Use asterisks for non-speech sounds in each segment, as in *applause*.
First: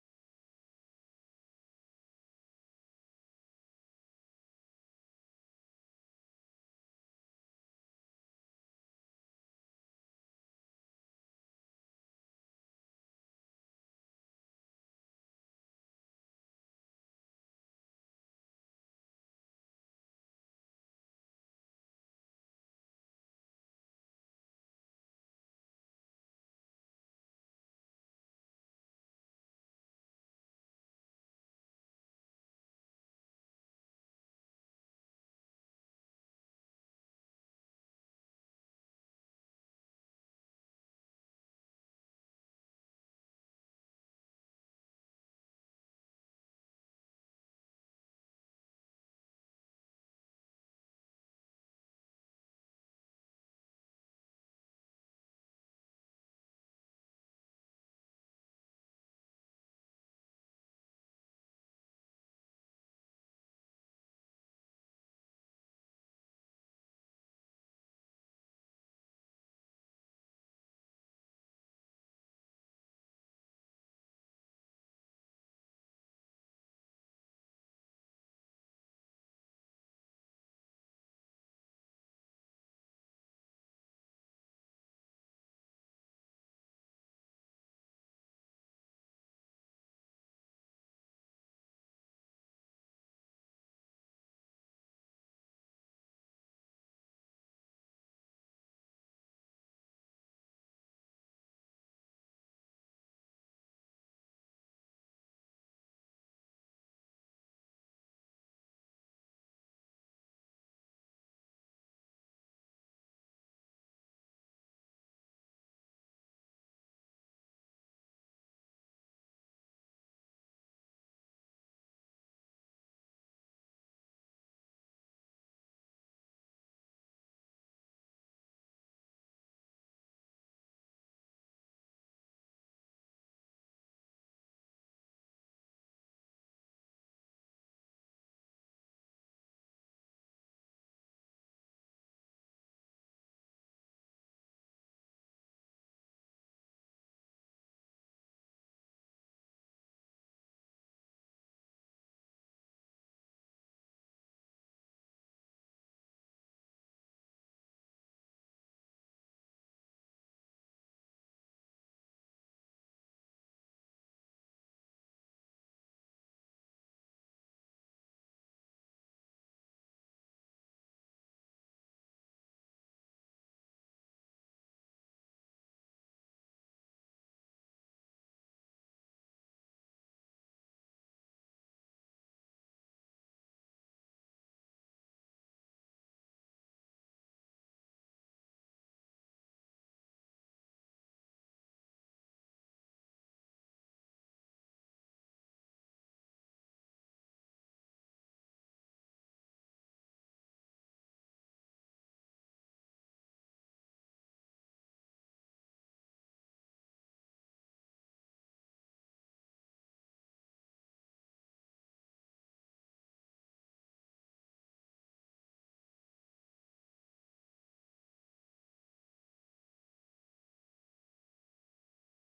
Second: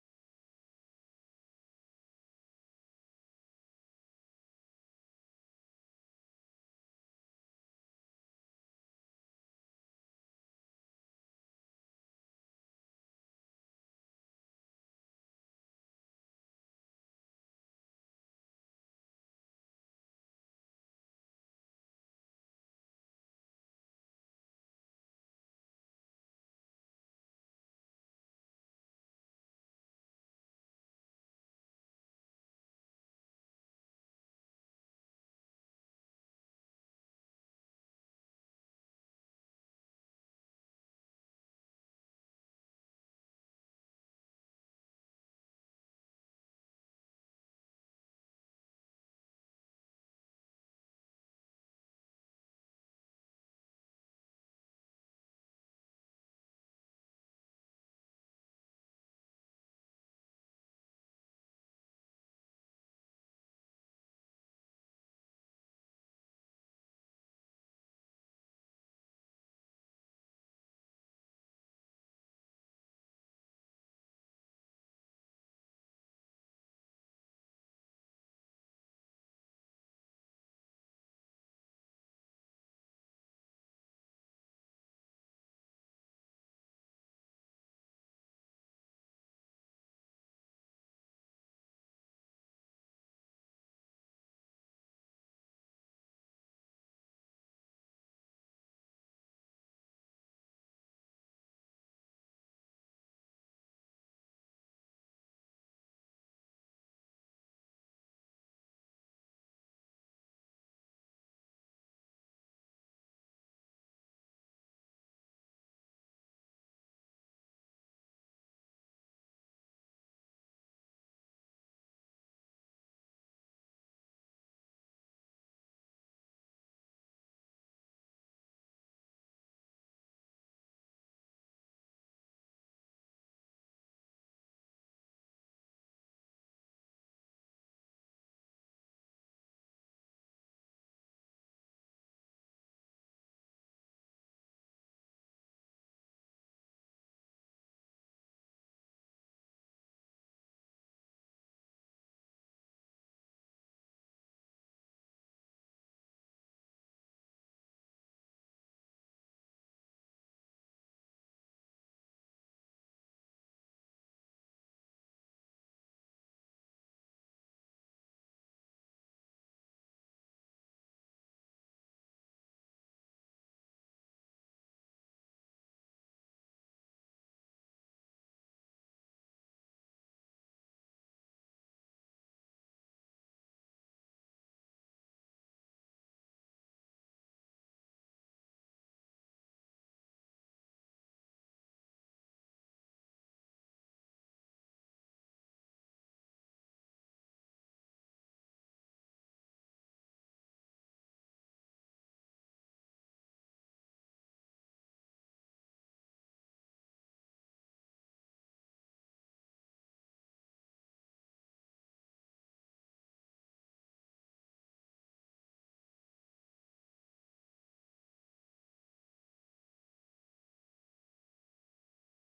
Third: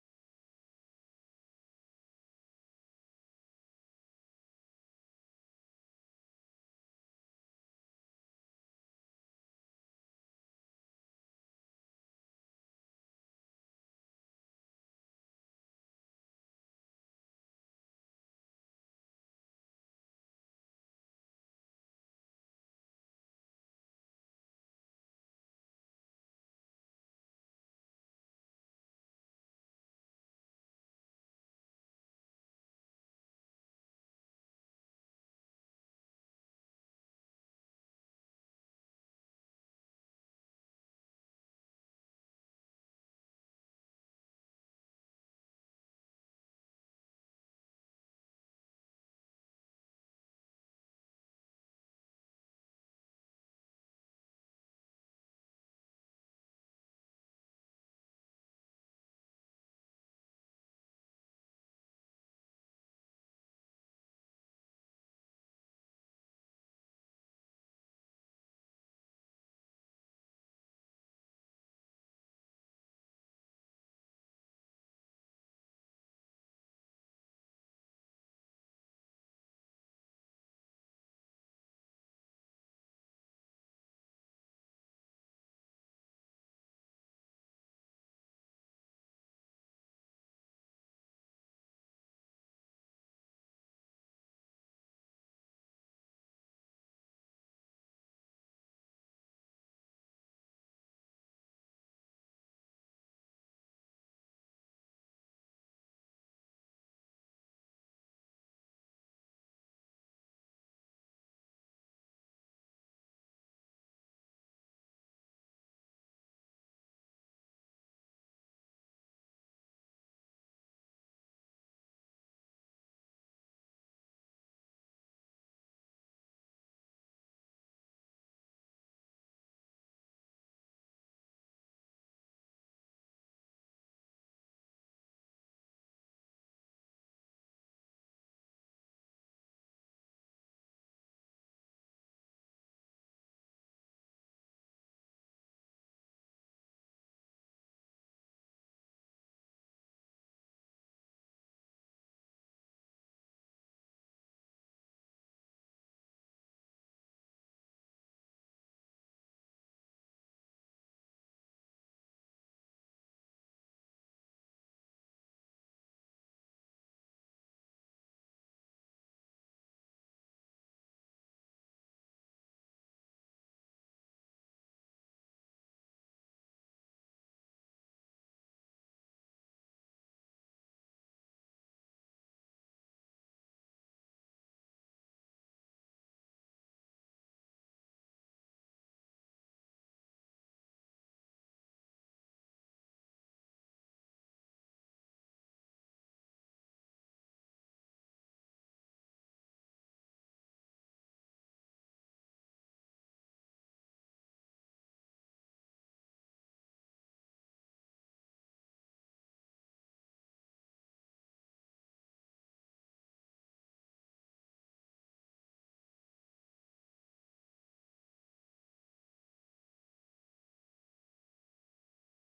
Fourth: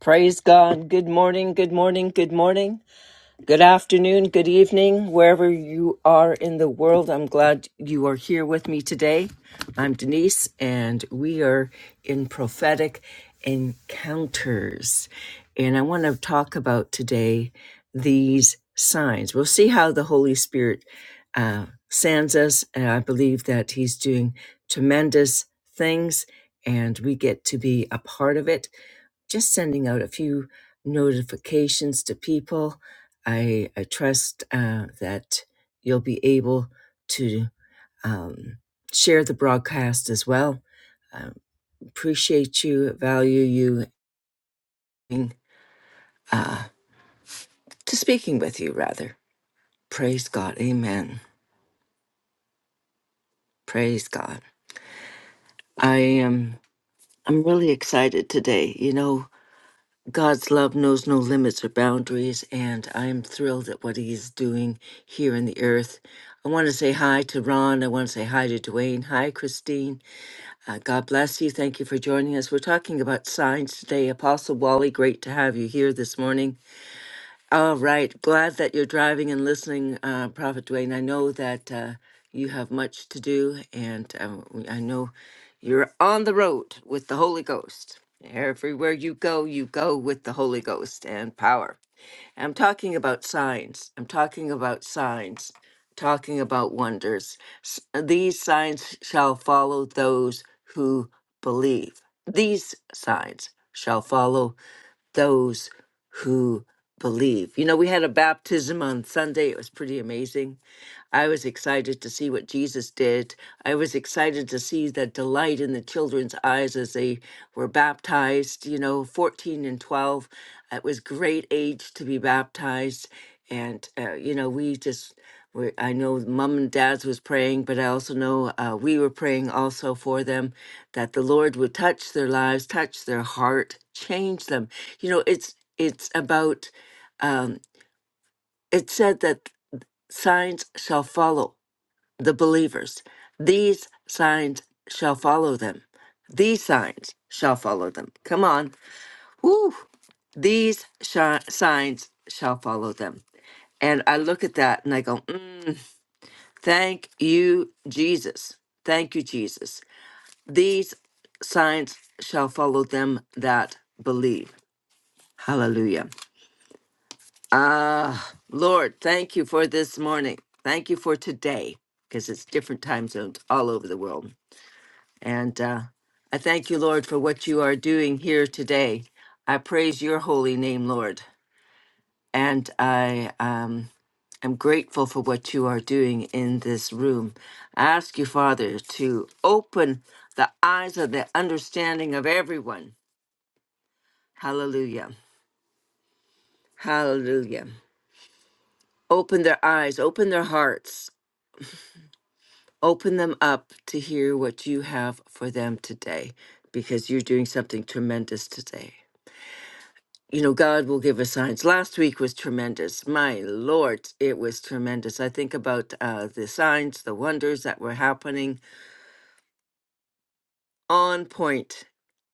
Praise God. Good morning. Good morning. Good morning. Good afternoon, good evening, wherever you are in the world. I'm glad you are here with me today. I'm Denise, and we are in prophetic encounters. And I want to talk about today these signs. We'll see how the Holy Spirit uh, sands us, and I believe that He's doing tremendous things, and we get to be a part of it just sending out a few notifications to people I I trust uh, that you'll be able to um, share the broadcast as well. Uh, appreciate you, value you, and, uh, to speaking with you rather. Praise God, Amen. Praise God. I am. I'm really excited today. You know, God's love knows no limits or boundaries, and I am thrilled at what He is doing here in the earth. I want to say hi to Ron. I want to say hi to Dwayne. Hi, Christine. Uh, God bless you. Thank you for joining us. We're talking about signs today. Apostle Wally, great to have you here this morning. All right. Glad that you're driving and listening, uh, Prophet Dwayne. I know that uh, you have much to do, and um, I know you're on the road with the Holy Ghost. Everywhere you go, you go with the Holy Ghost and power. I'm talking about signs. I'm talking about signs. Talking about wonders. S- uh, These signs shall follow those who believe. These signs shall follow those who believe. You know, we had a baptism on Sunday. It was pretty amazing I was excited to see what Jesus did. I was excited to see the delight in the children's eyes as they were baptized, you know, 14 and 12. It was great age to be baptized. And, uh, you know, we just, we, I know mom and dad's was praying, but I also know uh, we were praying also for them that the Lord would touch their lives, touch their heart, change them. You know, it's, it's about, um, it said that signs shall follow the believers. These signs shall follow them. These signs shall follow them. Come on. Woo! These sh- signs shall follow them. And I look at that and I go, mm, thank you, Jesus. Thank you, Jesus. These signs shall follow them that believe. Hallelujah. Ah, Lord, thank you for this morning. Thank you for today because it's different time zones all over the world. And uh, I thank you, Lord, for what you are doing here today. I praise your holy name, Lord. And I um, am grateful for what you are doing in this room. I ask you, Father, to open the eyes of the understanding of everyone. Hallelujah. Hallelujah. Open their eyes, open their hearts, open them up to hear what you have for them today, because you're doing something tremendous today. you know, God will give us signs. Last week was tremendous. My Lord, it was tremendous. I think about uh, the signs, the wonders that were happening on point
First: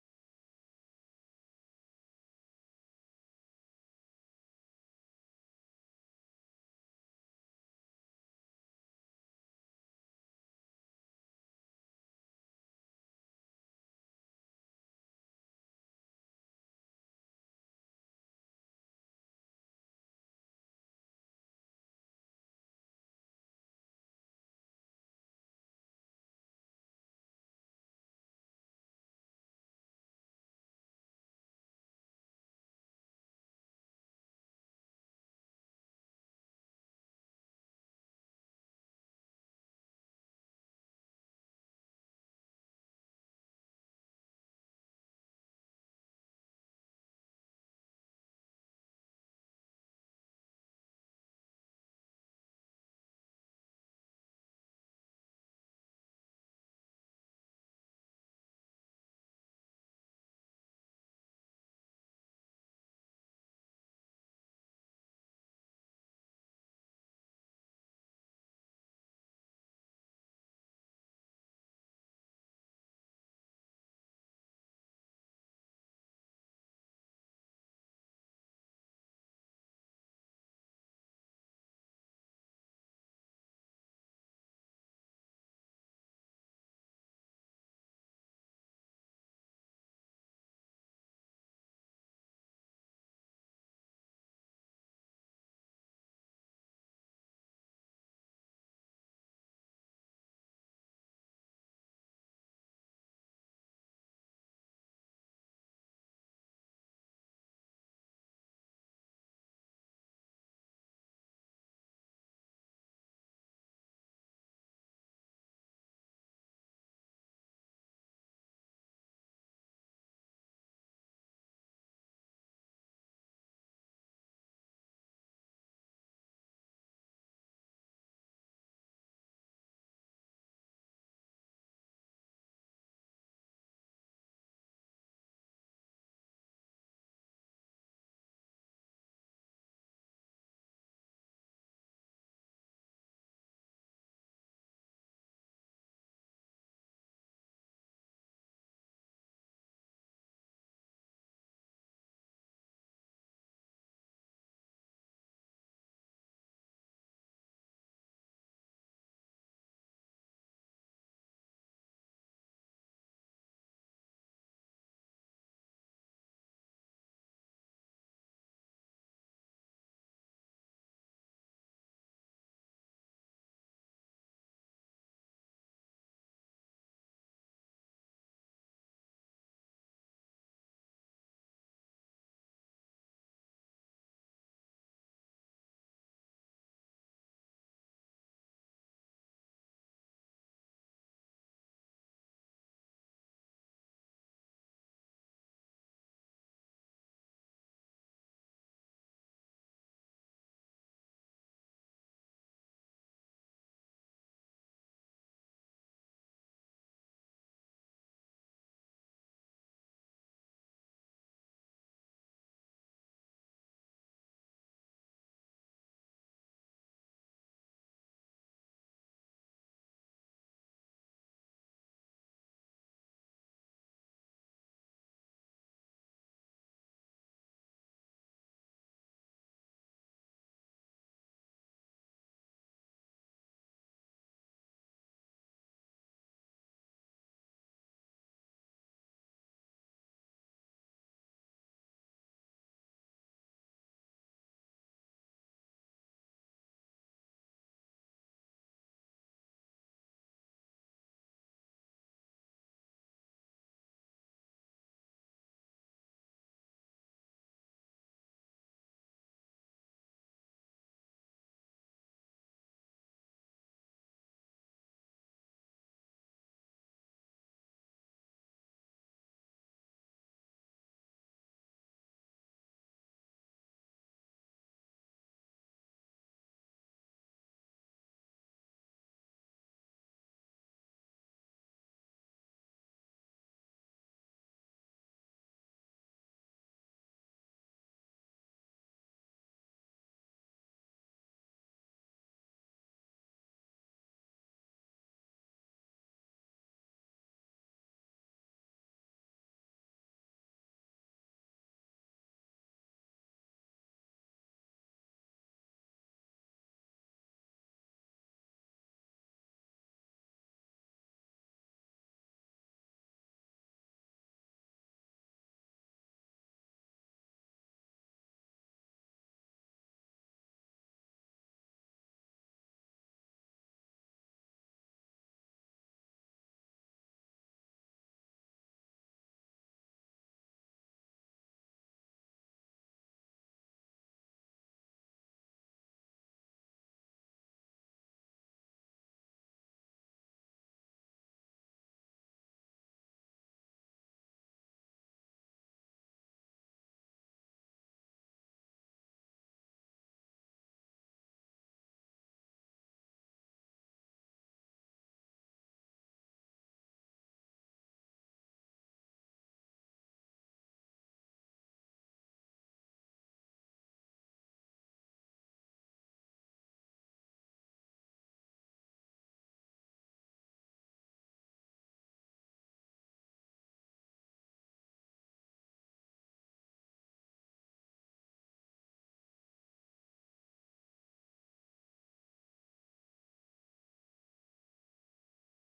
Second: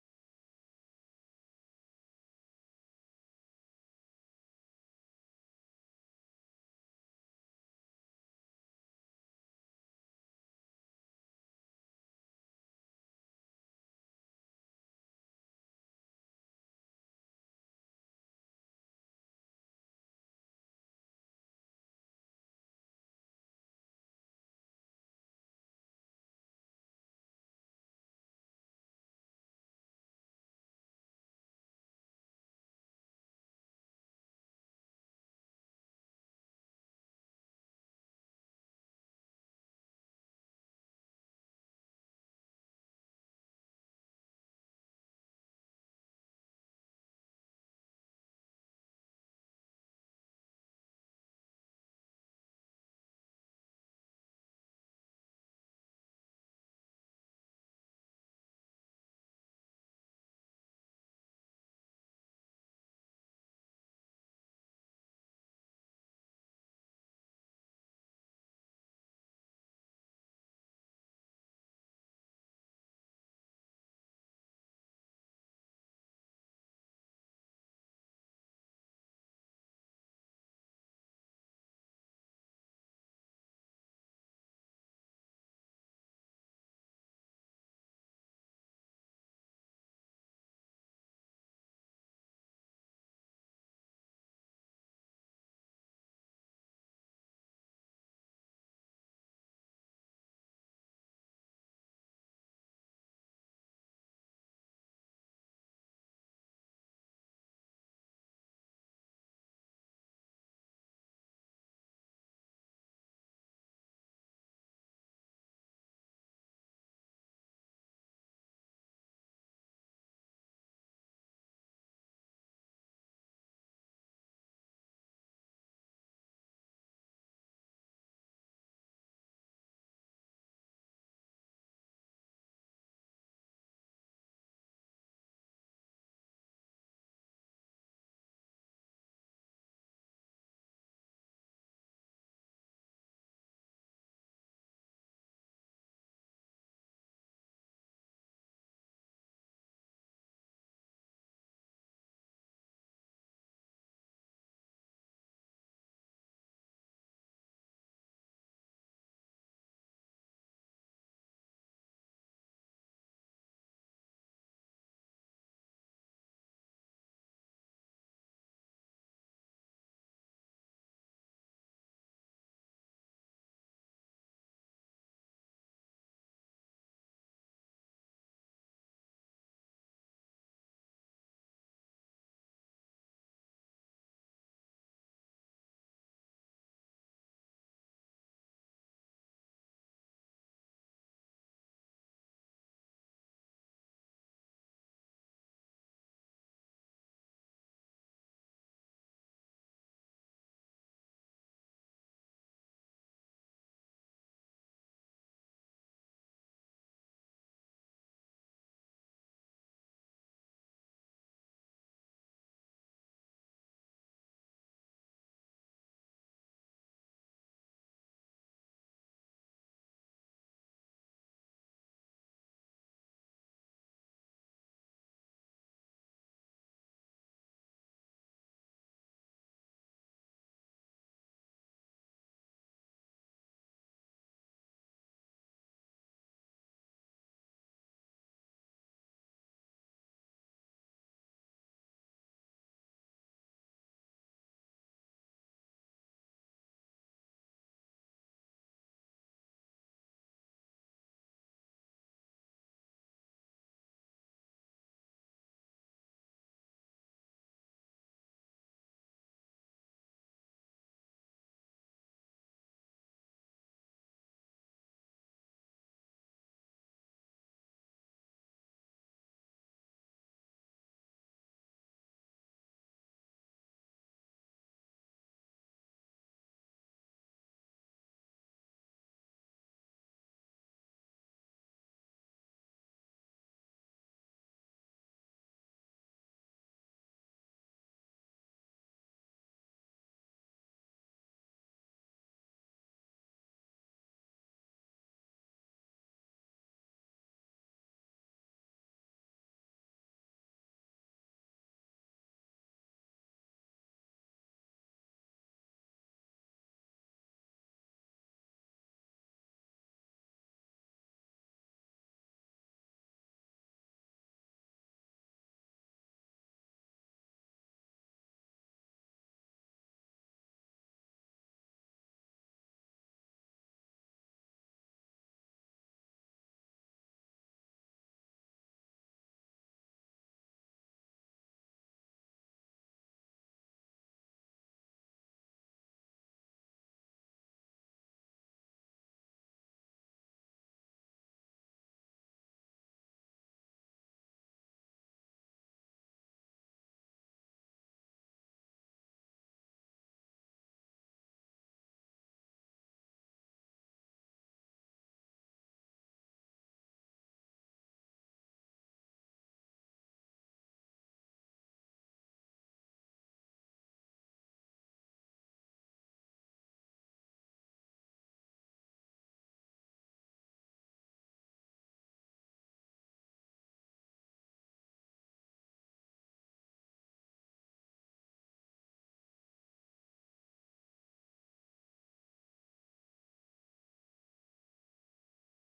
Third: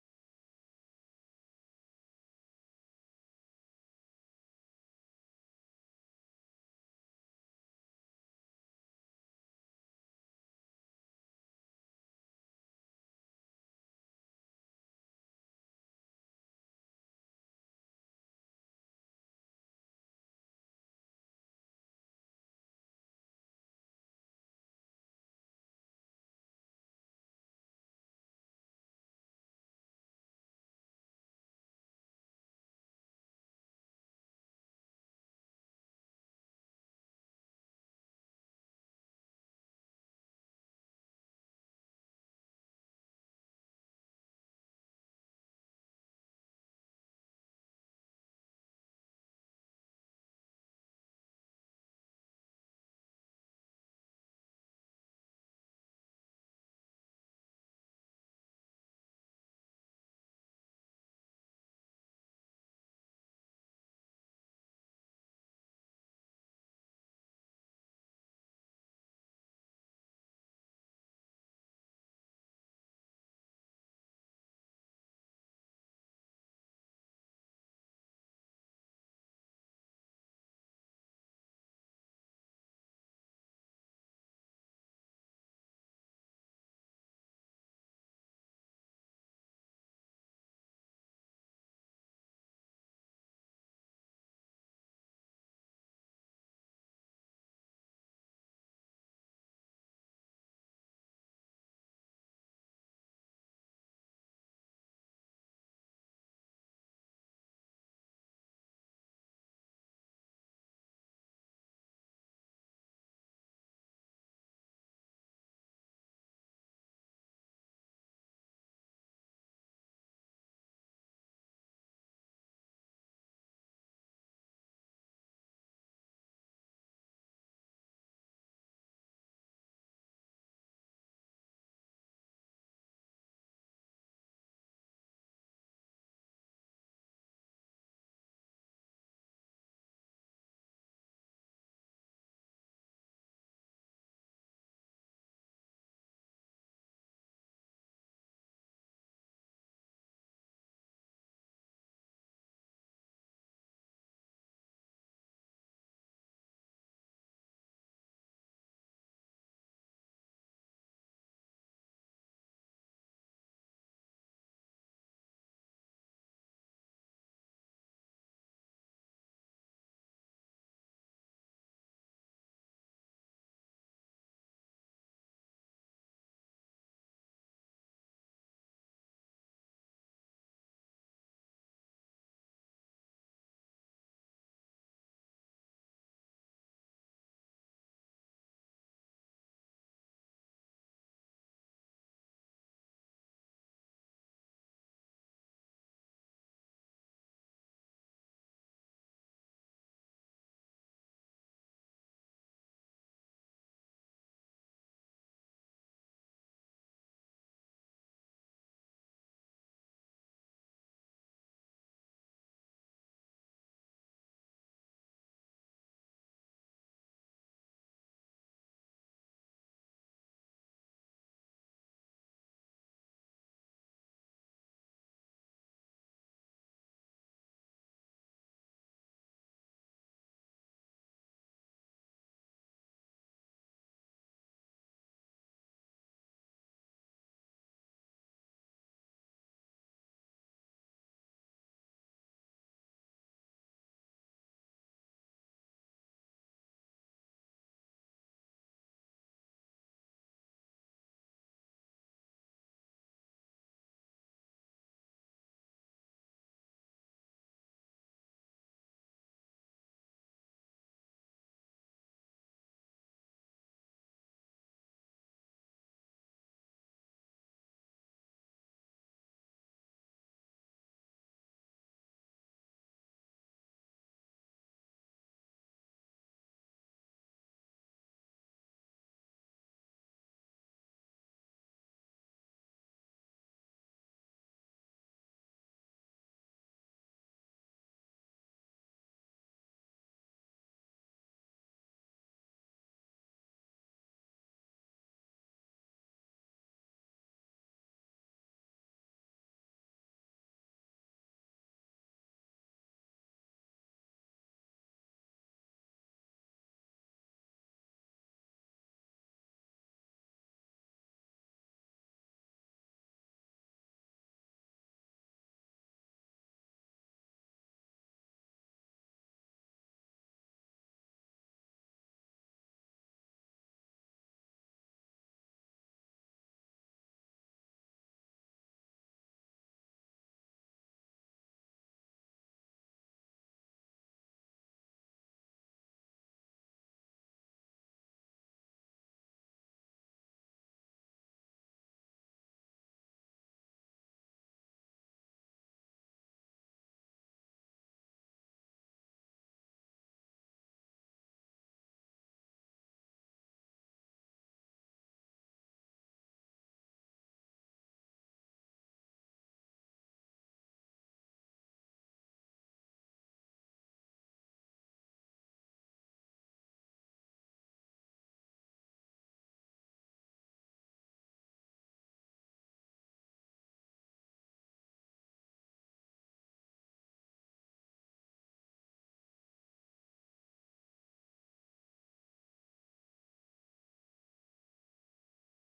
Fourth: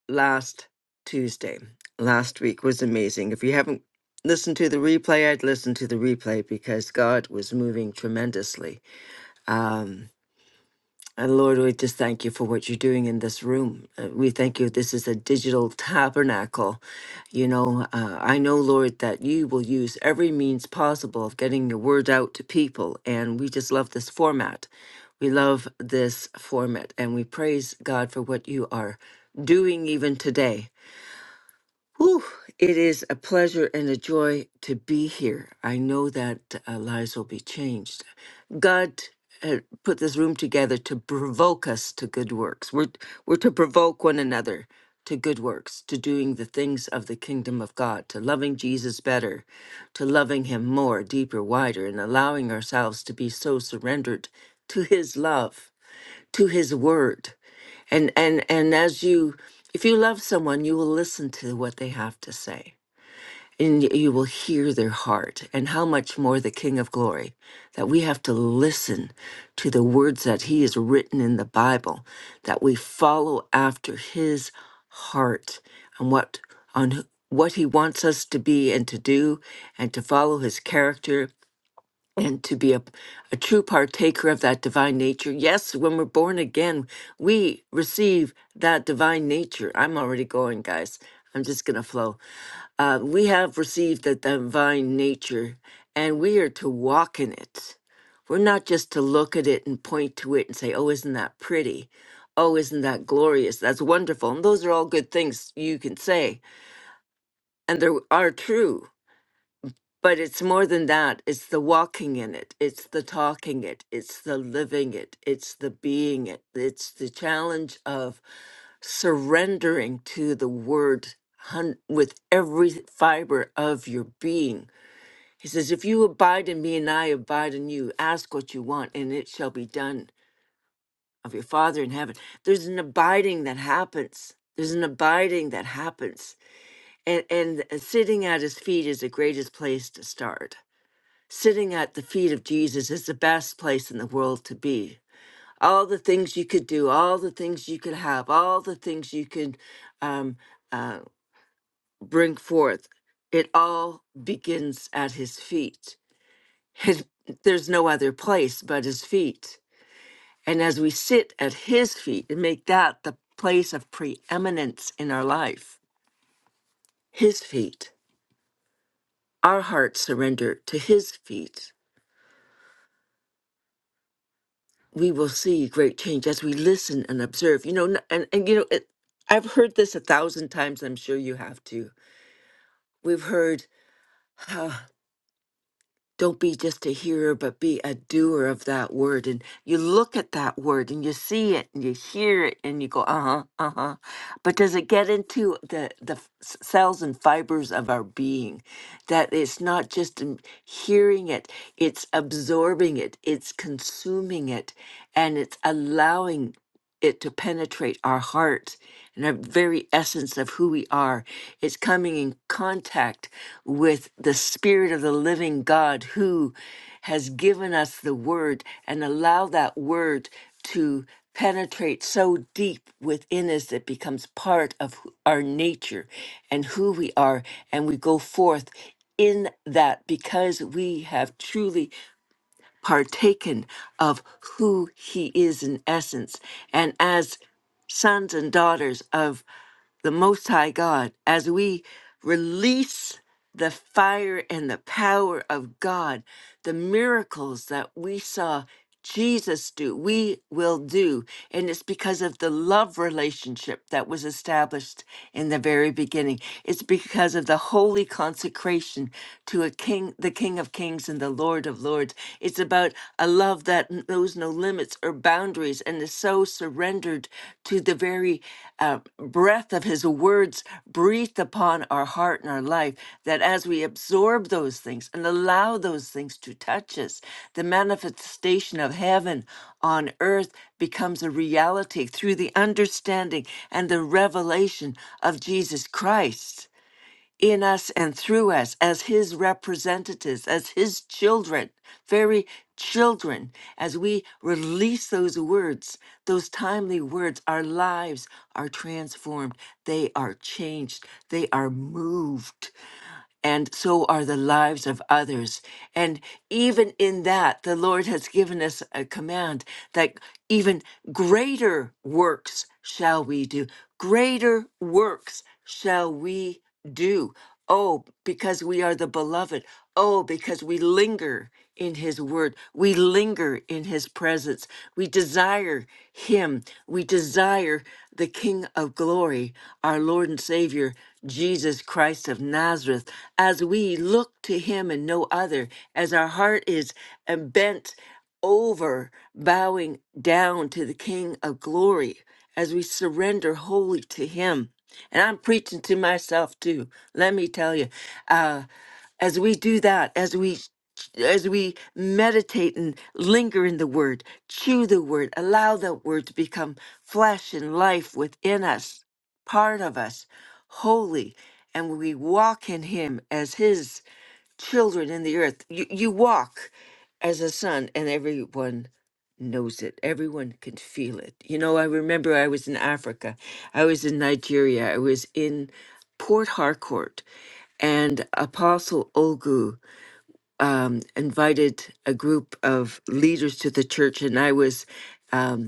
last Tuesday. Last week was amazing. If you haven't listened to the replay, I'd listen to the replay because God was moving tremendously. Um, And Lord, we just thank you for what you're doing in this room. Uh, We thank you. This is a digital tabernacle. You know, uh, I know, Lord, that you will use every means possible of getting your word out to people. And we just love this format. We love this format. And we praise God for what you are doing even today Whew, it is a pleasure and a joy to be here. I know that uh, lives will be changed. God uh, put this room together to provoke us to good works. We're, we're to provoke one another to good works, to doing the things of the kingdom of God, to loving Jesus better, to loving him more, deeper, wider, and allowing ourselves to be so surrendered to his love to his word. And and and as you if you love someone, you will listen to what they have to say. And y- you will hear their heart and how much more the King of Glory that we have to listen to the words that he has written in the Bible, that we follow after his heart and what on wh- what he wants us to be and to do and to follow his character and to be a, a true partaker of that divine nature. Yes, when we're born again, we receive that divine nature. I'm already going, guys. I'm just going to flow. Uh, we have received the divine nature and we are to walk in it. We're not just to look at it and point to it and say, oh, isn't that pretty? Oh, isn't that glorious? That's wonderful. And those are all good things you can say, and they are true but it's more than that it's the walking in it it's the talking it it's the living it it's the being it it's the challenge of surrendering to the word hun- with every fiber of your being he says if you abide in me and i abide in you ask what you want and it shall be done of your father in heaven there's an abiding that happens there's an abiding that happens and and uh, sitting at his feet is the greatest place to start Sitting at the feet of Jesus is the best place in the world to be. All the things you could do, all the things you could have, all the things you could um, uh, bring forth, it all begins at his feet. His, there's no other place but his feet. And as we sit at his feet and make that the place of preeminence in our life, his feet, our hearts surrender to his feet we will see great change as we listen and observe. You know, n- and, and you know, it, I've heard this a thousand times. I'm sure you have too. We've heard, ah, don't be just a hearer, but be a doer of that word. And you look at that word and you see it and you hear it and you go, uh huh, uh huh. But does it get into the, the f- s- cells and fibers of our being? That it's not just in hearing it, it's absorbing it, it's consuming it, and it's allowing it to penetrate our hearts and our very essence of who we are. It's coming in contact with the Spirit of the living God who has given us the Word and allow that Word to penetrate so deep within us that becomes part of who- our nature and who we are. And we go forth in that because we have truly partaken of who he is in essence. And as sons and daughters of the Most High God, as we release the fire and the power of God, the miracles that we saw Jesus do, we will do. And it's because of the love relationship that was established in the very beginning. It's because of the holy consecration to a king, the King of Kings and the Lord of Lords. It's about a love that n- knows no limits or boundaries and is so surrendered to the very uh, breath of his words breathed upon our heart and our life that as we absorb those things and allow those things to touch us, the manifestation of heaven on earth becomes a reality through the understanding and the revelation of Jesus Christ in us and through us as his representatives, as his children, very children, as we release those words, those timely words, our lives are transformed. They are changed. They are moved and so are the lives of others. And even in that, the Lord has given us a command that even greater works shall we do. Greater works shall we do. Oh, because we are the beloved. Oh, because we linger in his word. We linger in his presence. We desire him. We desire the King of glory, our Lord and Savior, Jesus Christ of Nazareth, as we look to him and no other, as our heart is uh, bent over, bowing down to the King of glory, as we surrender wholly to him. And I'm preaching to myself too, let me tell you. Uh, as we do that, as we as we meditate and linger in the word, chew the word, allow the word to become flesh and life within us part of us, holy, and we walk in him as his children in the earth. You, you walk as a son, and everyone knows it. Everyone can feel it. You know, I remember I was in Africa, I was in Nigeria, I was in Port Harcourt, and Apostle Olgu um, invited a group of leaders to the church, and I was um,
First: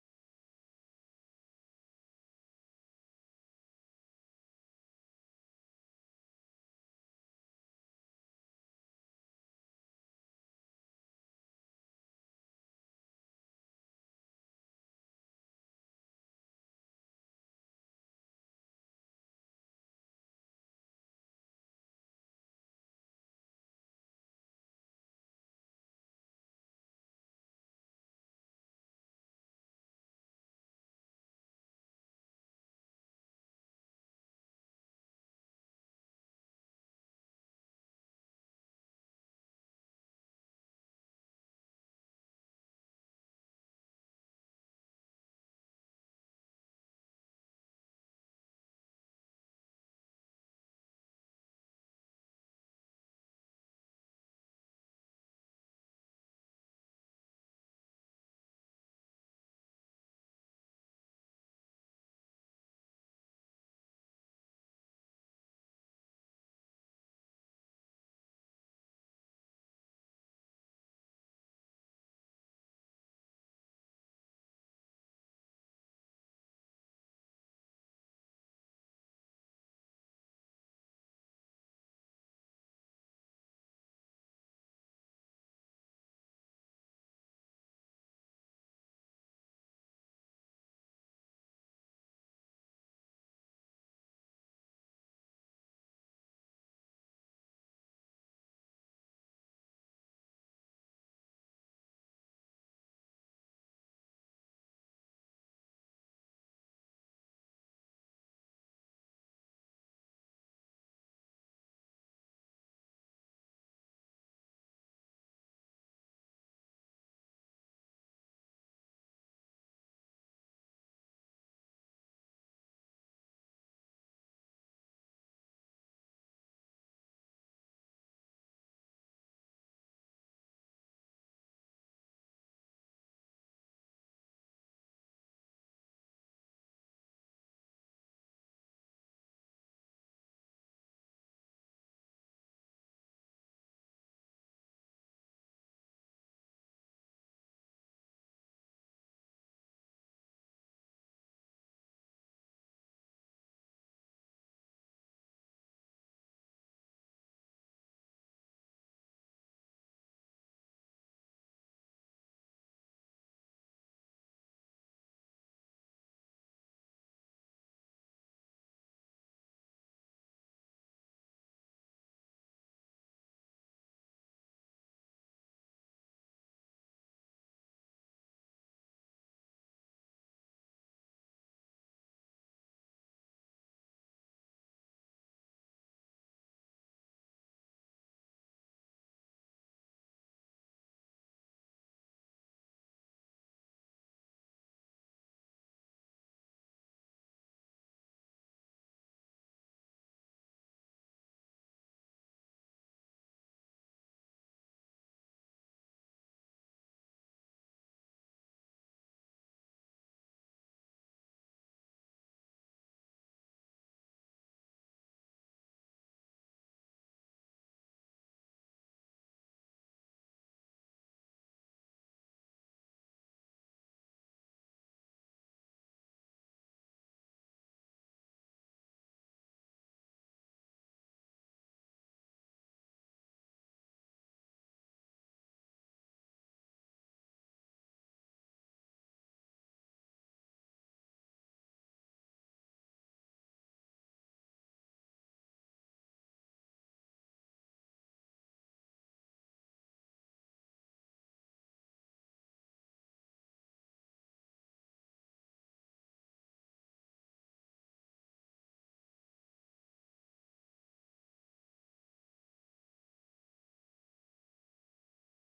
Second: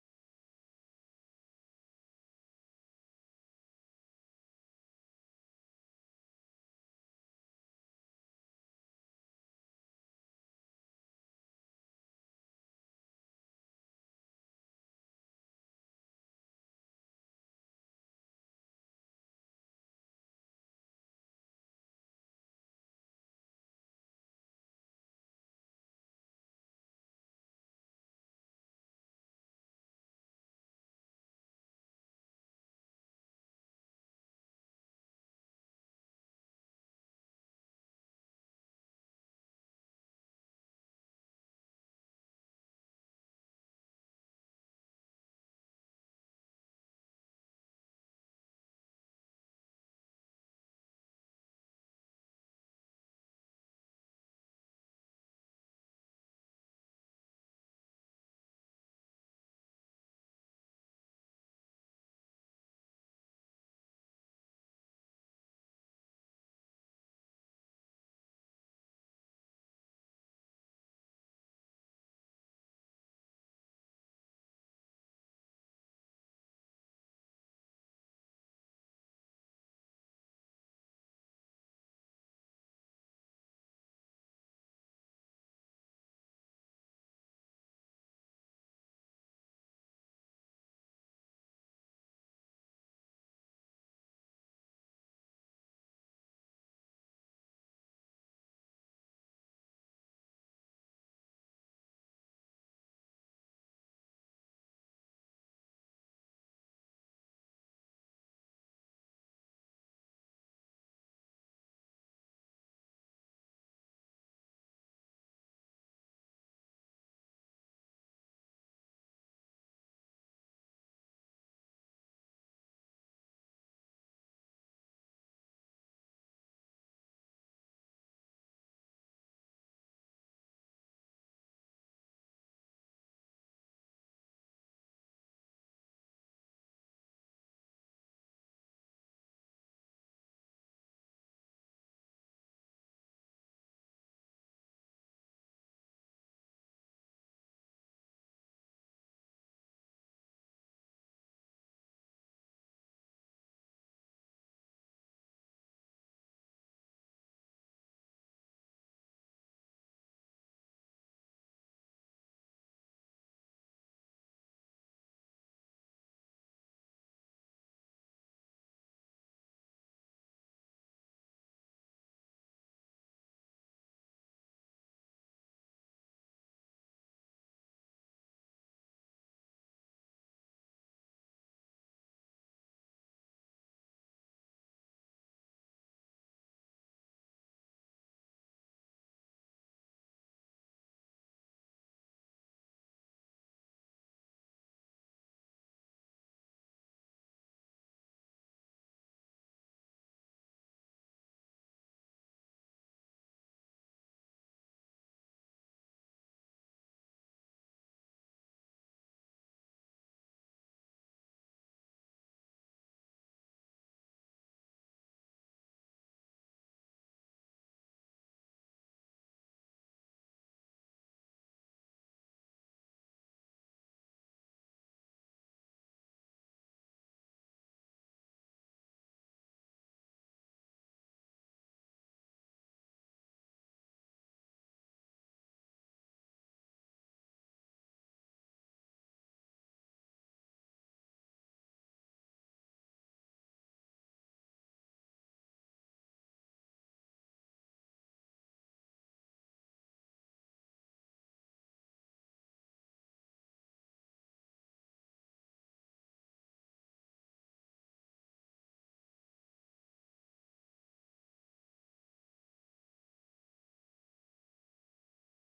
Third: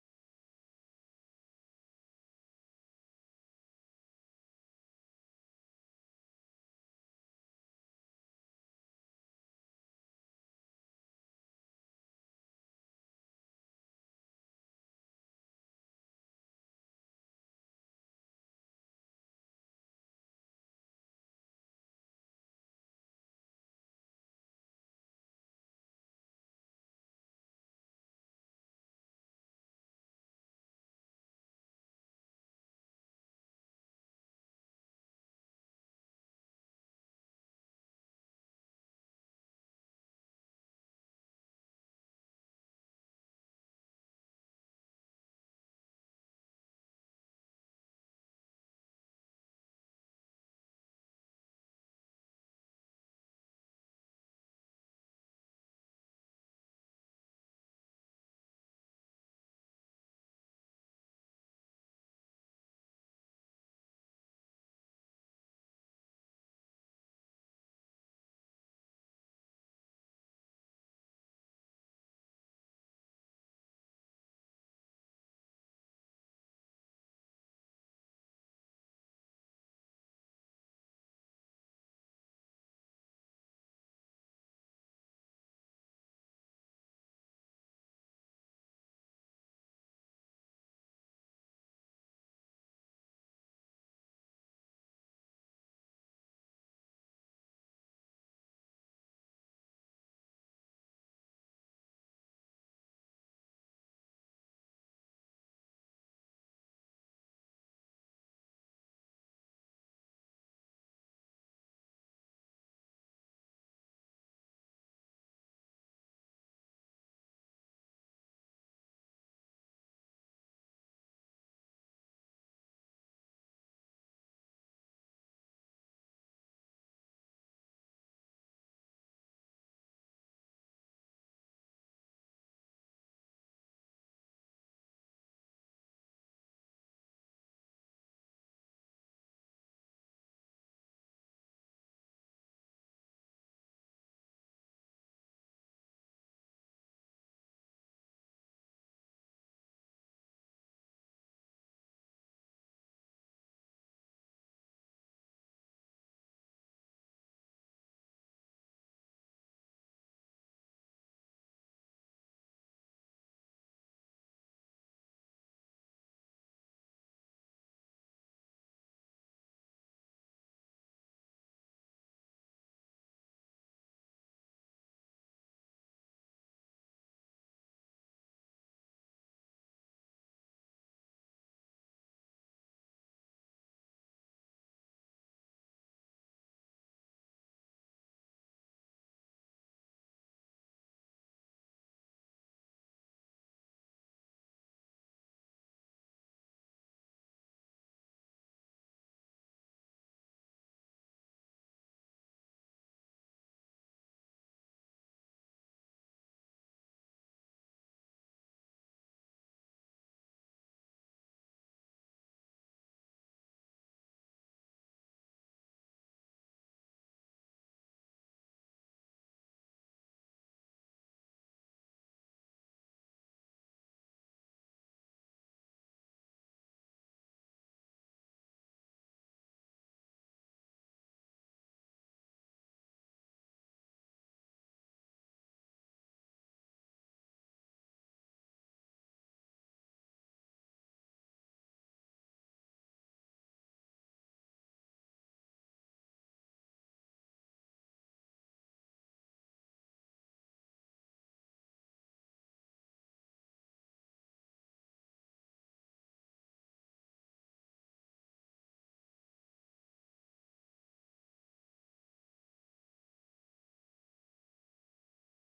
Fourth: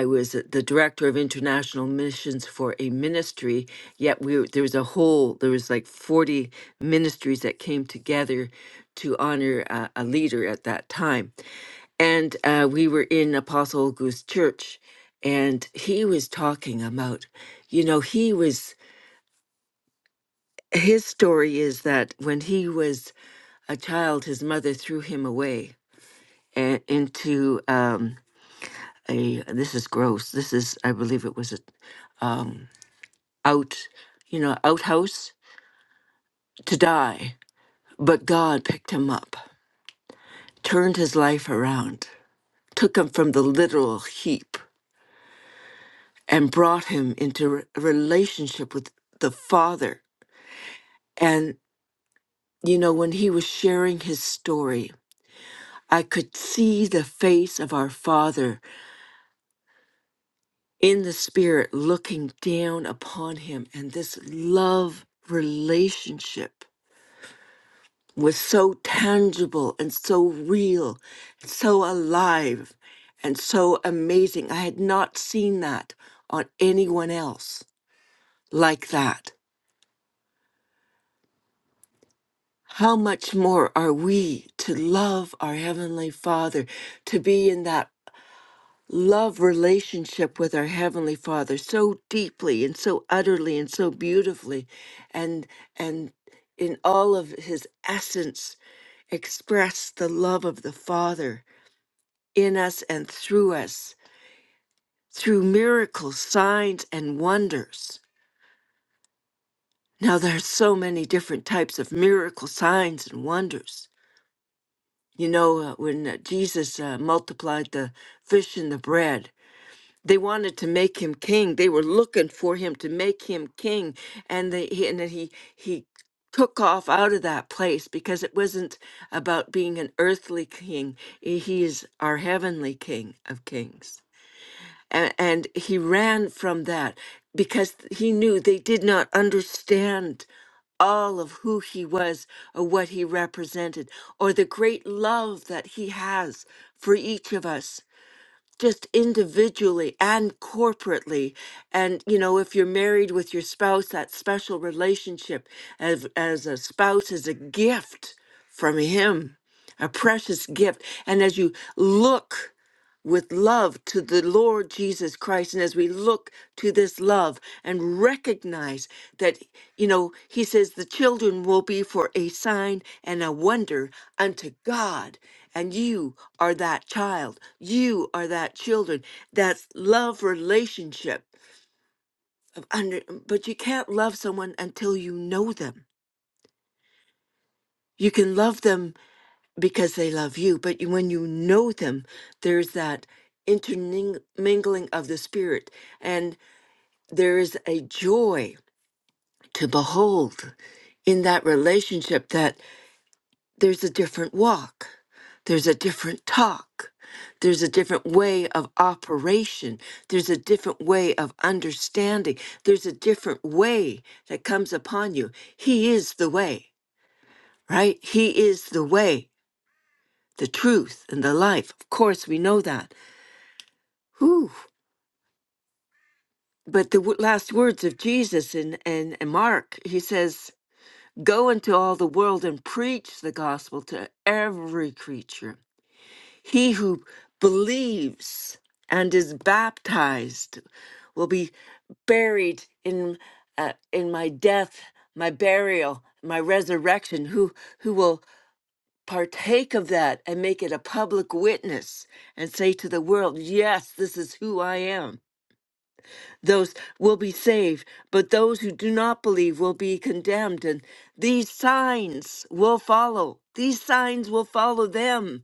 I was the director of international missions for a ministry. Yet we were- there was a whole there was like forty ministries that came together to honor uh, a leader at that time, and uh, we were in Apostle Auguste Church, and he was talking about, you know, he was his story is that when he was a child, his mother threw him away and into um a this is gross this is i believe it was a um out you know outhouse to die but god picked him up turned his life around took him from the literal heap and brought him into re- a relationship with the father and you know when he was sharing his story i could see the face of our father in the spirit looking down upon him and this love relationship was so tangible and so real and so alive and so amazing i had not seen that on anyone else like that how much more are we to love our heavenly father to be in that love relationship with our heavenly father so deeply and so utterly and so beautifully and and in all of his essence express the love of the father in us and through us through miracles signs and wonders now there are so many different types of miracle signs and wonders you know uh, when uh, jesus uh, multiplied the fish and the bread they wanted to make him king. They were looking for him to make him king, and they he- and then he he took off out of that place because it wasn't about being an earthly king. He he is our heavenly King of kings, and, and he ran from that because he knew they did not understand all of who he was or what he represented or the great love that he has for each of us just individually and corporately and you know if you're married with your spouse that special relationship as as a spouse is a gift from him a precious gift and as you look with love to the Lord Jesus Christ. And as we look to this love and recognize that, you know, he says the children will be for a sign and a wonder unto God. And you are that child. You are that children. That's love relationship. of Under, but you can't love someone until you know them. You can love them because they love you. But you- when you know them, there's that intermingling of the spirit, and there is a joy to behold in that relationship that there's a different walk, there's a different talk, there's a different way of operation, there's a different way of understanding, there's a different way that comes upon you. He is the way, right? He is the way the truth and the life. Of course, we know that. Whew. But the w- last words of Jesus in, in, in Mark, he says, Go into all the world and preach the gospel to every creature. He who believes and is baptized will be buried in uh, in my death, my burial, my resurrection. Who who will partake of that and make it a public witness and say to the world, yes, this is who I am. Those will be saved, but those who do not believe will be condemned. And these signs will follow. These signs will follow them,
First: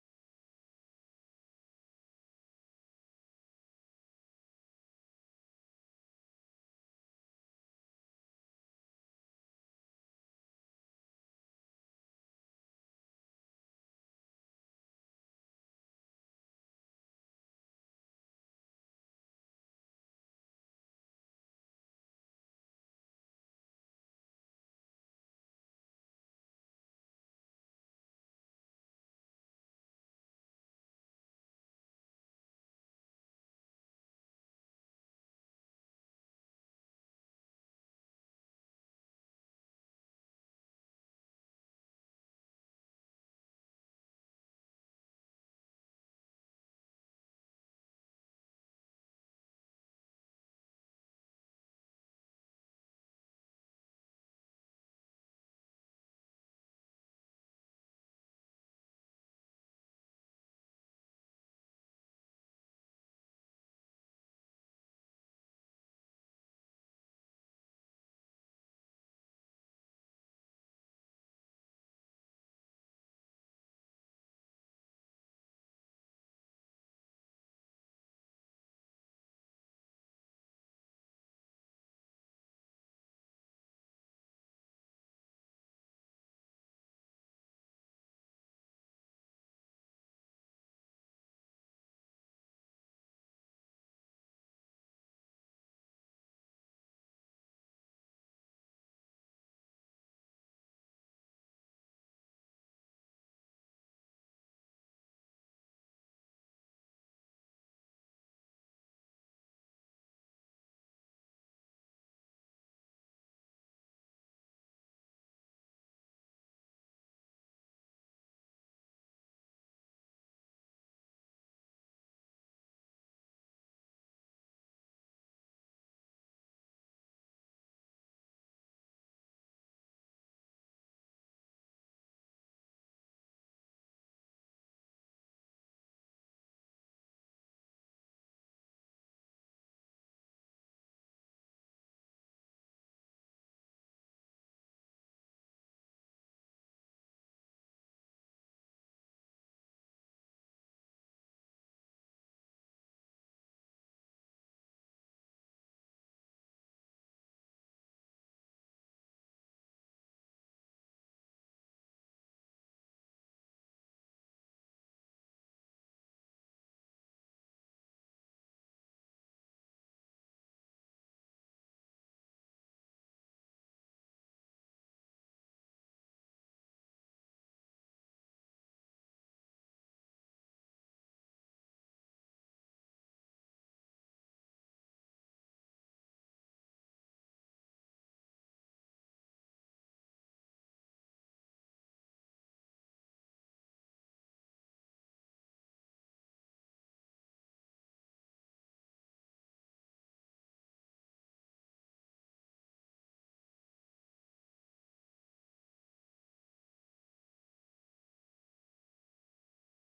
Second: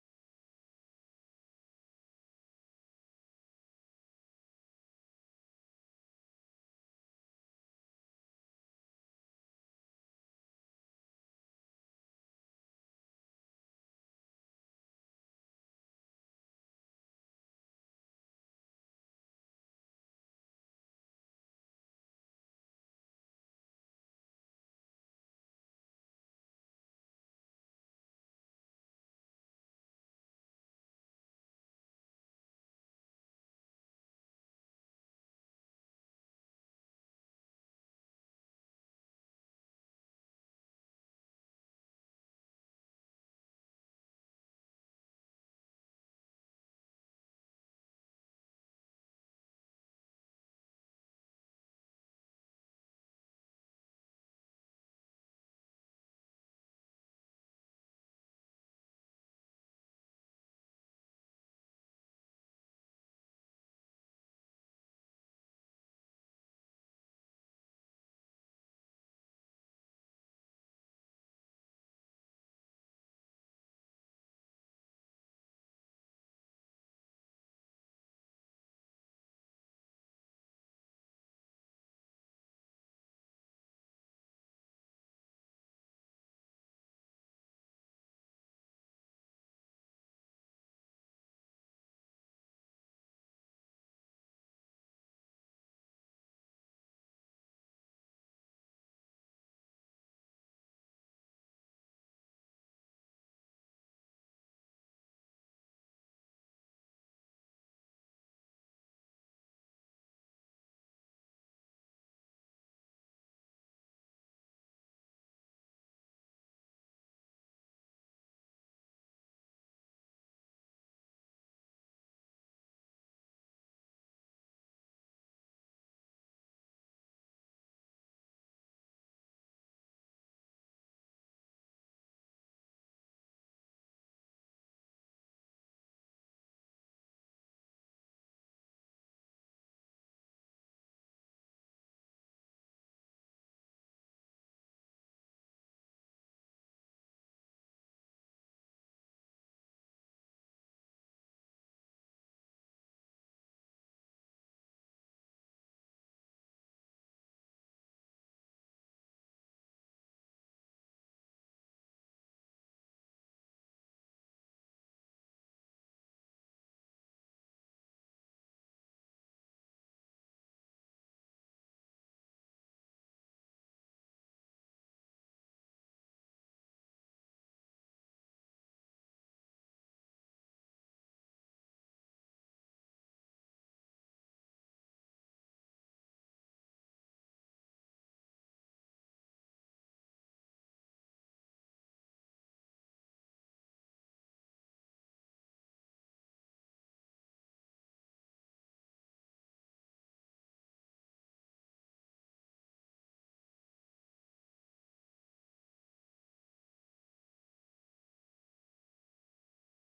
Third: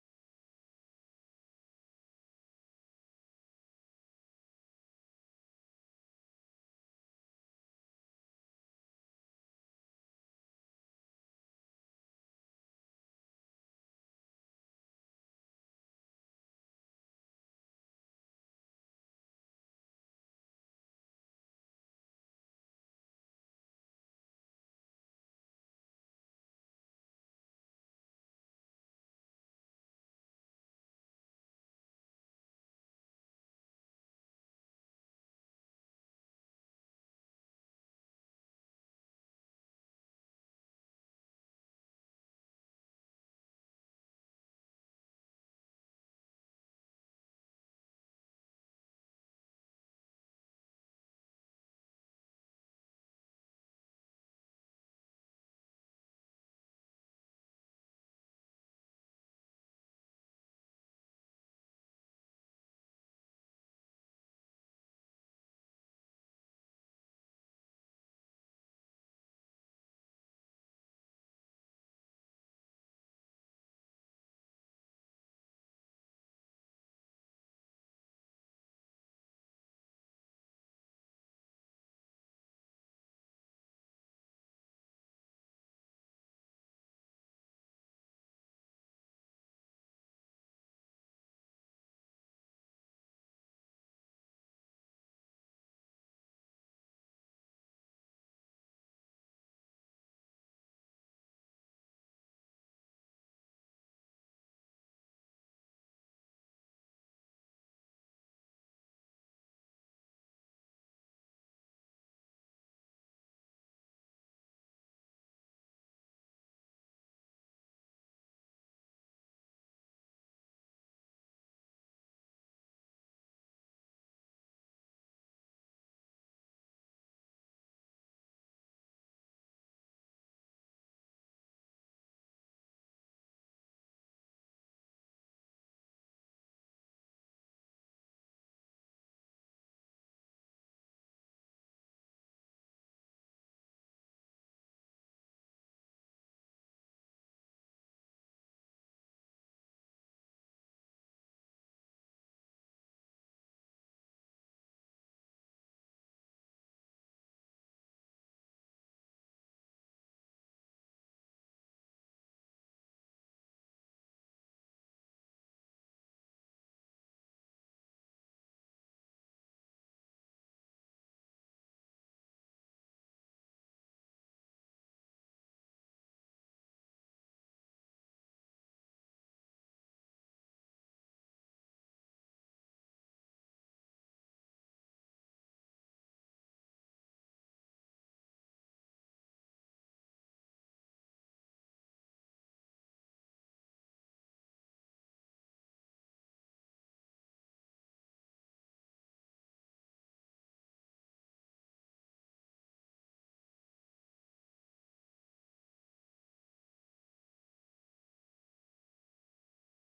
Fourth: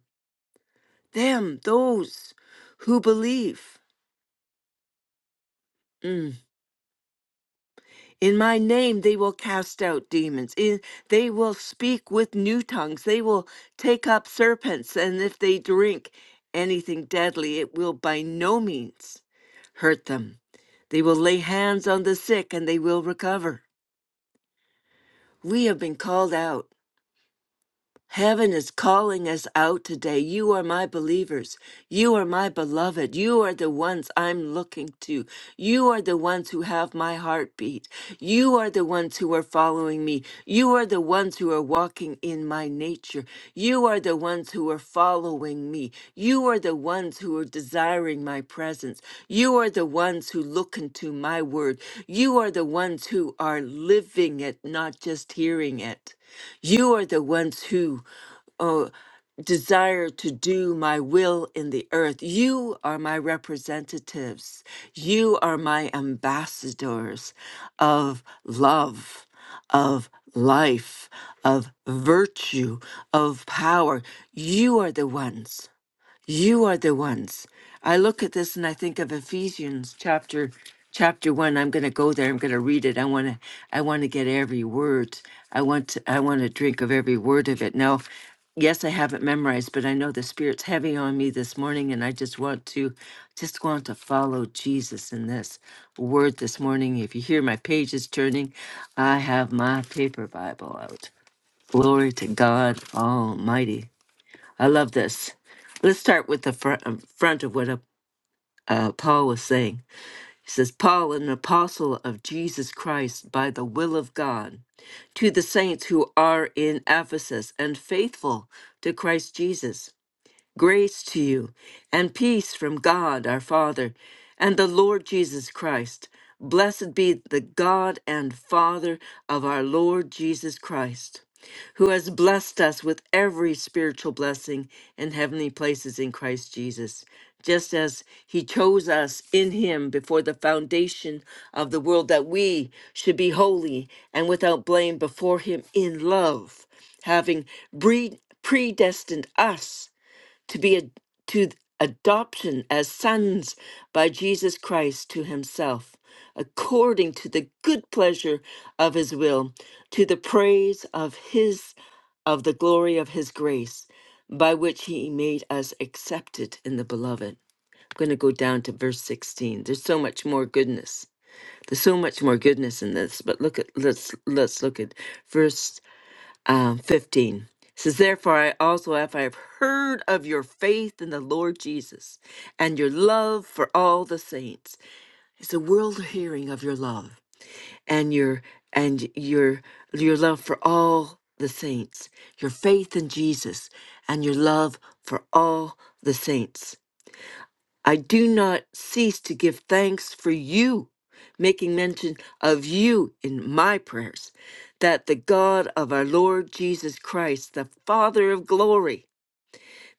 them, those who believe. Mm. In my name, they will cast out demons. In, they will speak with new tongues. They will take up serpents. And if they drink anything deadly, it will by no means hurt them. They will lay hands on the sick and they will recover. We have been called out. Heaven is calling us out today. You are my believers. You are my beloved. You are the ones I'm looking to. You are the ones who have my heartbeat. You are the ones who are following me. You are the ones who are walking in my nature. You are the ones who are following me. You are the ones who are desiring my presence. You are the ones who look into my word. You are the ones who are living it, not just hearing it. You are the ones who oh, desire to do my will in the earth. You are my representatives. You are my ambassadors of love, of life, of virtue, of power. You are the ones. You are the ones. I look at this and I think of Ephesians chapter chapter 1. I'm going to go there. I'm going to read it. I want to I want to get every word. I want to, I want to drink of every word of it. Now, yes, I haven't memorized, but I know the spirit's heavy on me this morning and I just want to just want to follow Jesus in this word this morning. If you hear my pages turning, I have my paper Bible out. Glory to God Almighty. I love this. Let's start with the fr- um, front of what uh, uh, Paul was saying. He says, Paul, an apostle of Jesus Christ by the will of God, to the saints who are in Ephesus and faithful to Christ Jesus. Grace to you and peace from God our Father and the Lord Jesus Christ. Blessed be the God and Father of our Lord Jesus Christ, who has blessed us with every spiritual blessing in heavenly places in Christ Jesus, just as he chose us in him before the foundation of the world that we should be holy and without blame before him in love, having bre- predestined us to be ad- to adoption as sons by Jesus Christ to himself according to the good pleasure of his will to the praise of his of the glory of his grace by which he made us accepted in the beloved i'm going to go down to verse 16 there's so much more goodness there's so much more goodness in this but look at let's let's look at verse um, 15 It says therefore i also if i have heard of your faith in the lord jesus and your love for all the saints it's a world hearing of your love and your and your your love for all the saints your faith in jesus and your love for all the saints I do not cease to give thanks for you, making mention of you in my prayers, that the God of our Lord Jesus Christ, the Father of glory,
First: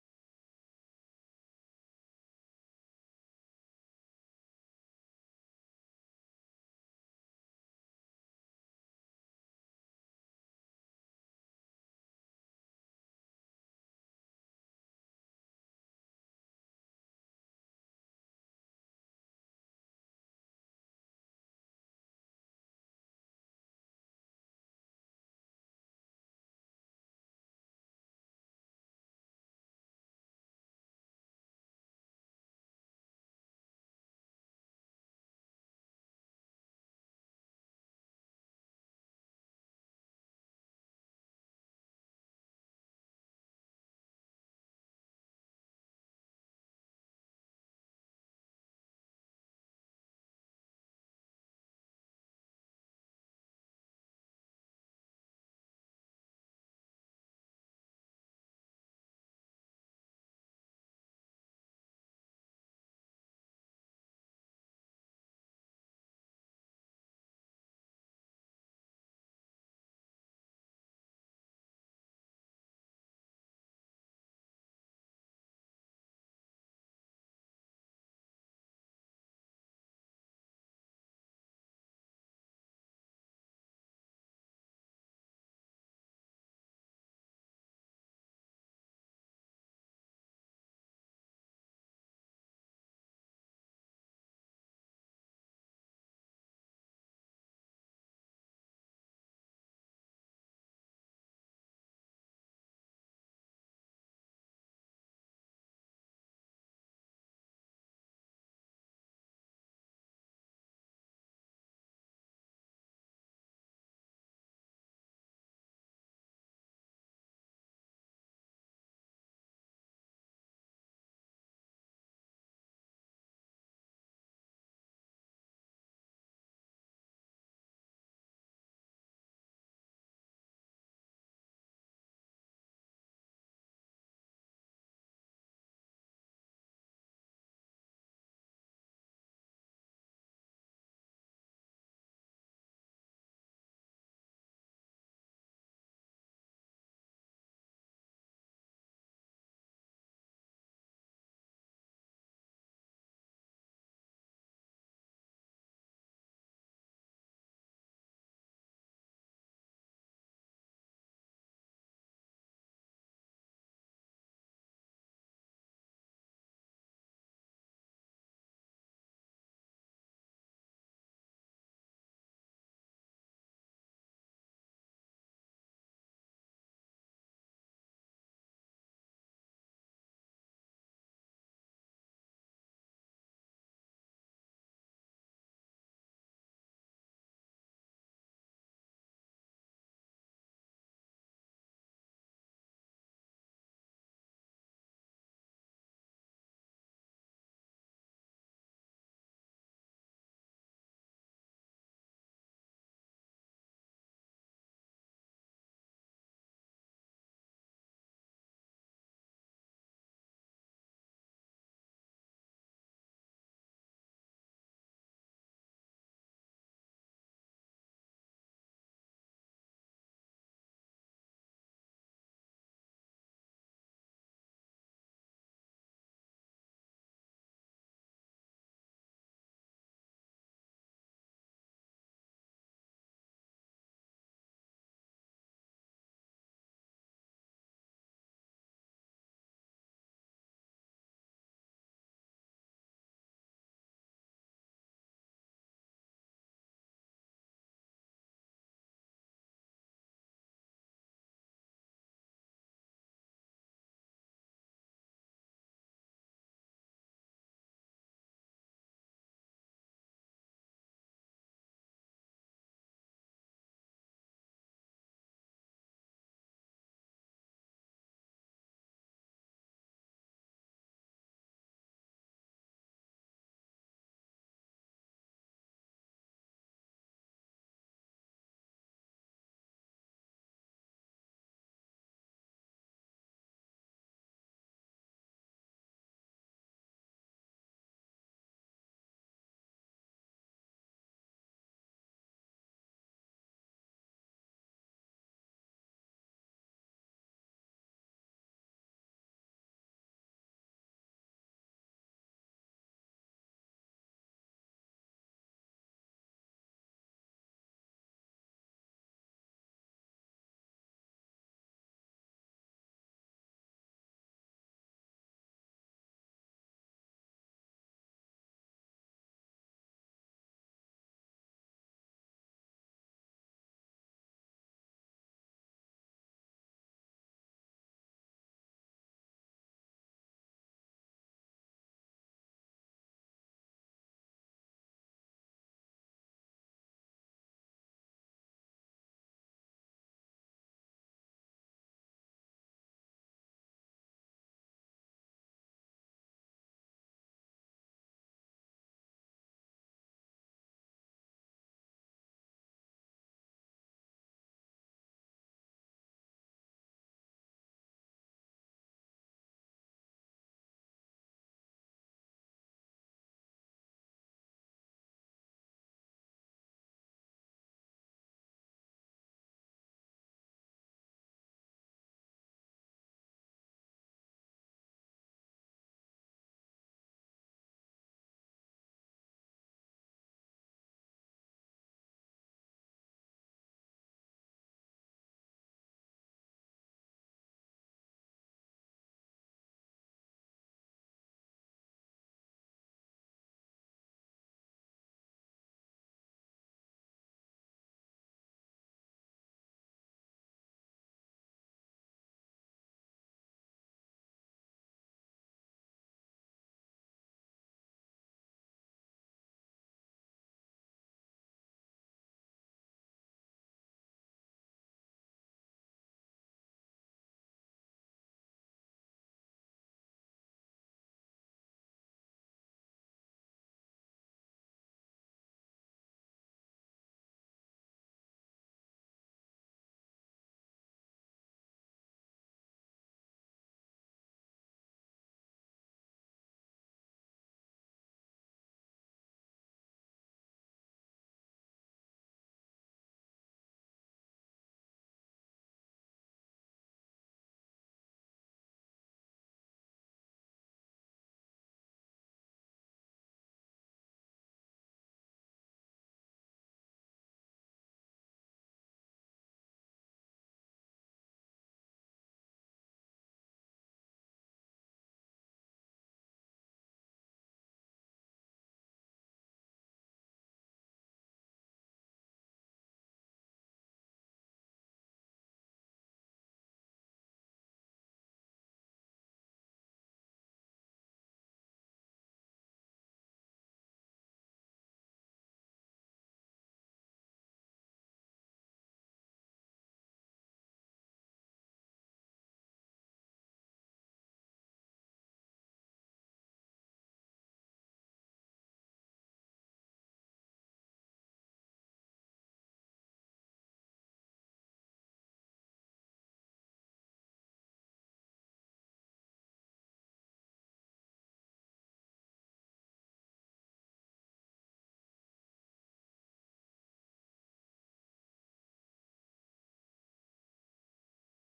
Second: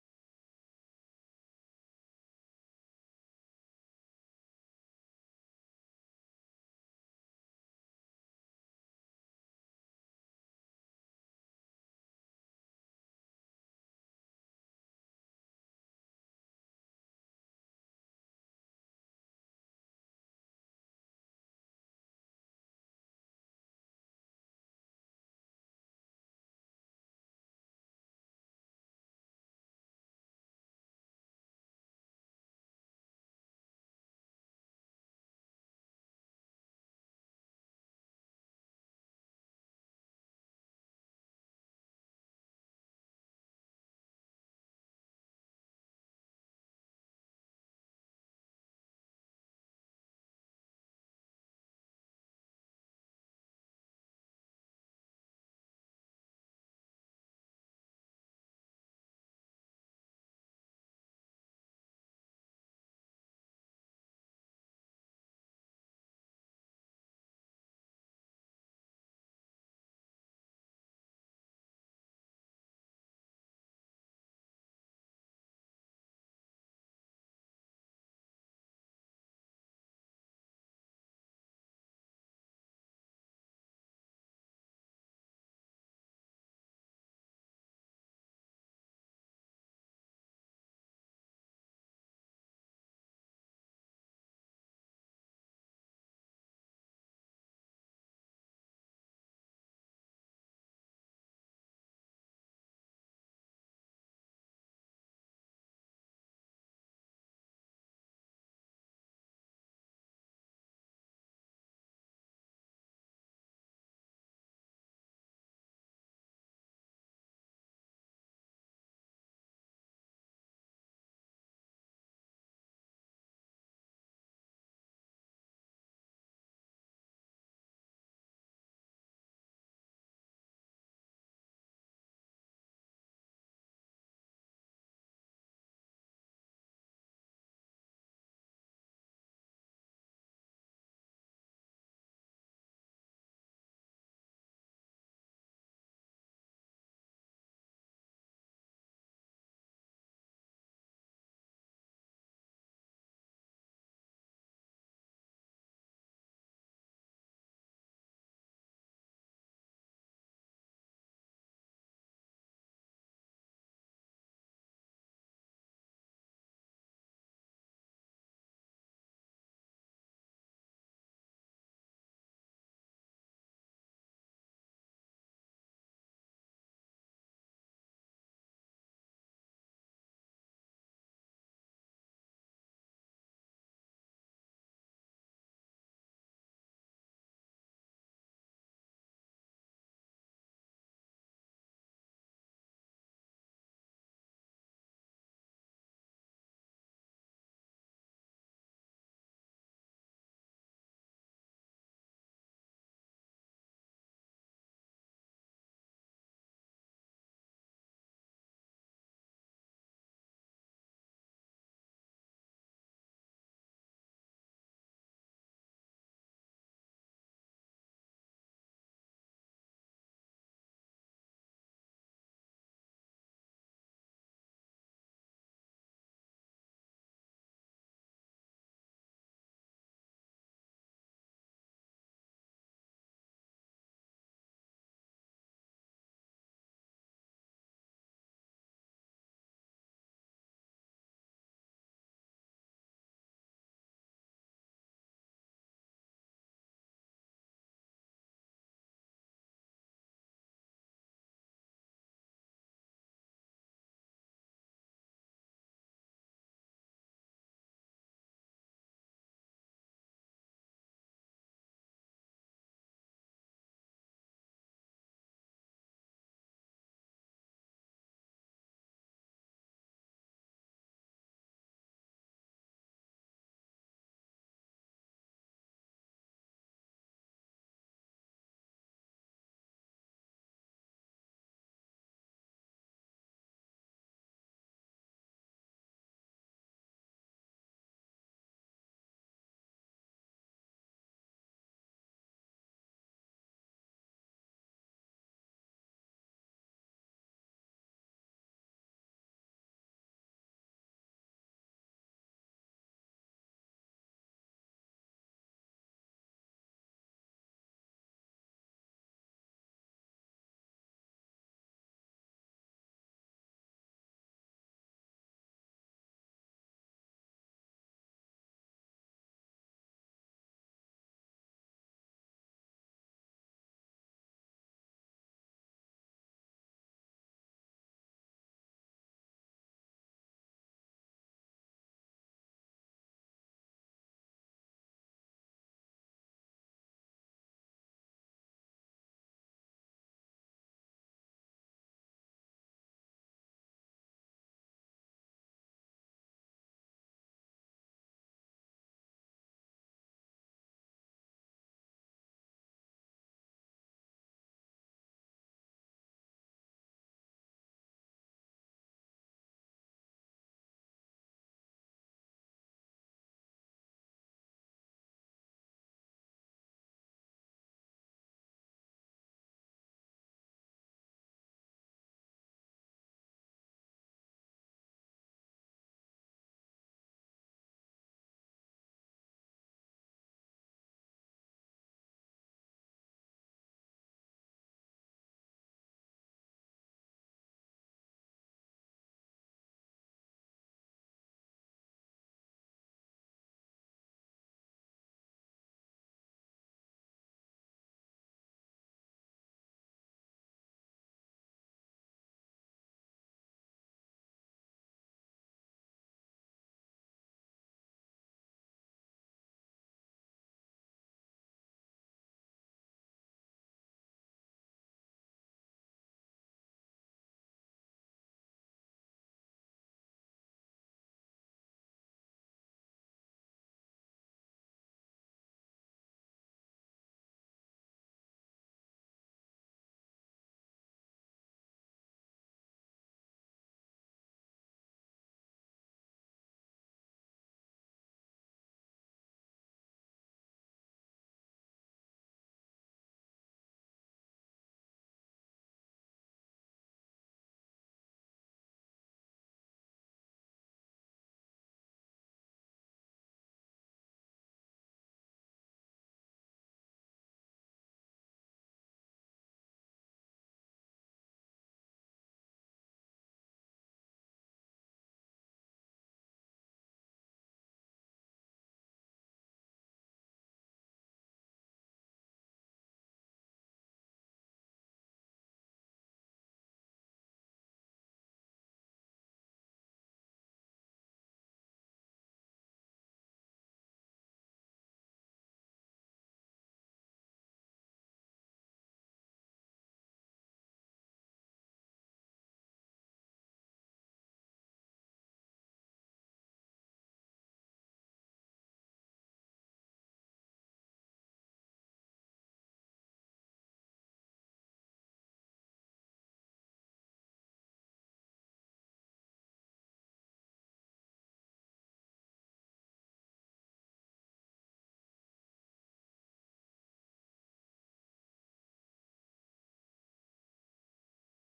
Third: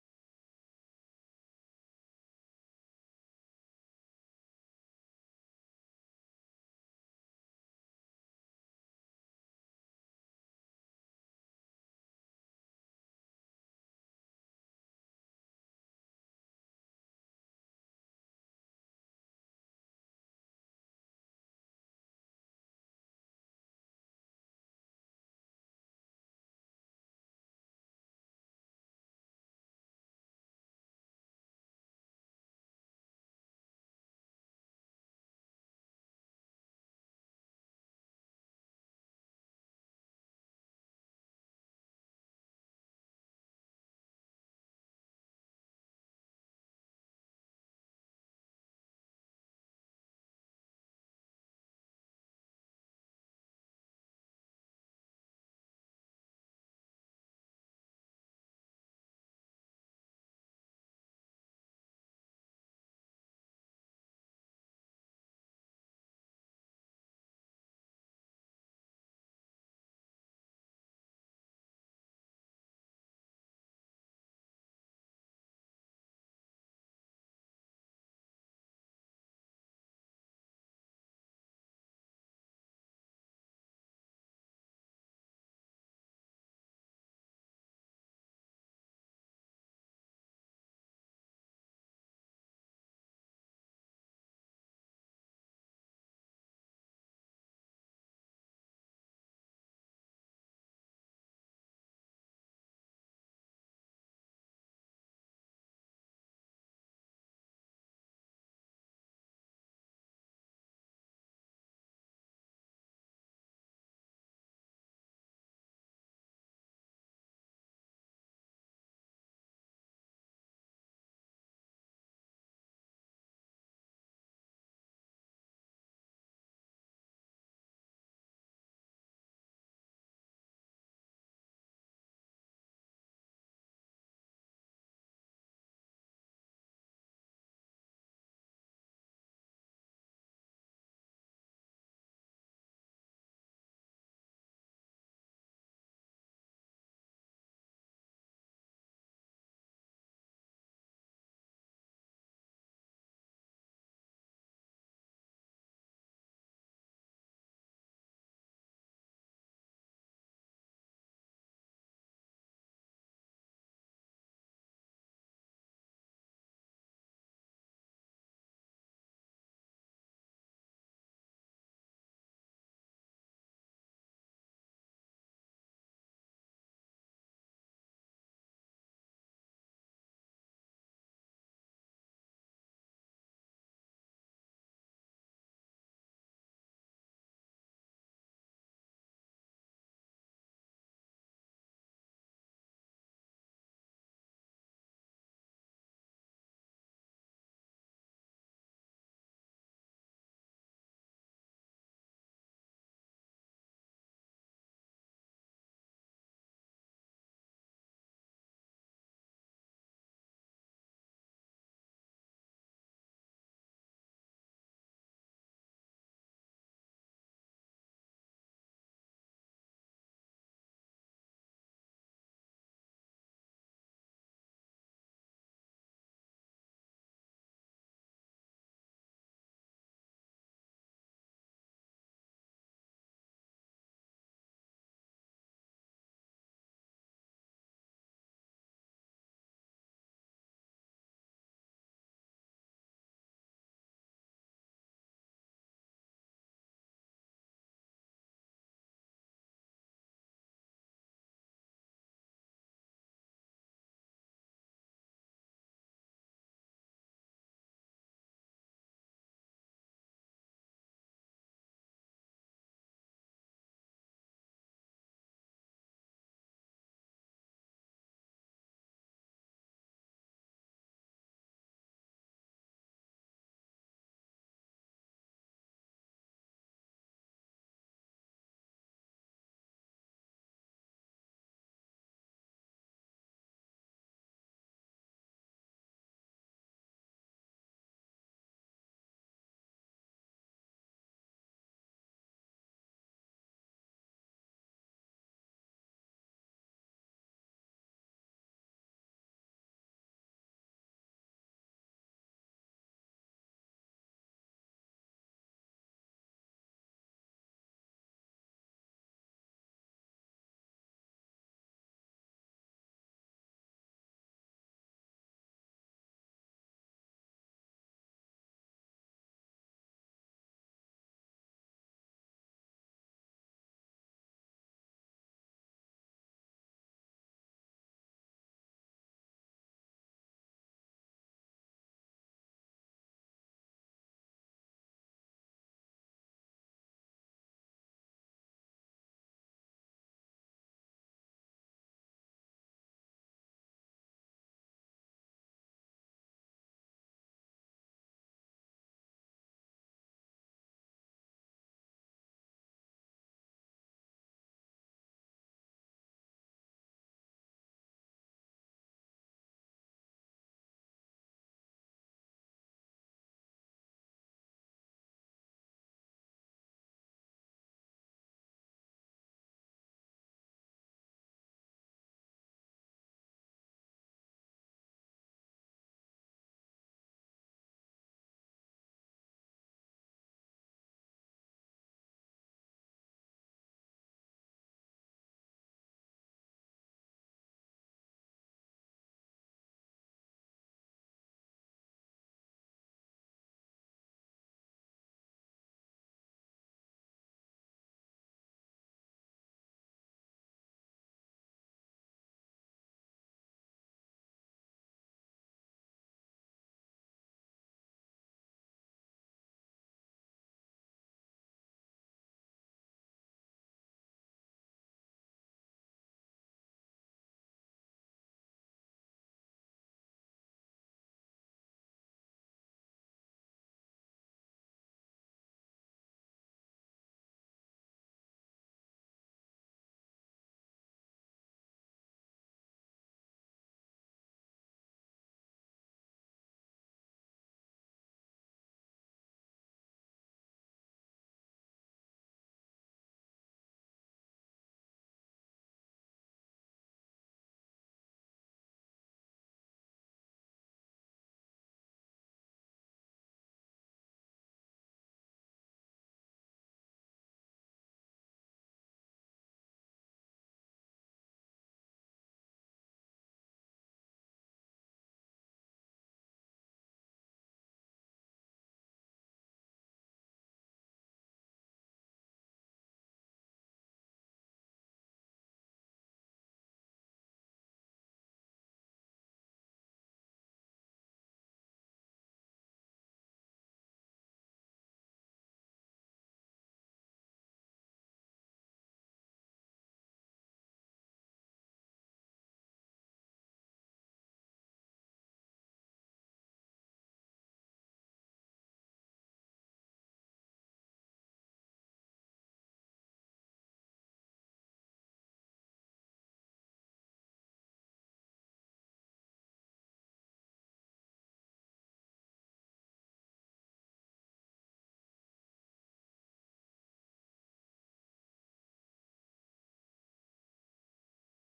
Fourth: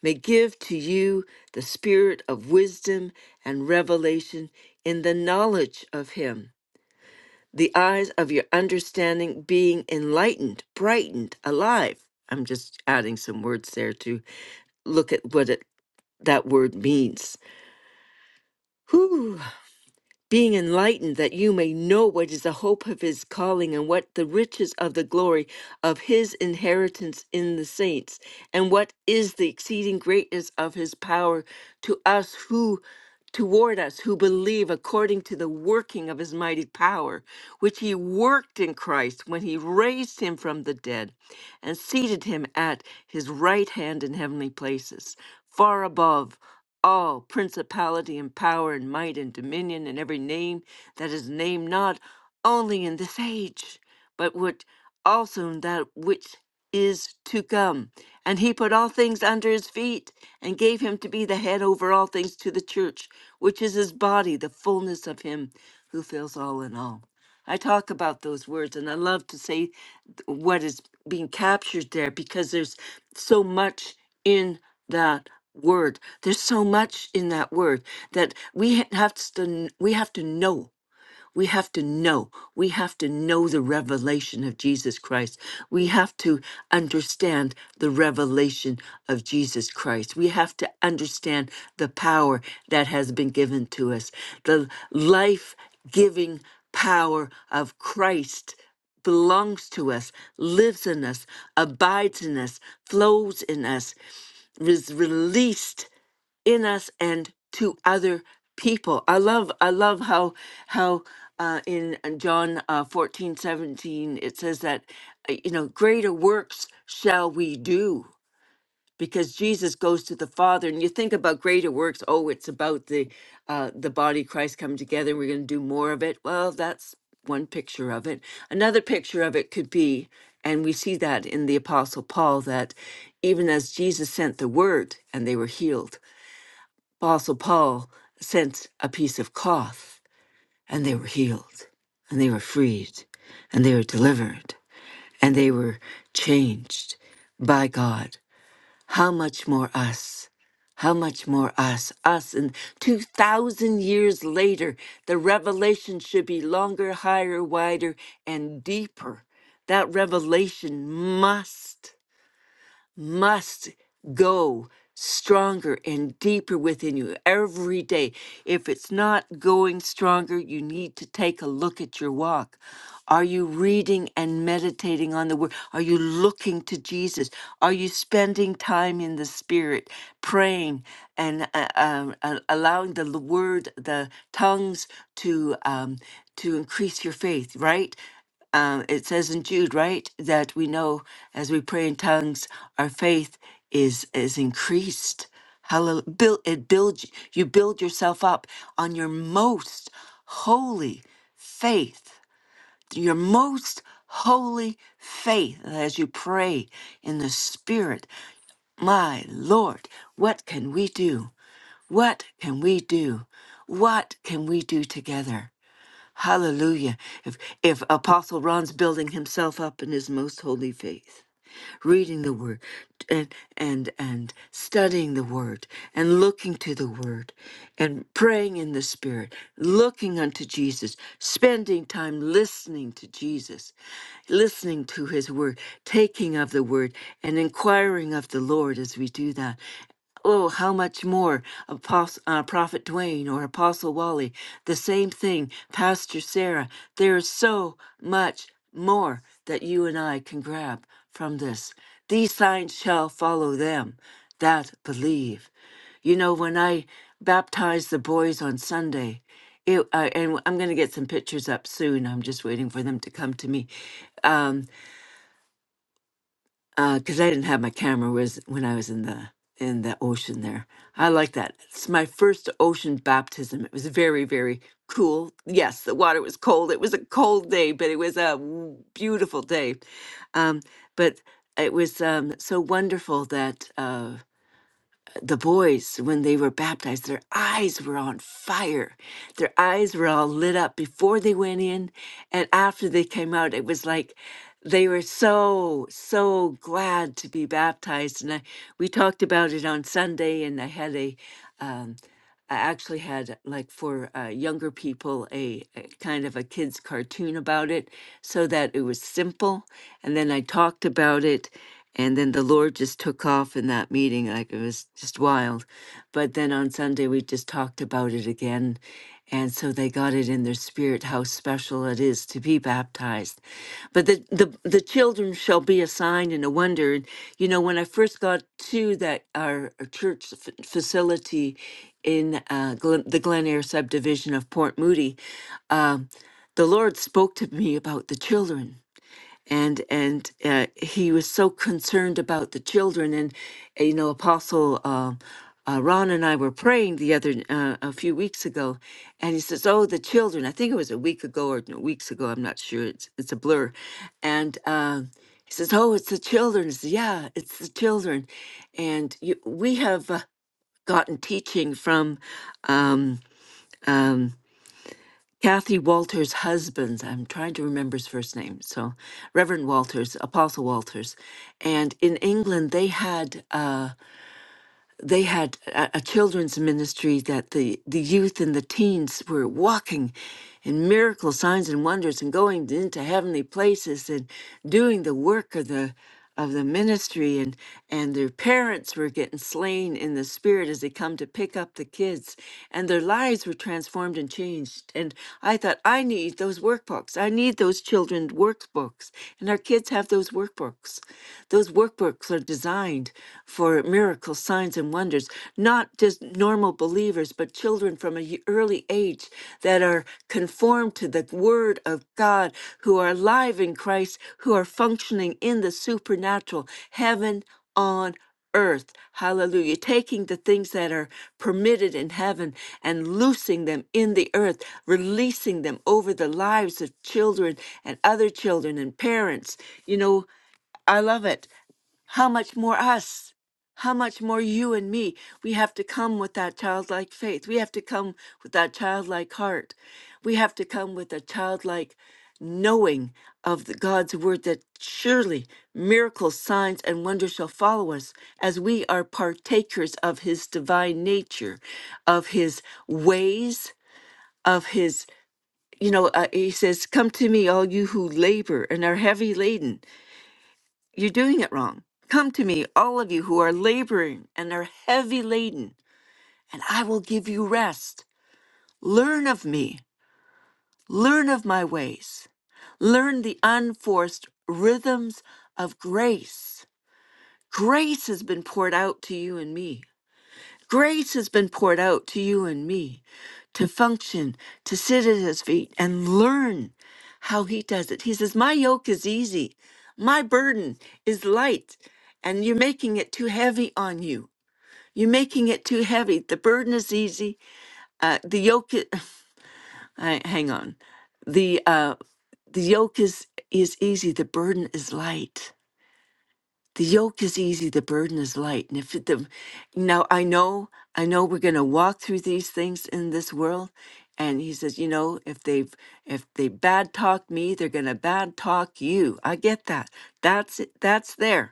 may give to you the spirit of wisdom and revelation in the knowledge of him, the eyes of your understanding being enlightened, brightened, alive. I'm just adding some words there to look at what it, that word means. being enlightened that you may know what is the hope of his calling and what the riches of the glory of his inheritance in the saints and what is the exceeding greatness of his power to us who toward us who believe according to the working of his mighty power which he worked in Christ when he raised him from the dead and seated him at his right hand in heavenly places far above all principality and power and might and dominion and every name that is named not only in this age, but which also in that which is to come. And he put all things under his feet and gave him to be the head over all things to the church, which is his body, the fullness of him who fills all in all. I talk about those words and I love to say th- what is being captured there because there's so much in that word. There's so much in that word that we ha- have to we have to know. We have to know. We have to know the revelation of Jesus Christ. We have to understand the revelation of Jesus Christ. We have to understand the power that has been given to us, the life giving power of Christ belongs to us, lives in us, abides in us, flows in us, is released in us and to other people. I love I love how how uh, in uh, John uh, 14, seventeen it says that uh, you know greater works shall we do because Jesus goes to the Father. And you think about greater works. Oh, it's about the uh, the body of Christ coming together. We're going to do more of it. Well, that's one picture of it. Another picture of it could be, and we see that in the Apostle Paul, that even as Jesus sent the word and they were healed, Apostle Paul sent a piece of cloth, and they were healed, and they were freed, and they were delivered, and they were changed by God. How much more us? How much more us? Us, and 2,000 years later, the revelation should be longer, higher, wider, and deeper. That revelation must must go stronger and deeper within you every day. If it's not going stronger, you need to take a look at your walk. Are you reading and meditating on the word? Are you looking to Jesus? Are you spending time in the spirit, praying and uh, um, uh, allowing the l- word, the tongues to um, to increase your faith, right? um, it says in Jude, right, that we know as we pray in tongues, our faith is is increased. Hallelujah! Build, it builds you build yourself up on your most holy faith, your most holy faith as you pray in the Spirit. My Lord, what can we do? What can we do? What can we do together? Hallelujah. If, if Apostle Ron's building himself up in his most holy faith, reading the word and, and, and studying the word and looking to the word and praying in the spirit, looking unto Jesus, spending time listening to Jesus, listening to his word, taking of the word and inquiring of the Lord as we do that. Oh, how much more Apostle, uh, Prophet Dwayne or Apostle Wally, the same thing, Pastor Sarah. There is so much more that you and I can grab from this. These signs shall follow them that believe. You know, when I baptized the boys on Sunday, it, uh, and I'm going to get some pictures up soon. I'm just waiting for them to come to me. Um, because I didn't have my camera was when I was in the in the ocean there. I like that. It's my first ocean baptism. It was very very cool. Yes, the water was cold. It was a cold day, but it was a w- beautiful day. Um, but it was um, so wonderful that. Uh, the boys, when they were baptized, their eyes were on fire. Their eyes were all lit up before they went in and after they came out. It was like they were so, so glad to be baptized. And I, we talked about it on Sunday, and I had a, um, I actually had like for uh, younger people a, a kind of a kids cartoon about it so that it was simple and then I talked about it and then the Lord just took off in that meeting like it was just wild but then on Sunday we just talked about it again and so they got it in their spirit how special it is to be baptized. But the, the, the children shall be a sign and a wonder. And, you know, when I first got to that, our church f- facility in uh, Glen, the Glen Eyre subdivision of Port Moody, um, the Lord spoke to me about the children and and uh, he was so concerned about the children and uh, you know apostle uh, uh, ron and i were praying the other uh, a few weeks ago and he says oh the children i think it was a week ago or no, weeks ago i'm not sure it's it's a blur and uh, he says oh it's the children I said, yeah it's the children and you, we have uh, gotten teaching from um, um, Kathy Walters' husband, I'm trying to remember his first name, so Reverend Walters, Apostle Walters. And in England, they had. uh, they had a, a children's ministry that the, the youth and the teens were walking in miracle signs and wonders and going into heavenly places and doing the work of the of the ministry and and their parents were getting slain in the spirit as they come to pick up the kids and their lives were transformed and changed and i thought i need those workbooks i need those children's workbooks and our kids have those workbooks those workbooks are designed designed for miracles, signs, and wonders, not just normal believers, but children from an early age that are conformed to the Word of God, who are alive in Christ, who are functioning in the supernatural, heaven on earth. Hallelujah. Taking the things that are permitted in heaven and loosing them in the earth, releasing them over the lives of children and other children and parents. You know, I love it. How much more us? How much more you and me? We have to come with that childlike faith. We have to come with that childlike heart. We have to come with a childlike knowing of the God's word that surely miracles, signs, and wonders shall follow us as we are partakers of his divine nature, of his ways, of his, you know, uh, he says, Come to me, all you who labor and are heavy laden. You're doing it wrong. Come to me, all of you who are laboring and are heavy laden, and I will give you rest. Learn of me. Learn of my ways. Learn the unforced rhythms of grace. Grace has been poured out to you and me. Grace has been poured out to you and me to function, to sit at his feet and learn how he does it. He says, My yoke is easy, my burden is light, and you're making it too heavy on you. You're making it too heavy. The burden is easy. Uh, the yoke, is, *laughs* I, hang on. The uh, the yoke is is easy. The burden is light the yoke is easy the burden is light and if it, the now i know i know we're going to walk through these things in this world and he says you know if they've if they bad talk me they're going to bad talk you i get that that's it that's there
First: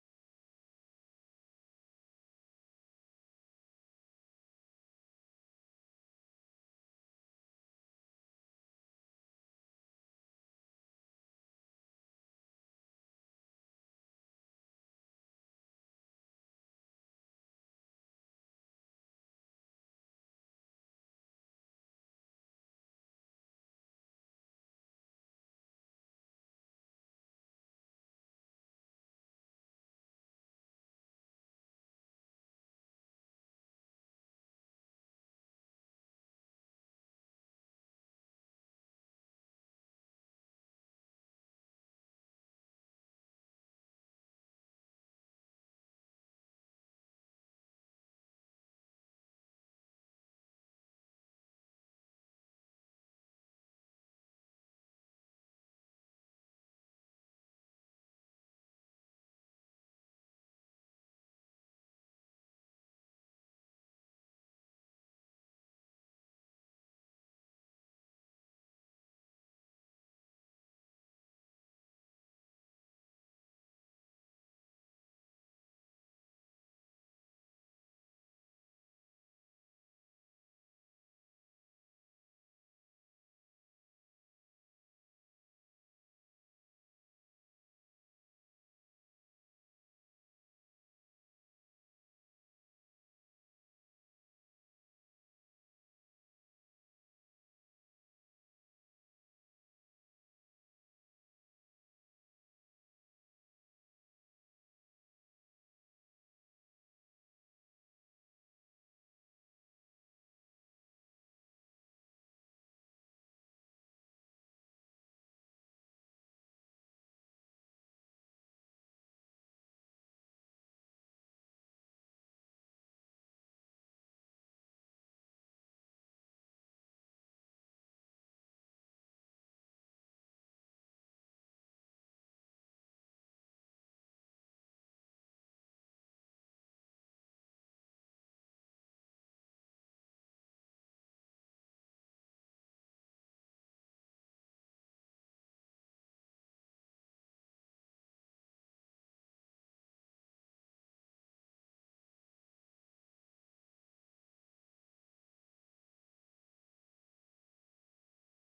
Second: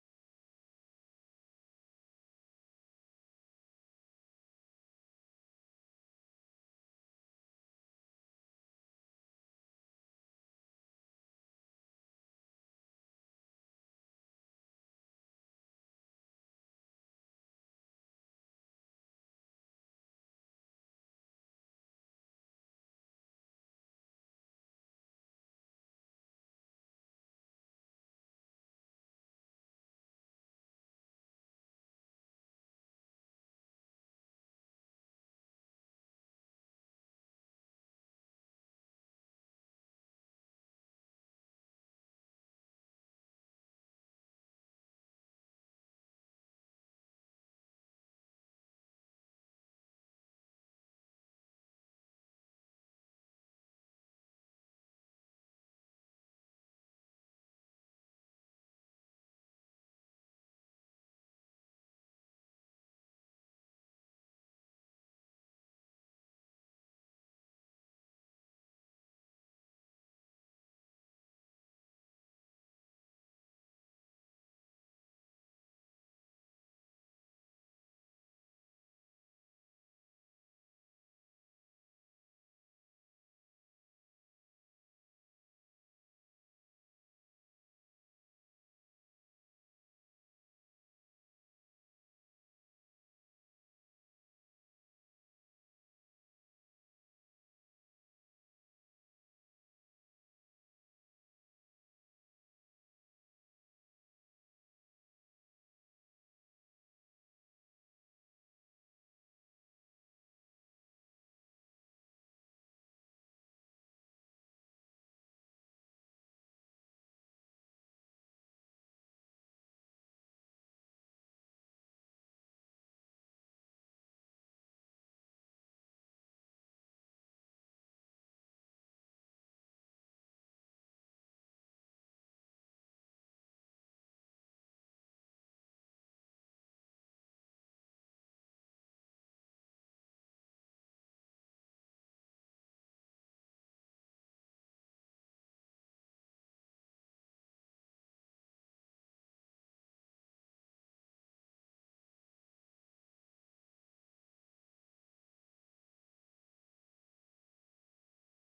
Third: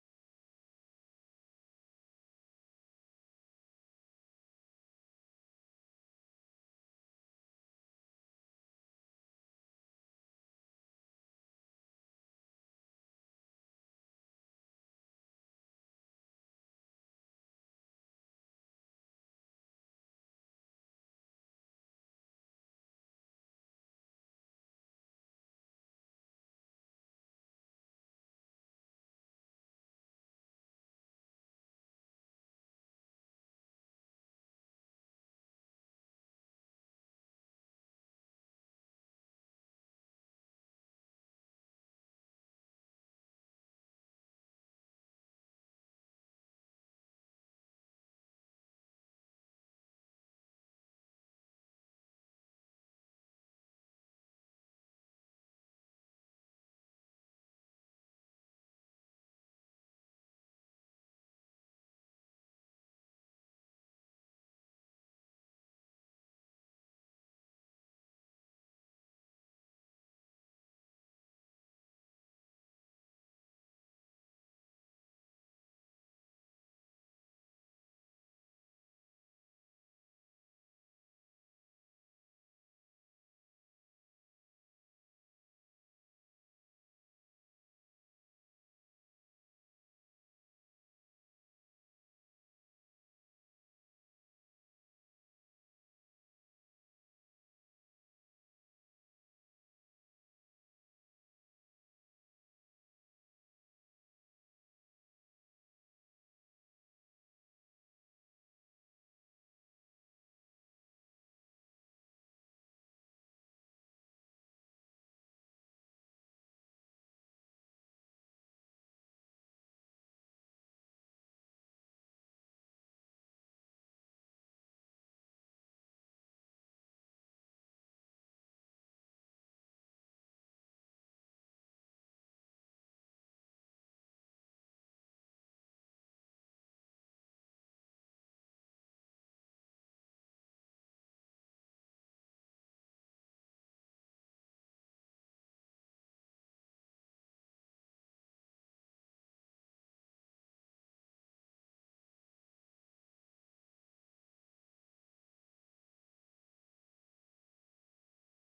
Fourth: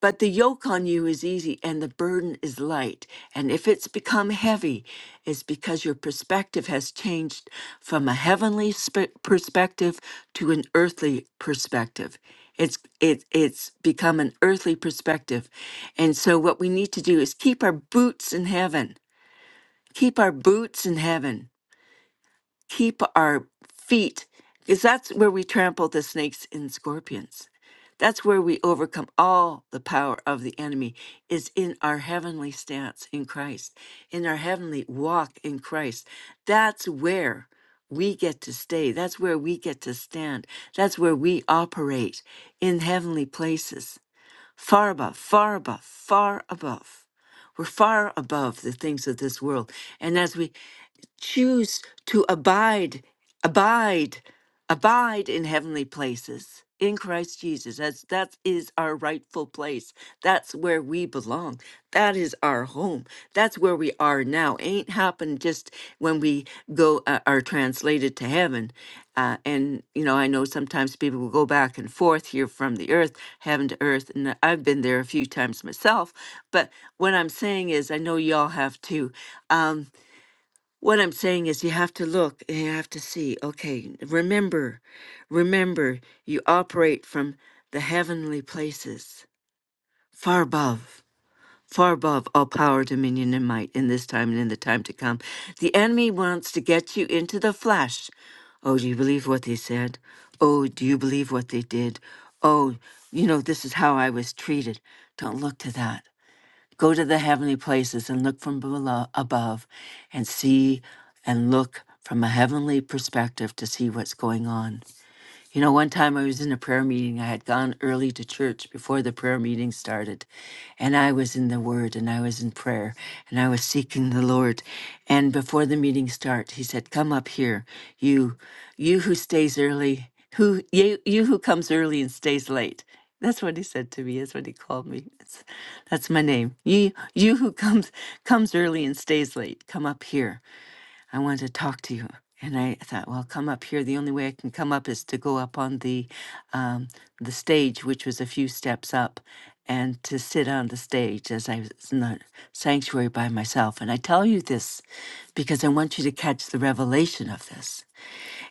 but the yoke on you is easy and the burden is light. And if it's become heavy, it's because your perspective has changed from a heavenly sp- perspective to an earthly perspective. It's it, it's become an earthly perspective. And so what we need to do is keep our boots in heaven. Keep our boots in heaven keep our feet because that's where we trample the snakes and scorpions that's where we overcome all the power of the enemy is in our heavenly stance in christ in our heavenly walk in christ that's where we get to stay that's where we get to stand that's where we operate in heavenly places far above far above far above we're far above the things of this world. And as we choose to abide, abide, abide in heavenly places in Christ Jesus. That's that is our rightful place. That's where we belong. That is our home. That's where we are now. Ain't happened just when we go uh, are translated to heaven. Uh, and you know, I know sometimes people will go back and forth here from the earth, heaven to earth, and I've been there a few times myself. But what I'm saying is, I know y'all have too. Um, what I'm saying is, you have to look and you have to see. Okay, remember, remember, you operate from the heavenly places, far above, far above all power, dominion, and might in this time and in the time to come. The enemy wants to get you into the flesh. Oh, do you believe what they said? Oh, do you believe what they did? Oh, you know, this is how I was treated. Don't look to that. Go to the heavenly places and look from below, above and see and look from a heavenly perspective to see what's going on. You know, one time I was in a prayer meeting. I had gone early to church before the prayer meeting started, and I was in the Word and I was in prayer and I was seeking the Lord. And before the meeting start, He said, "Come up here, you, you who stays early, who you, you who comes early and stays late." That's what he said to me. That's what he called me. That's, that's my name. You, you who comes comes early and stays late, come up here. I wanted to talk to you. And I thought, well, come up here. The only way I can come up is to go up on the um, the stage, which was a few steps up, and to sit on the stage as I was in the sanctuary by myself. And I tell you this because I want you to catch the revelation of this.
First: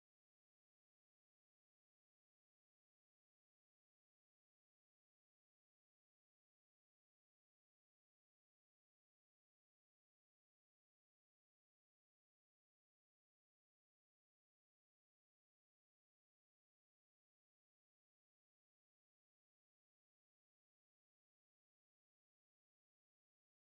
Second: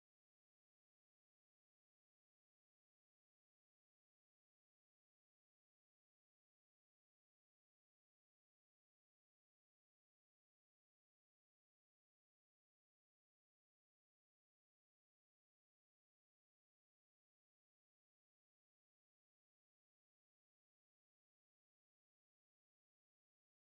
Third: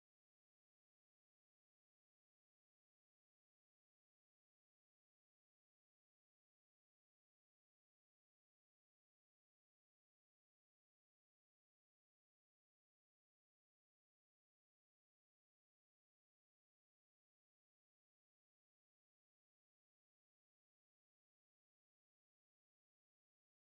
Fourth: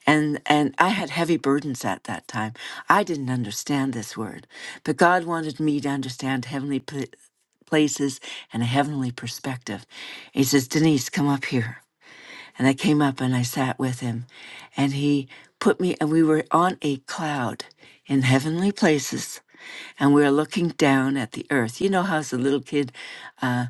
And and I had heavy burdens at that time. I didn't understand this word, but God wanted me to understand heavenly pla- places and a heavenly perspective. He says, Denise, come up here. And I came up and I sat with him. And he put me, and we were on a cloud in heavenly places and we're looking down at the earth. You know how as a little kid uh,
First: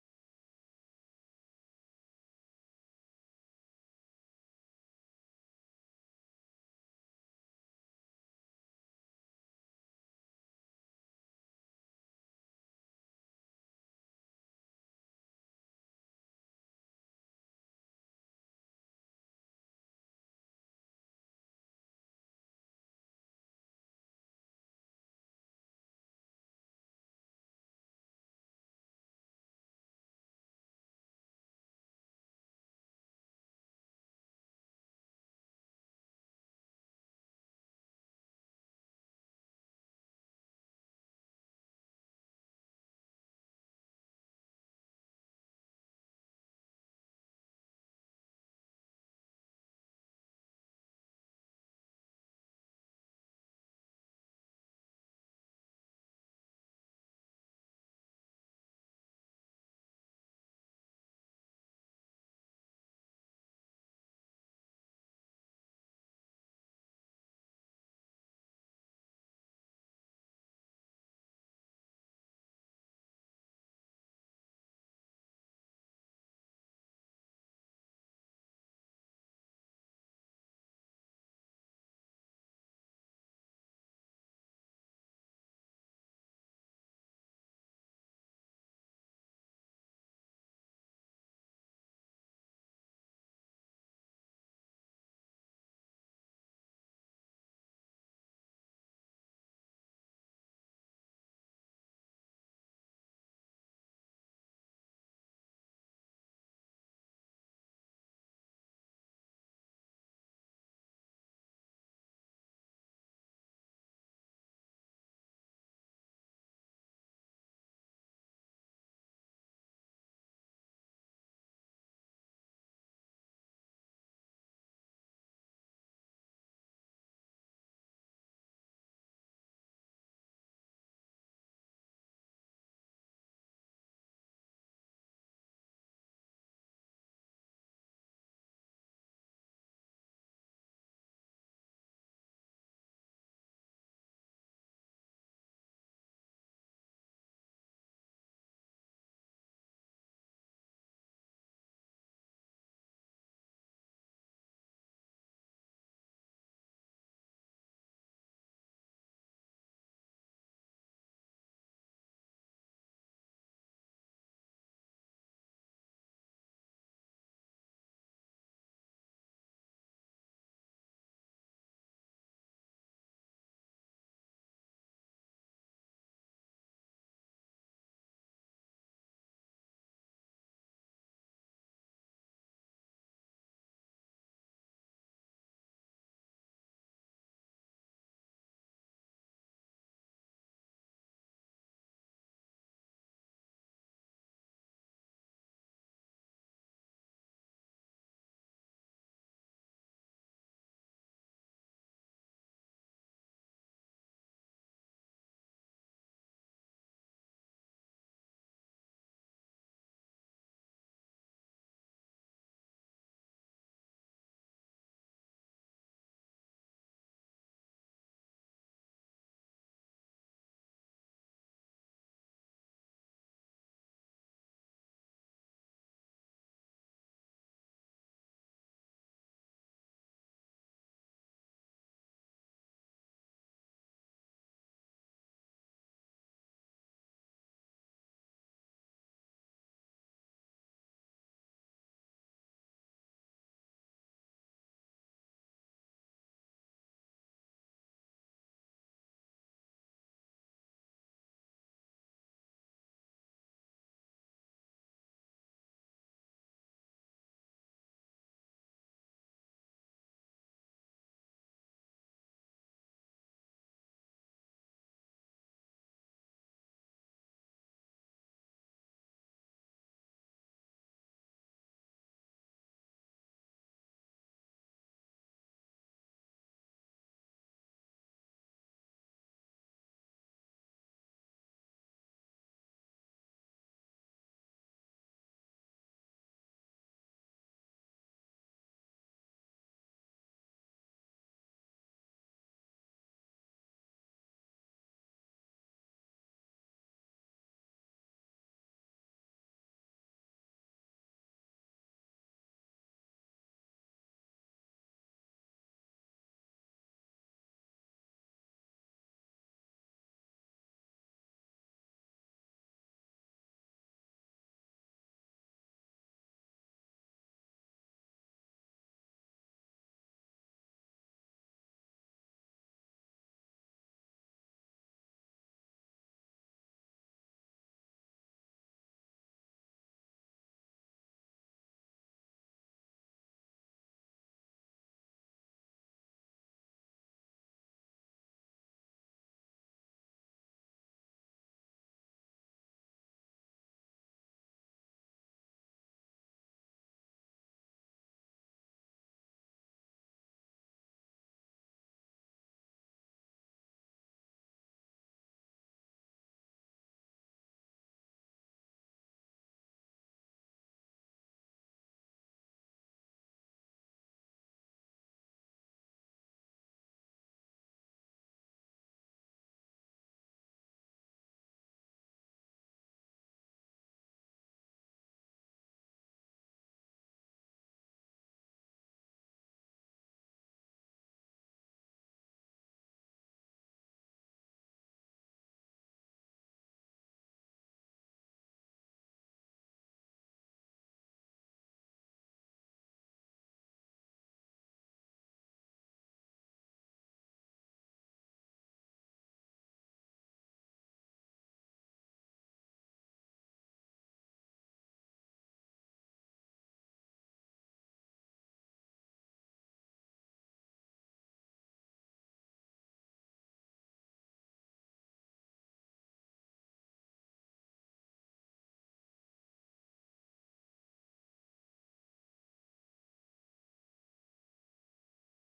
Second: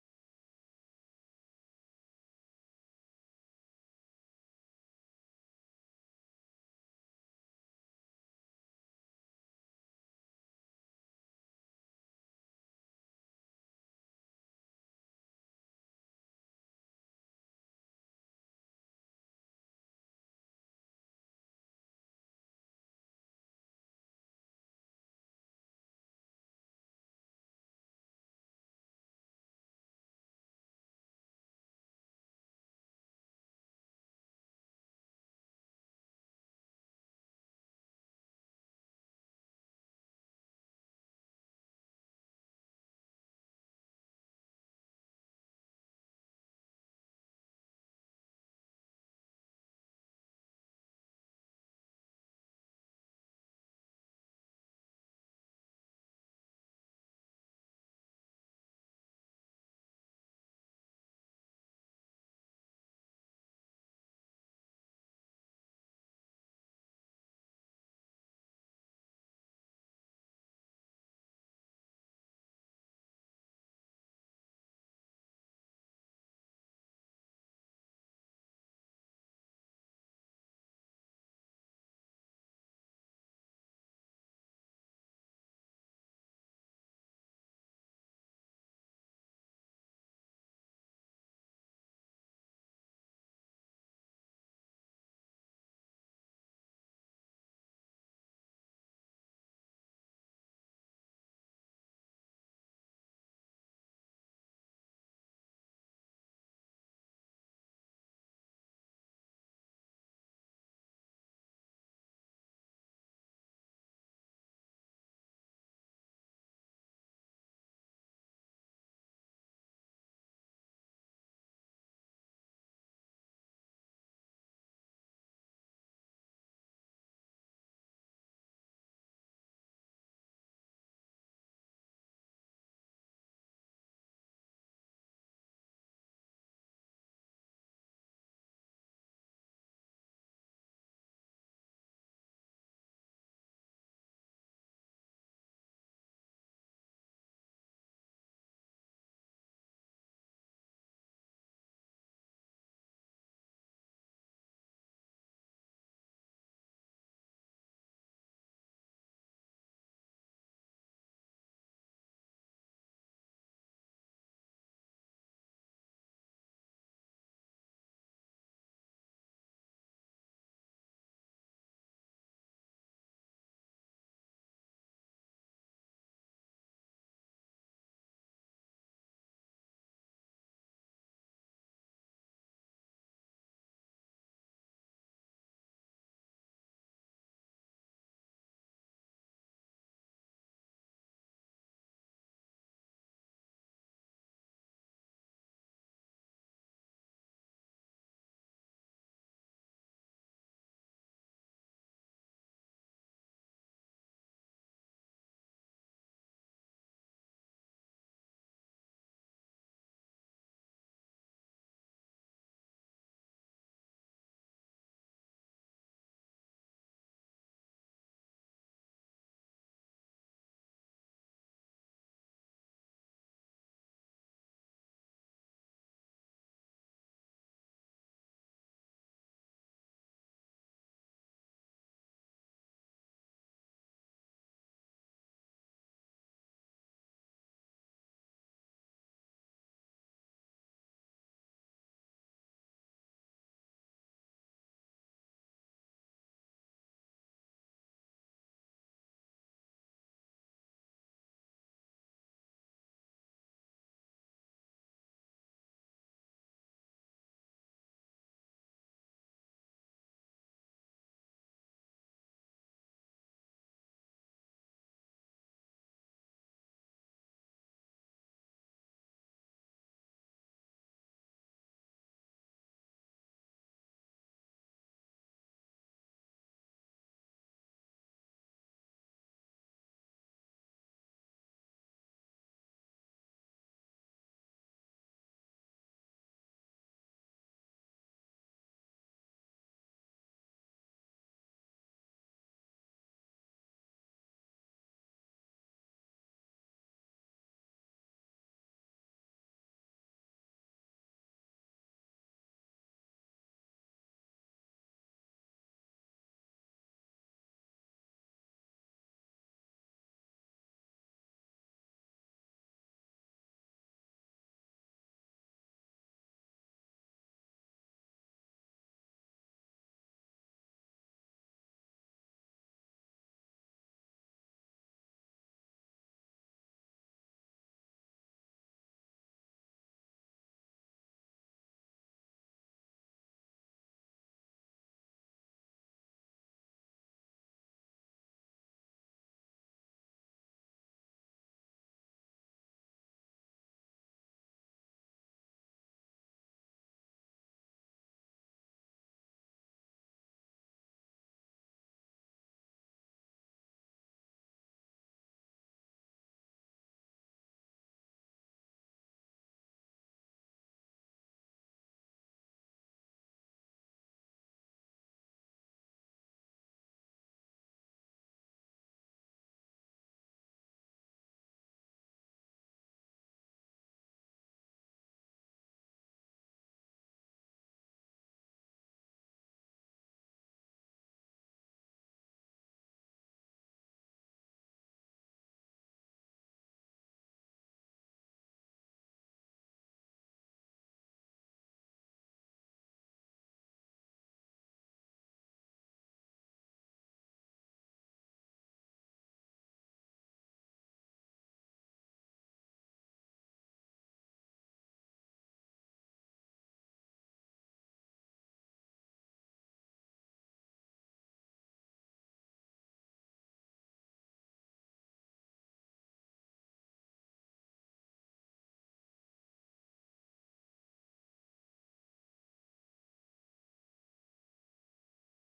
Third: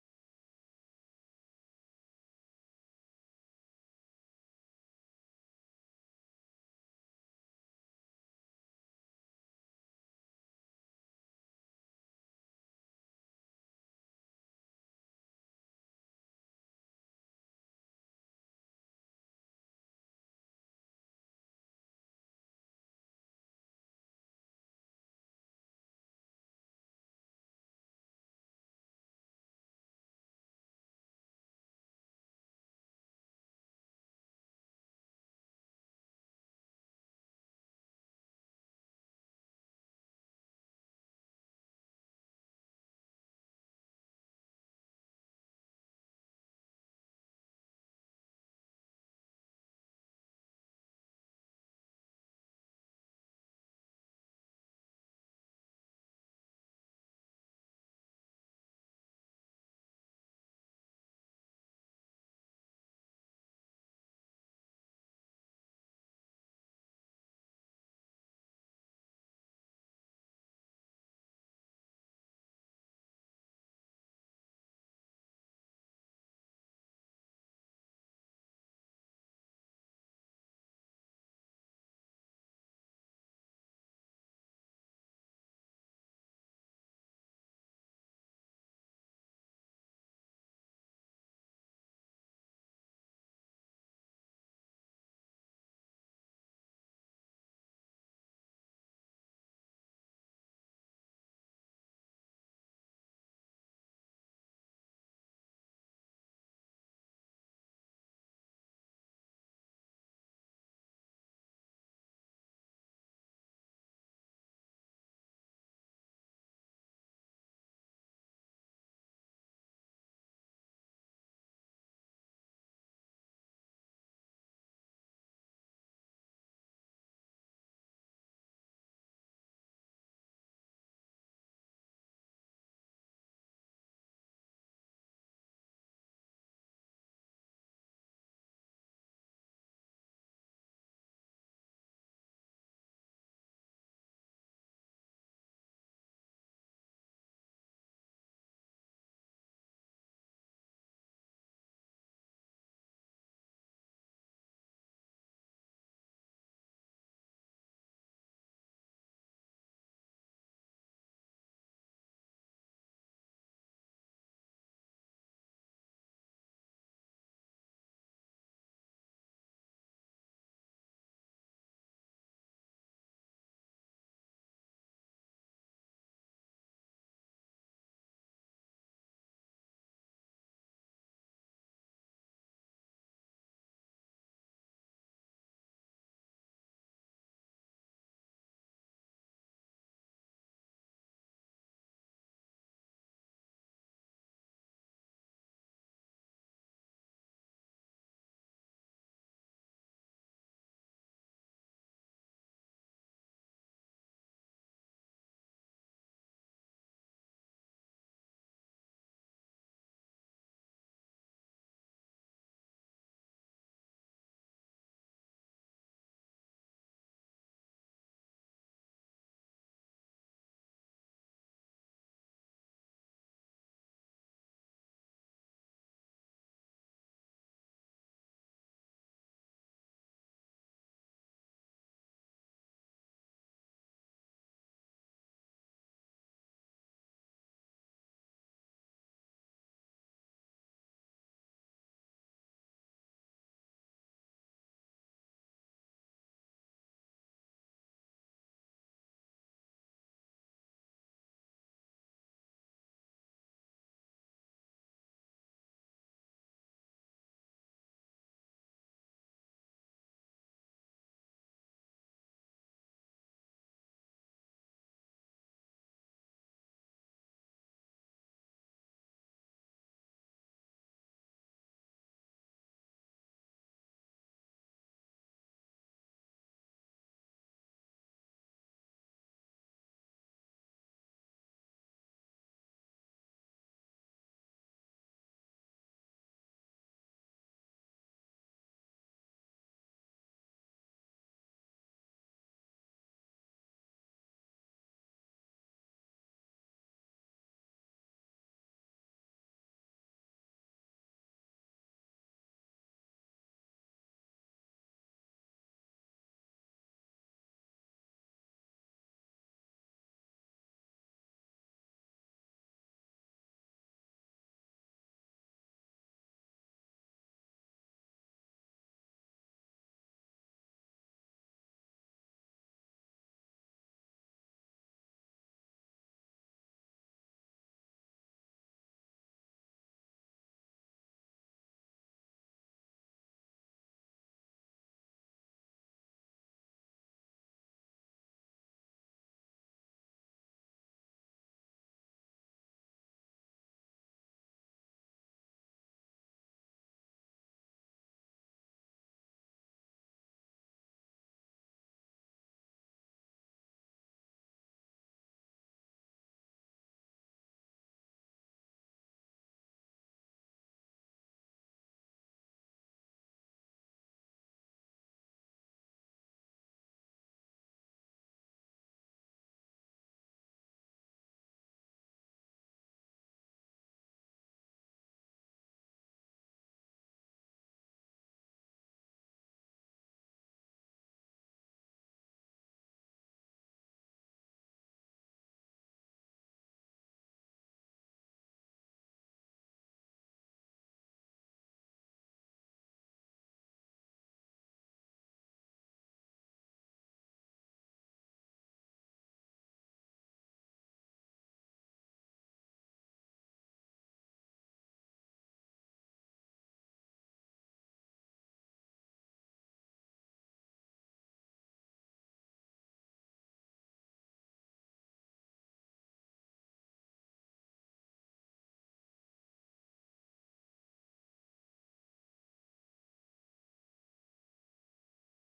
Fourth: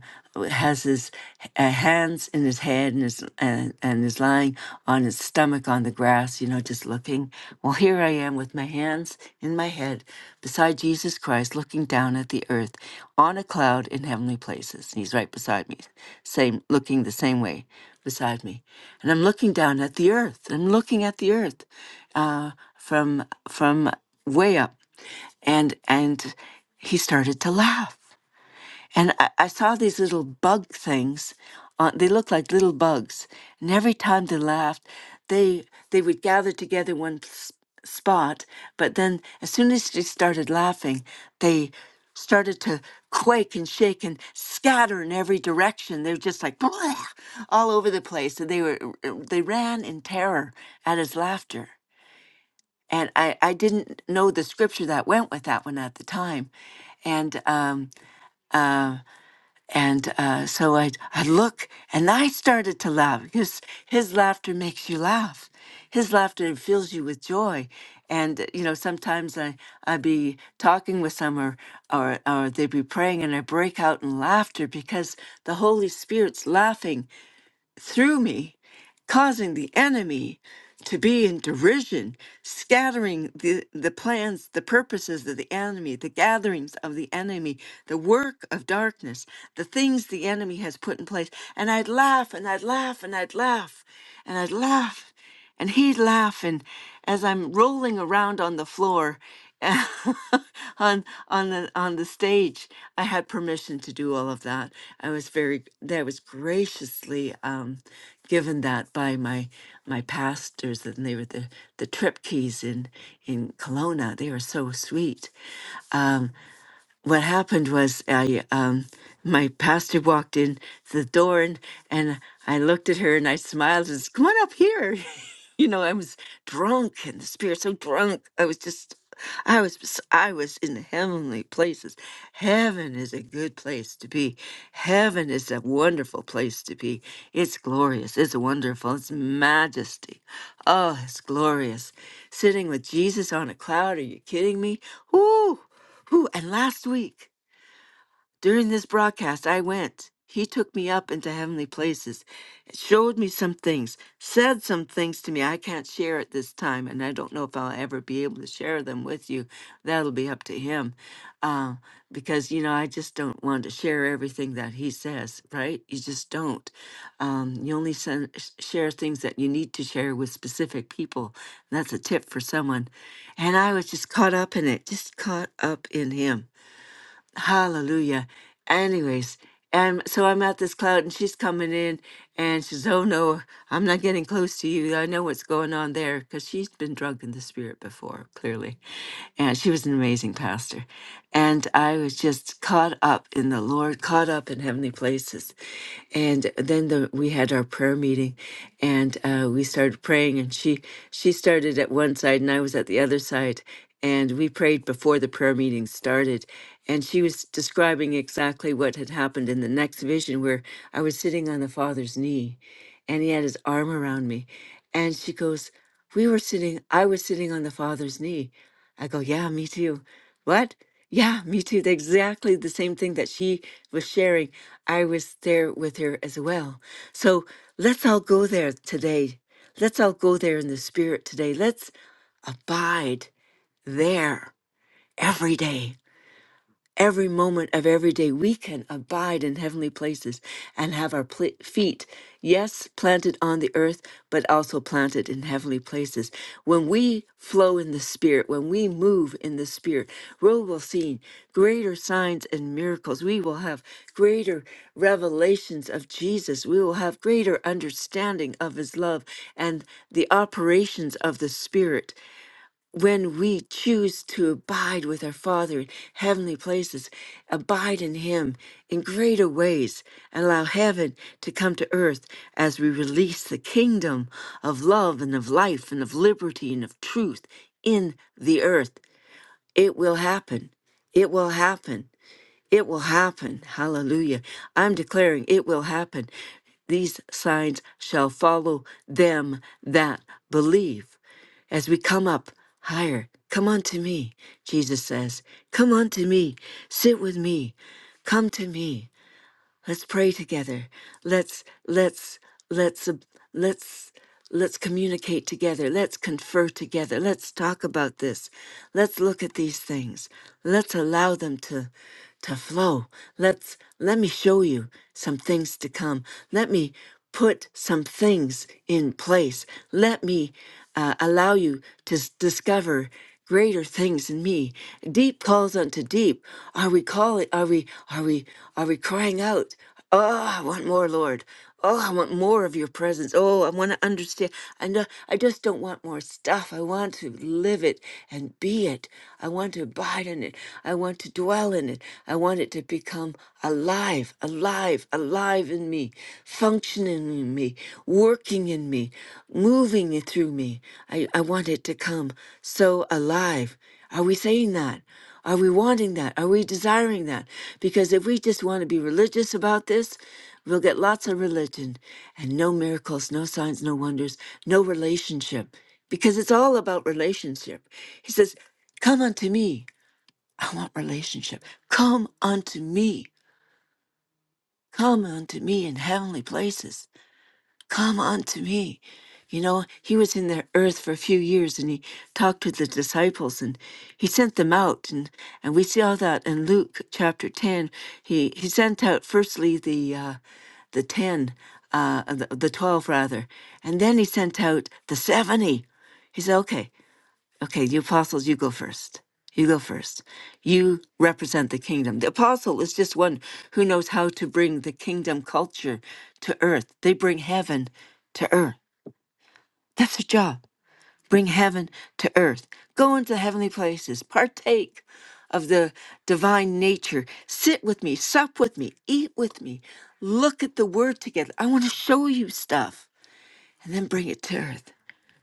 has his uh, hands in his head and is, and, and is lying on his stomach on the grass, you know, just looking. Well, here I am with my hands in my head beside Jesus Christ, looking down at the earth on a cloud in heavenly places. And he's right beside me, same looking the same way beside me. And I'm looking down at the earth. I'm looking at the earth uh, from from way up, and and he started to laugh. And I, I saw these little bug things. On, they looked like little bugs, and every time they laughed, they they would gather together one s- spot. But then, as soon as they started laughing, they started to quake and shake and scatter in every direction. They were just like *laughs* all over the place, and they were they ran in terror at his laughter and I, I didn't know the scripture that went with that one at the time and um uh and uh so i i look and i started to laugh because his laughter makes you laugh his laughter fills you with joy and uh, you know sometimes i i be talking with some or or, or they be praying and i break out in laughter because the holy spirit's laughing through me, causing the enemy to be in derision, scattering the, the plans, the purposes of the enemy, the gatherings of the enemy, the work of darkness, the things the enemy has put in place. And I'd laugh and I'd laugh and I'd laugh and I'd laugh. And he'd laugh, and as I'm rolling around on the floor, *laughs* on on the on the stage, I had permission to do all of that. I was very that was graciously um, given that by my my pastors, and they were the the trip keys in in Kelowna. They were so sweet. Um, what happened was I um my pastor walked in the door and, and I looked at her and I smiled and said, Come on up here. *laughs* you know, I was drunk and the spirit so drunk. I was just I was I was in heavenly places. Heaven is a good place to be. Heaven is a wonderful place to be. It's glorious. It's wonderful. It's majesty. Oh, it's glorious. Sitting with Jesus on a cloud. Are you kidding me? Whoo! Whew, and last week during this broadcast, I went. He took me up into heavenly places, showed me some things, said some things to me I can't share at this time, and I don't know if I'll ever be able to share them with you. That'll be up to him, uh, because you know I just don't want to share everything that he says. Right? You just don't. Um, you only send, sh- share things that you need to share with specific people. That's a tip for someone. And I was just caught up in it, just caught up in him. Hallelujah. Anyways, and so I'm at this cloud and she's coming in and she says, Oh no, I'm not getting close to you. I know what's going on there because she's been drunk in the spirit before, clearly. And she was an amazing pastor. And I was just caught up in the Lord, caught up in heavenly places. And then the, we had our prayer meeting and uh, we started praying and she she started at one side and I was at the other side and we prayed before the prayer meeting started and she was describing exactly what had happened in the next vision where i was sitting on the father's knee and he had his arm around me and she goes we were sitting i was sitting on the father's knee i go yeah me too what yeah me too The- exactly the same thing that she was sharing i was there with her as well so let's all go there today Let's all go there in the spirit today. Let's abide there every day, every moment of every day. We can abide in heavenly places and have our pl- feet, yes, planted on the earth, but also planted in heavenly places. When we flow in the Spirit, when we move in the Spirit, we will see greater signs and miracles. We will have greater revelations of Jesus. We will have greater understanding of His love and the operations of the Spirit when we choose to abide with our Father in heavenly places, abide in Him in greater ways, and allow heaven to come to earth as we release the kingdom of love and of life and of liberty and of truth in the earth, it will happen. It will happen. It will happen. Hallelujah. I'm declaring it will happen. These signs shall follow them that believe. As we come up higher, come unto me, Jesus says. Come unto me. Sit with me. Come to me. Let's pray together. Let's let's let's uh, let's let's communicate together. Let's confer together. Let's talk about this. Let's look at these things. Let's allow them to to flow. Let's let me show you some things to come. Let me put some things in place. Let me uh, allow you to s- discover greater things in me. Deep calls unto deep. Are we calling? Are we? Are we? Are we crying out? Oh, I want more, Lord. Oh, I want more of your presence. Oh, I want to understand. I know, I just don't want more stuff. I want to live it and be it. I want to abide in it. I want to dwell in it. I want it to become alive, alive, alive in me functioning in me, working in me, moving it through me. I, I want it to come so alive. Are we saying that? Are we wanting that? Are we desiring that? Because if we just want to be religious about this, we'll get lots of religion and no miracles, no signs, no wonders, no relationship, because it's all about relationship. He says, Come unto me. I want relationship. Come unto me. Come unto me in heavenly places. Come unto me. You know, he was in the earth for a few years and he talked to the disciples and he sent them out. And, and we see all that in Luke chapter 10. He, he sent out firstly the, uh, the 10, uh, the, the 12 rather, and then he sent out the 70. He said, okay, Okay, the apostles, you go first. You go first. You represent the kingdom. The apostle is just one who knows how to bring the kingdom culture to earth. They bring heaven to earth. That's their job. Bring heaven to earth. Go into heavenly places. Partake of the divine nature. Sit with me. Sup with me. Eat with me. Look at the word together. I want to show you stuff and then bring it to earth.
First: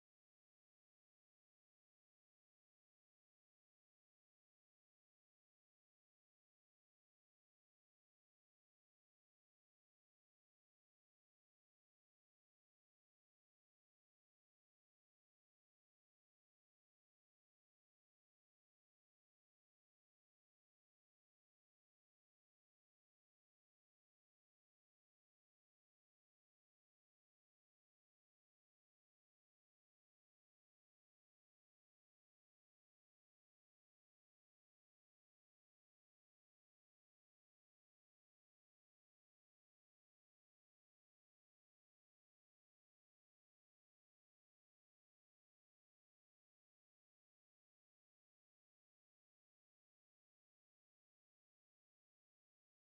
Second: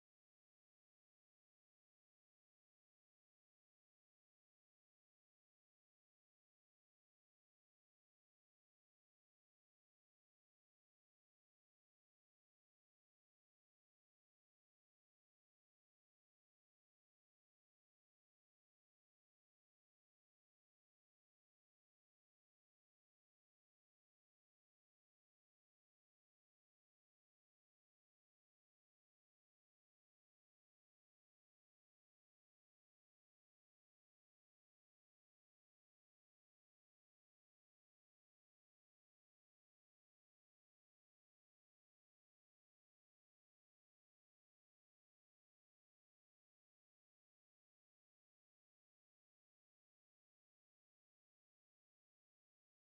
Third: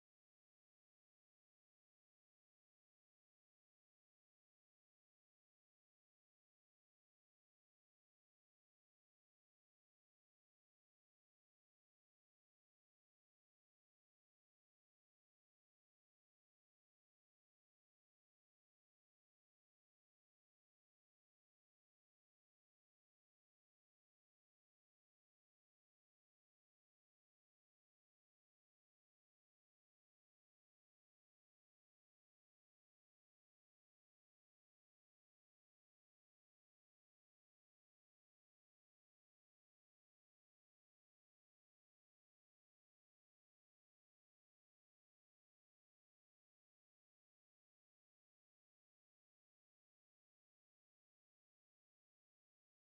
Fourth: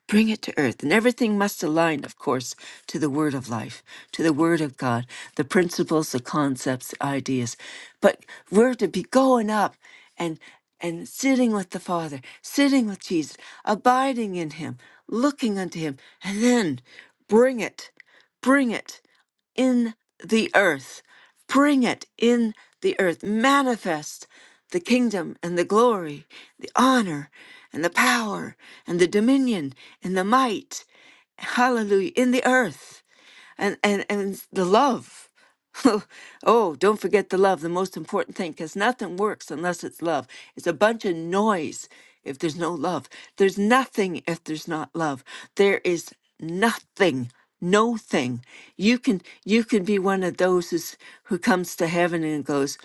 Bring it to earth. And everything must align, of course, to the word of life, to the word of God, the principles, the concepts, the ideas. But we're to be going up and and sitting with the Father, sitting with Jesus, abiding in him, looking unto him, and then bring it. Bring it in the earth. Bring it in the earth. Manifest the kingdom and the glory, the honor and the power and the dominion and the might. Hallelujah. In the earth and and and the love *laughs* oh don't forget the love the most important thing because nothing works unless it's love it's a bunch of noise if there's no love there's nothing if there's not love there is nothing no thing you can you can be one of those who's, who comes to heaven and goes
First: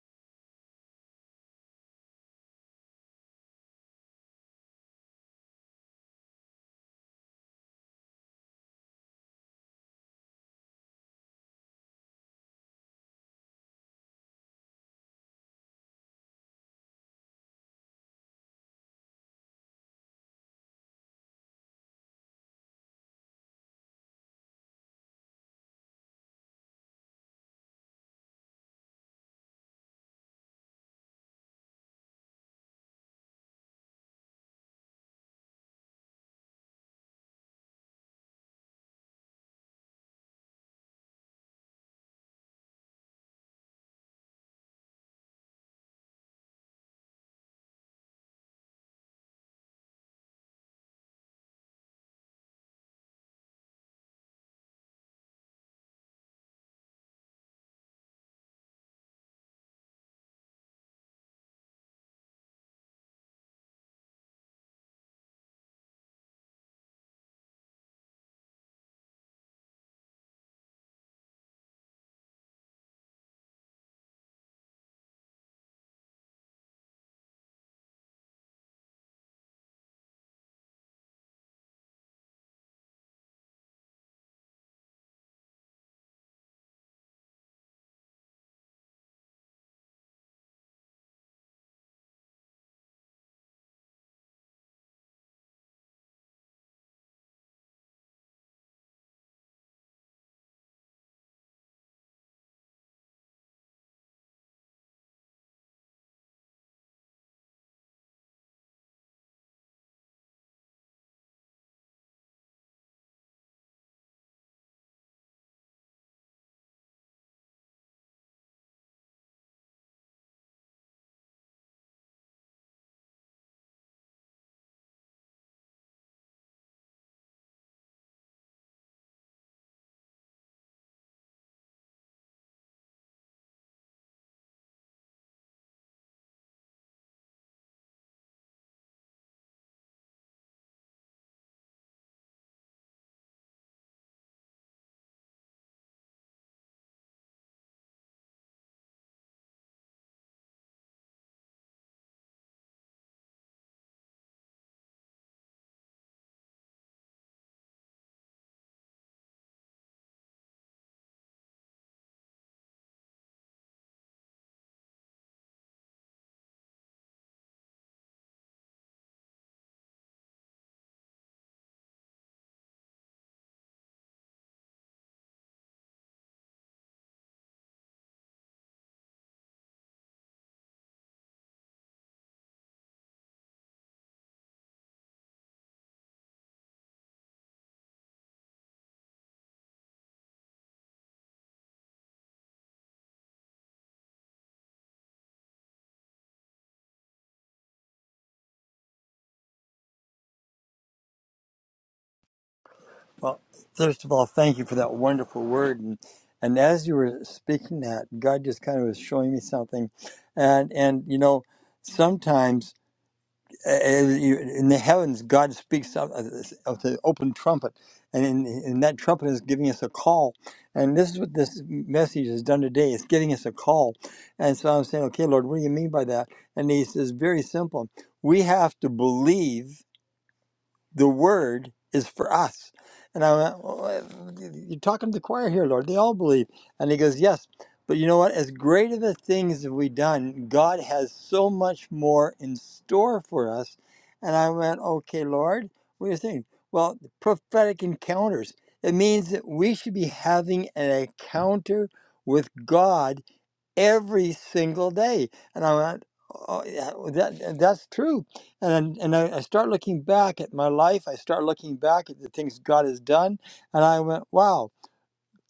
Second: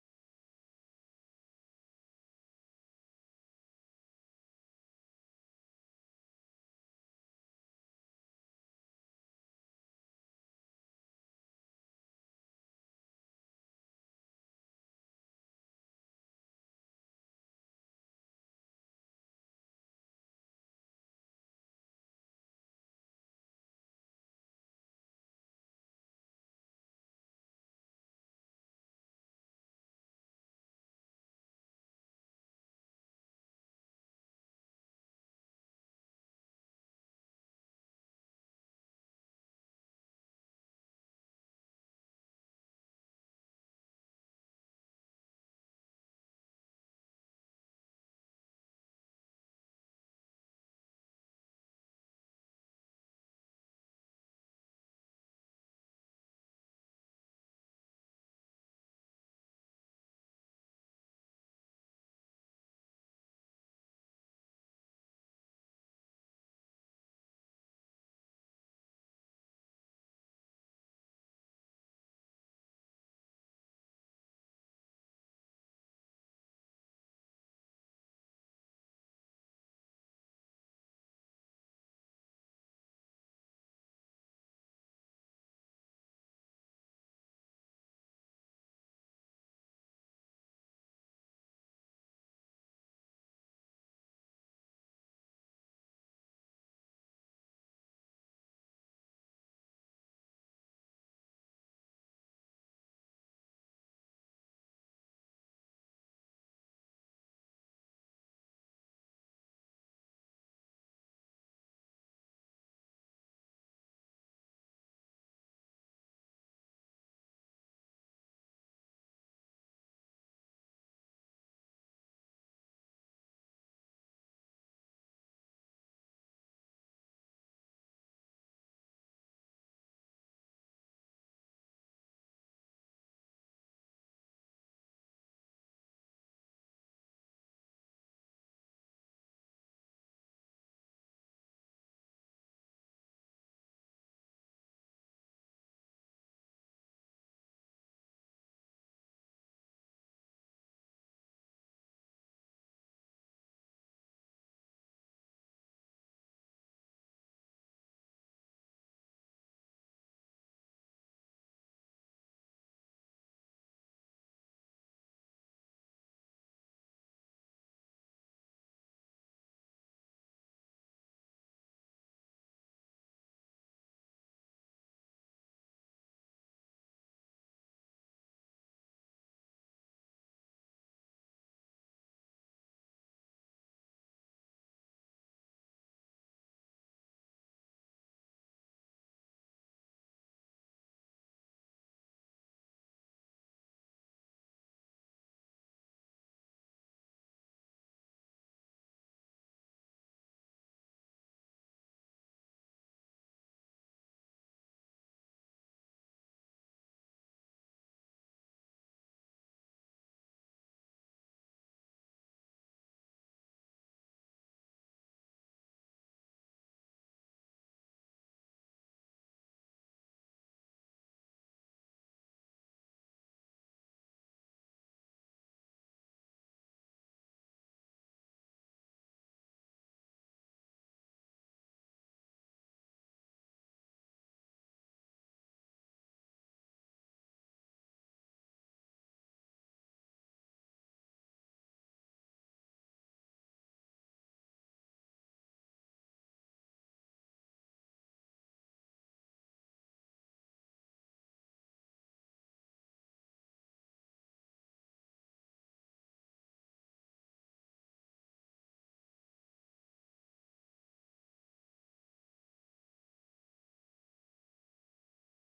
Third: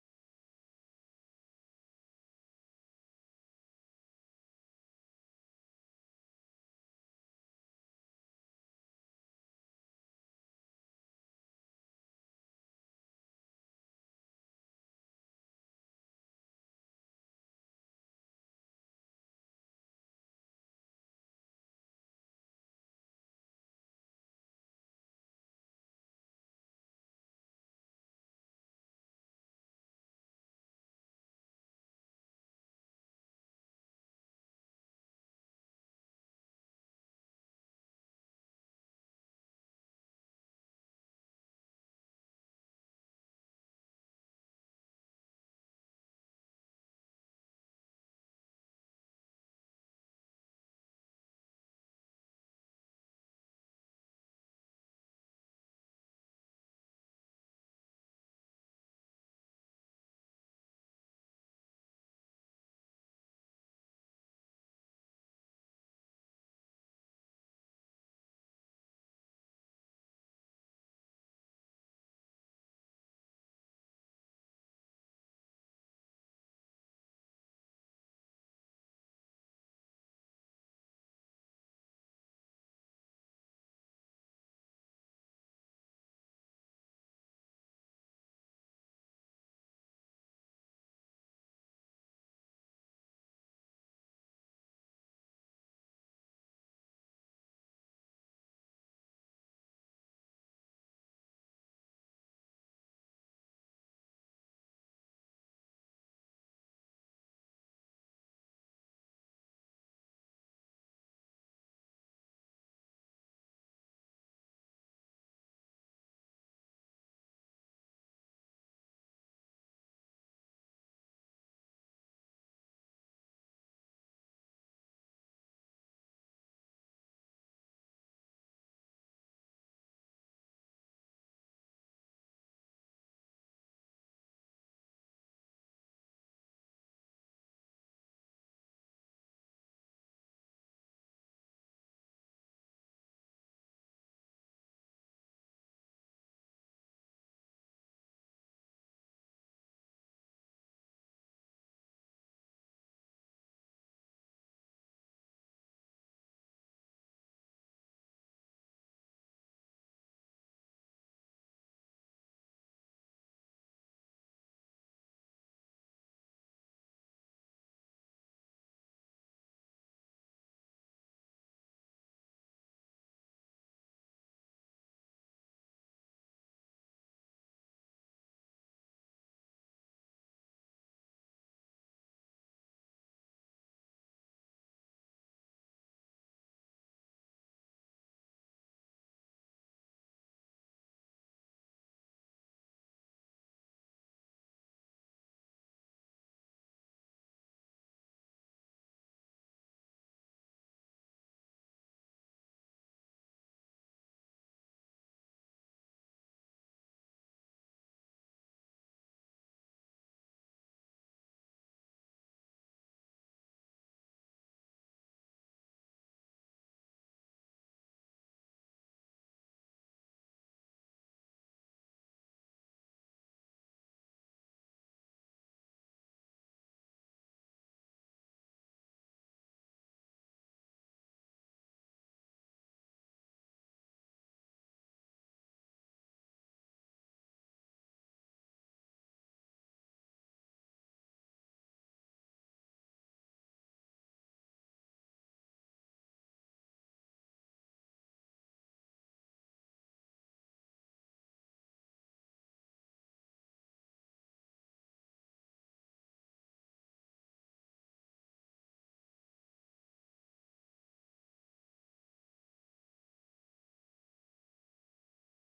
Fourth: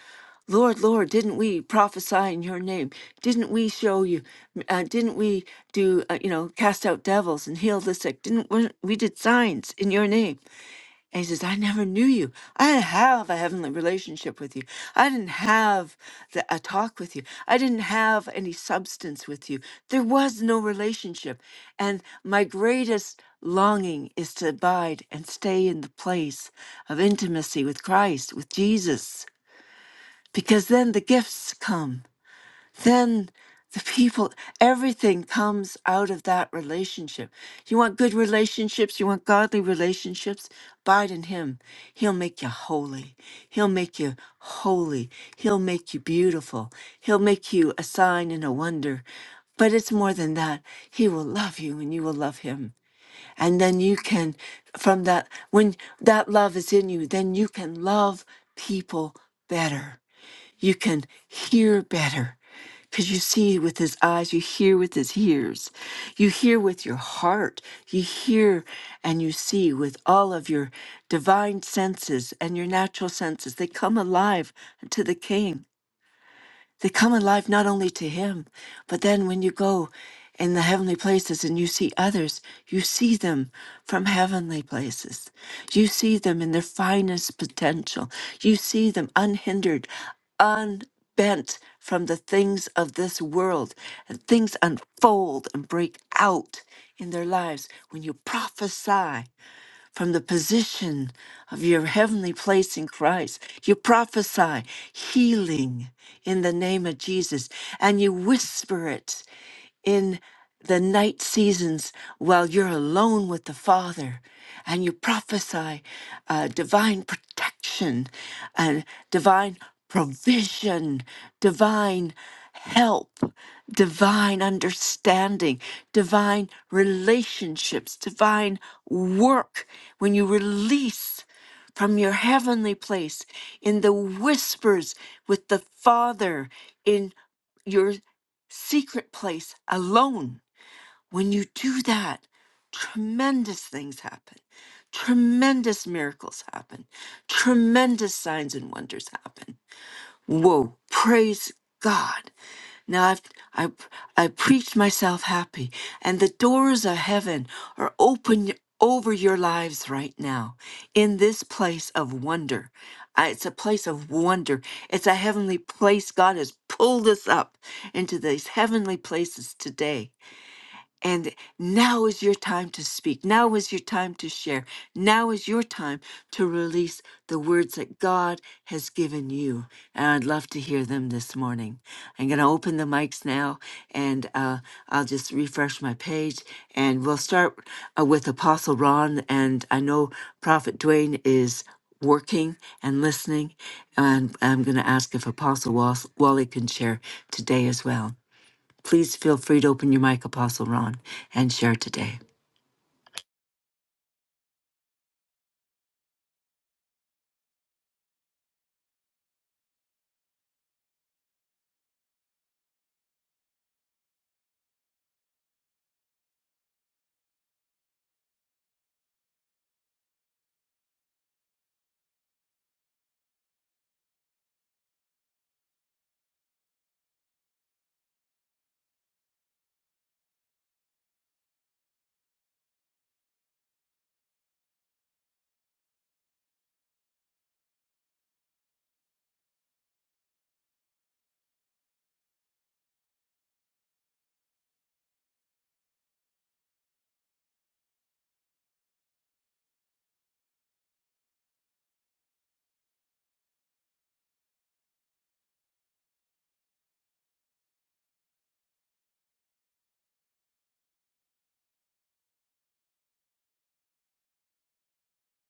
Lord, Lord, didn't we prophesy in your name? Didn't we show you? Uh, didn't we do, uh, you know, cast out devils and heal the sick? Didn't we, we did signs in your name? And he says, I never knew you. I didn't have a heavenly relationship with you. I didn't have the, a talk with you. I didn't have any substance with you. There was no relationship. And my greatest longing is to abide and stay in the place of intimacy with Christ, with Jesus, because then the gifts come then the people, everything comes out of that relationship. You want good relationships, you want godly relationships, abide in Him. He'll make you holy. He'll make you holy. He'll make you beautiful. He'll make you a sign and a wonder. But it's more than that. He will love you and you will love Him. And then you can, from that, when that love is in you, then you can love people better you can hear better because you see with his eyes, you hear with his ears, you hear with your heart, you hear and you see with all of your divine senses and your natural senses. They come alive to the King. They come alive not only to Him, but then when you go in the heavenly places and you see others, you see them from heavenly places. You see them in their finest potential. You see them unhindered, unbent from the things of this world. And things unfold and break out in their lives when you prophesy from the position of your heavenly place in Christ. You prophesy healing in the name of Jesus and you whisper it in the night seasons while you're alone with the Father and you prophesy uh, divine protection and divine provision, divine help, divine understanding, divine relationships, divine work. When you release from your heavenly place in the whispers with the Father in your secret place alone, when you do that, tremendous things happen. Tremendous miracles happen. Tremendous signs and wonders happen Whoa, praise God. Now I've I I preached myself happy and the doors of heaven are open over your lives right now in this place of wonder. I- It's a place of wonder. It's a heavenly place. God has pulled us up into these heavenly places today. And now is your time to speak. Now is your time to share. Now is your time to release the words that God has given you. And I'd love to hear them this morning. I'm going to open the mics now and uh, I'll just refresh my page. And we'll start uh, with Apostle Ron. And I know Prophet Dwayne is working and listening. And I'm going to ask if Apostle Wall- Wally can share today as well. Please feel free to open your mic, Apostle Ron, and share today. Well, first of all, thank you for that wonderful word. And, and as you were speaking that, God just kind of was showing me something. And, and you know, sometimes uh, you- in the heavens, God speaks out of this- of the open trumpet. And, in, and that trumpet is giving us a call. And this is what this message has done today. It's giving us a call. And so I'm saying, okay, Lord, what do you mean by that? And he says, very simple. We have to believe the word is for us. And I went, well, uh, You're talking to the choir here, Lord. They all believe. And he goes, Yes. But you know what? As great of the things have we done, God has so much more in store for us. And I went, Okay, Lord, what are you saying? Well, prophetic encounters. It means that we should be having an encounter with God every single day. And I went, oh, yeah, well, that, that's true. And and I, I start looking back at my life. I start looking back at the things God has done, and I went, wow.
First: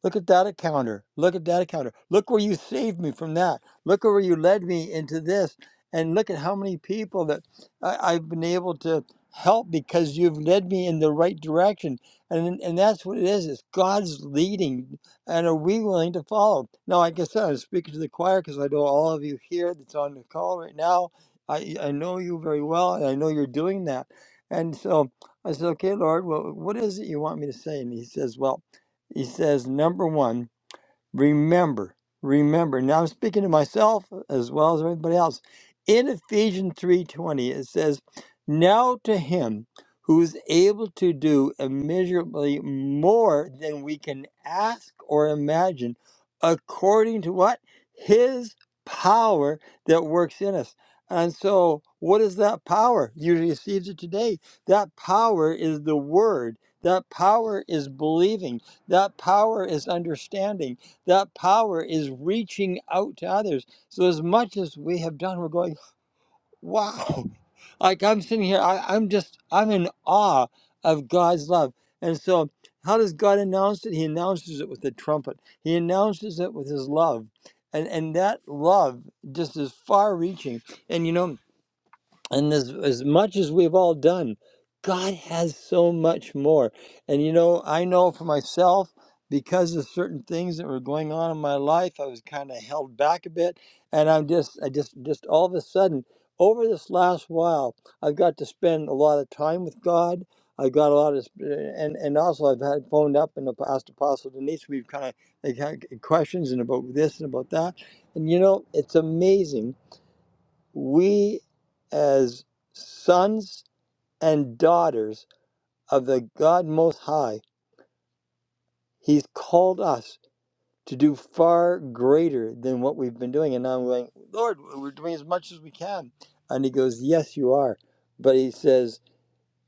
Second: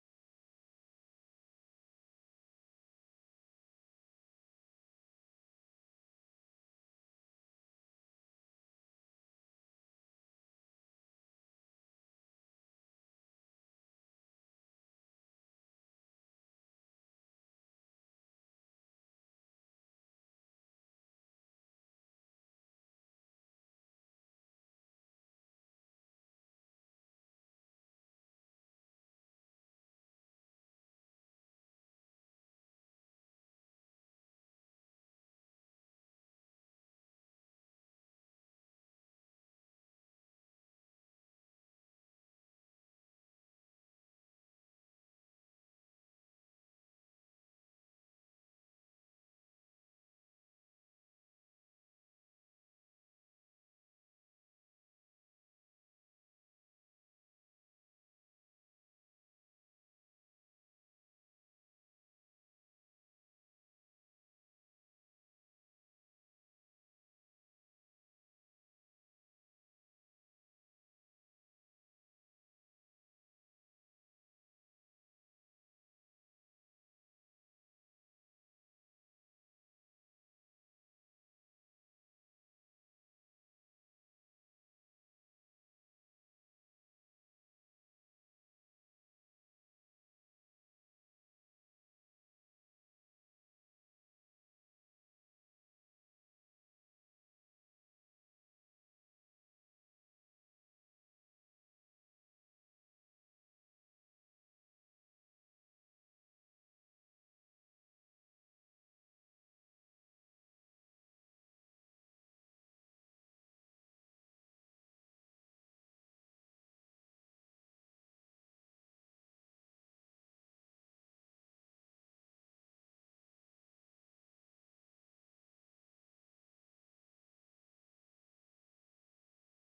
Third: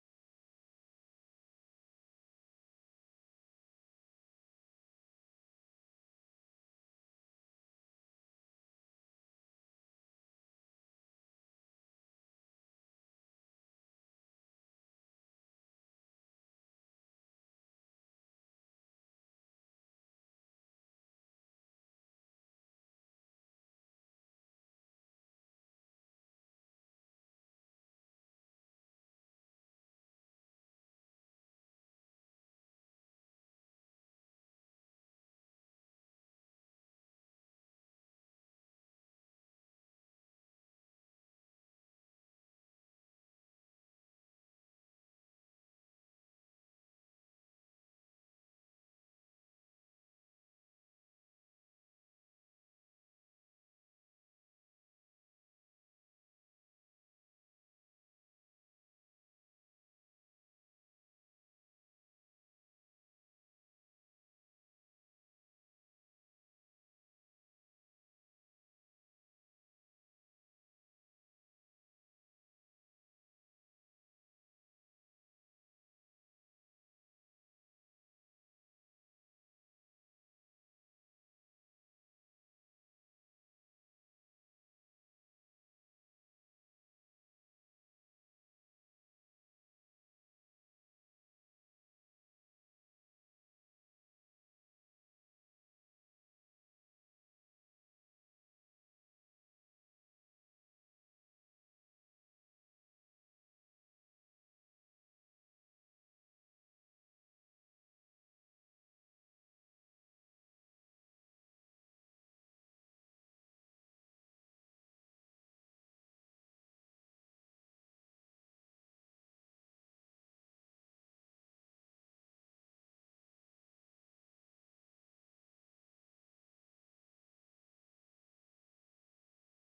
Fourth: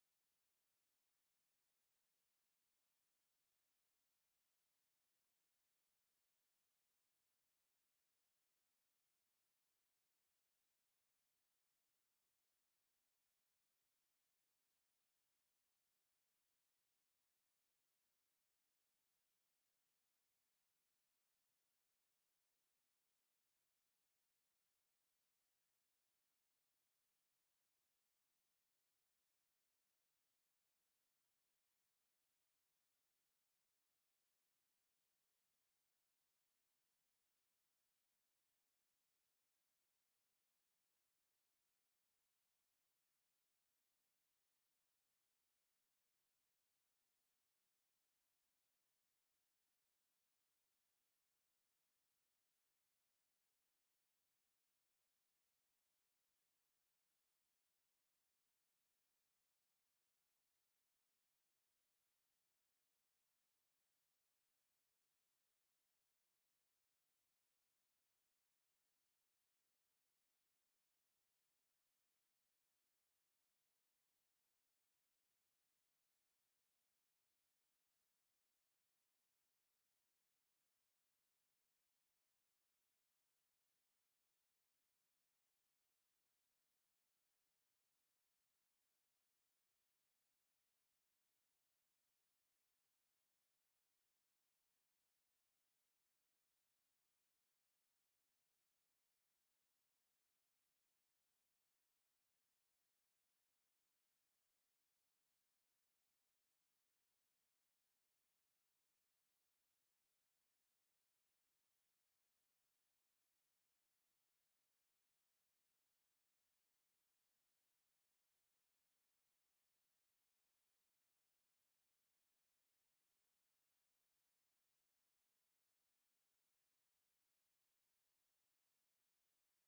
Look at that encounter. Look at that encounter. Look where you saved me from that. Look where you led me into this. And look at how many people that I, I've been able to help because you've led me in the right direction. And and that's what it is. It's God's leading. And are we willing to follow? Now, like I said, I'm speaking to the choir because I know all of you here that's on the call right now. I, I know you very well, and I know you're doing that. And so I said, okay, Lord, well, what is it you want me to say? And he says, well, he says, number one, remember, remember. Now I'm speaking to myself as well as everybody else. In Ephesians 3:20 it says, "Now to him who is able to do immeasurably more than we can ask or imagine, according to what? His power that works in us." And so, what is that power? You received it today. That power is the word. That power is believing. That power is understanding that power is reaching out to others. So as much as we have done, we're going, wow. Like I'm sitting here, I, I'm just, I'm in awe of God's love. And so how does God announce it? He announces it with the trumpet. He announces it with his love. And and that love just is far reaching. And you know, and as, as much as we've all done, God has so much more. And you know, I know for myself, because of certain things that were going on in my life, I was kind of held back a bit. And I'm just, I just, just all of a sudden, over this last while, I've got to spend a lot of time with God. I've got a lot of, sp- eh, and and also I've had phoned up and asked Apostle Denise. We've kind of like had questions and about this and about that. And you know, it's amazing we as sons and daughters of the God Most High, He's called us to do far greater than what we've been doing. And now I'm going, Lord, we're doing as much as we can. And He goes, Yes, you are. But He says,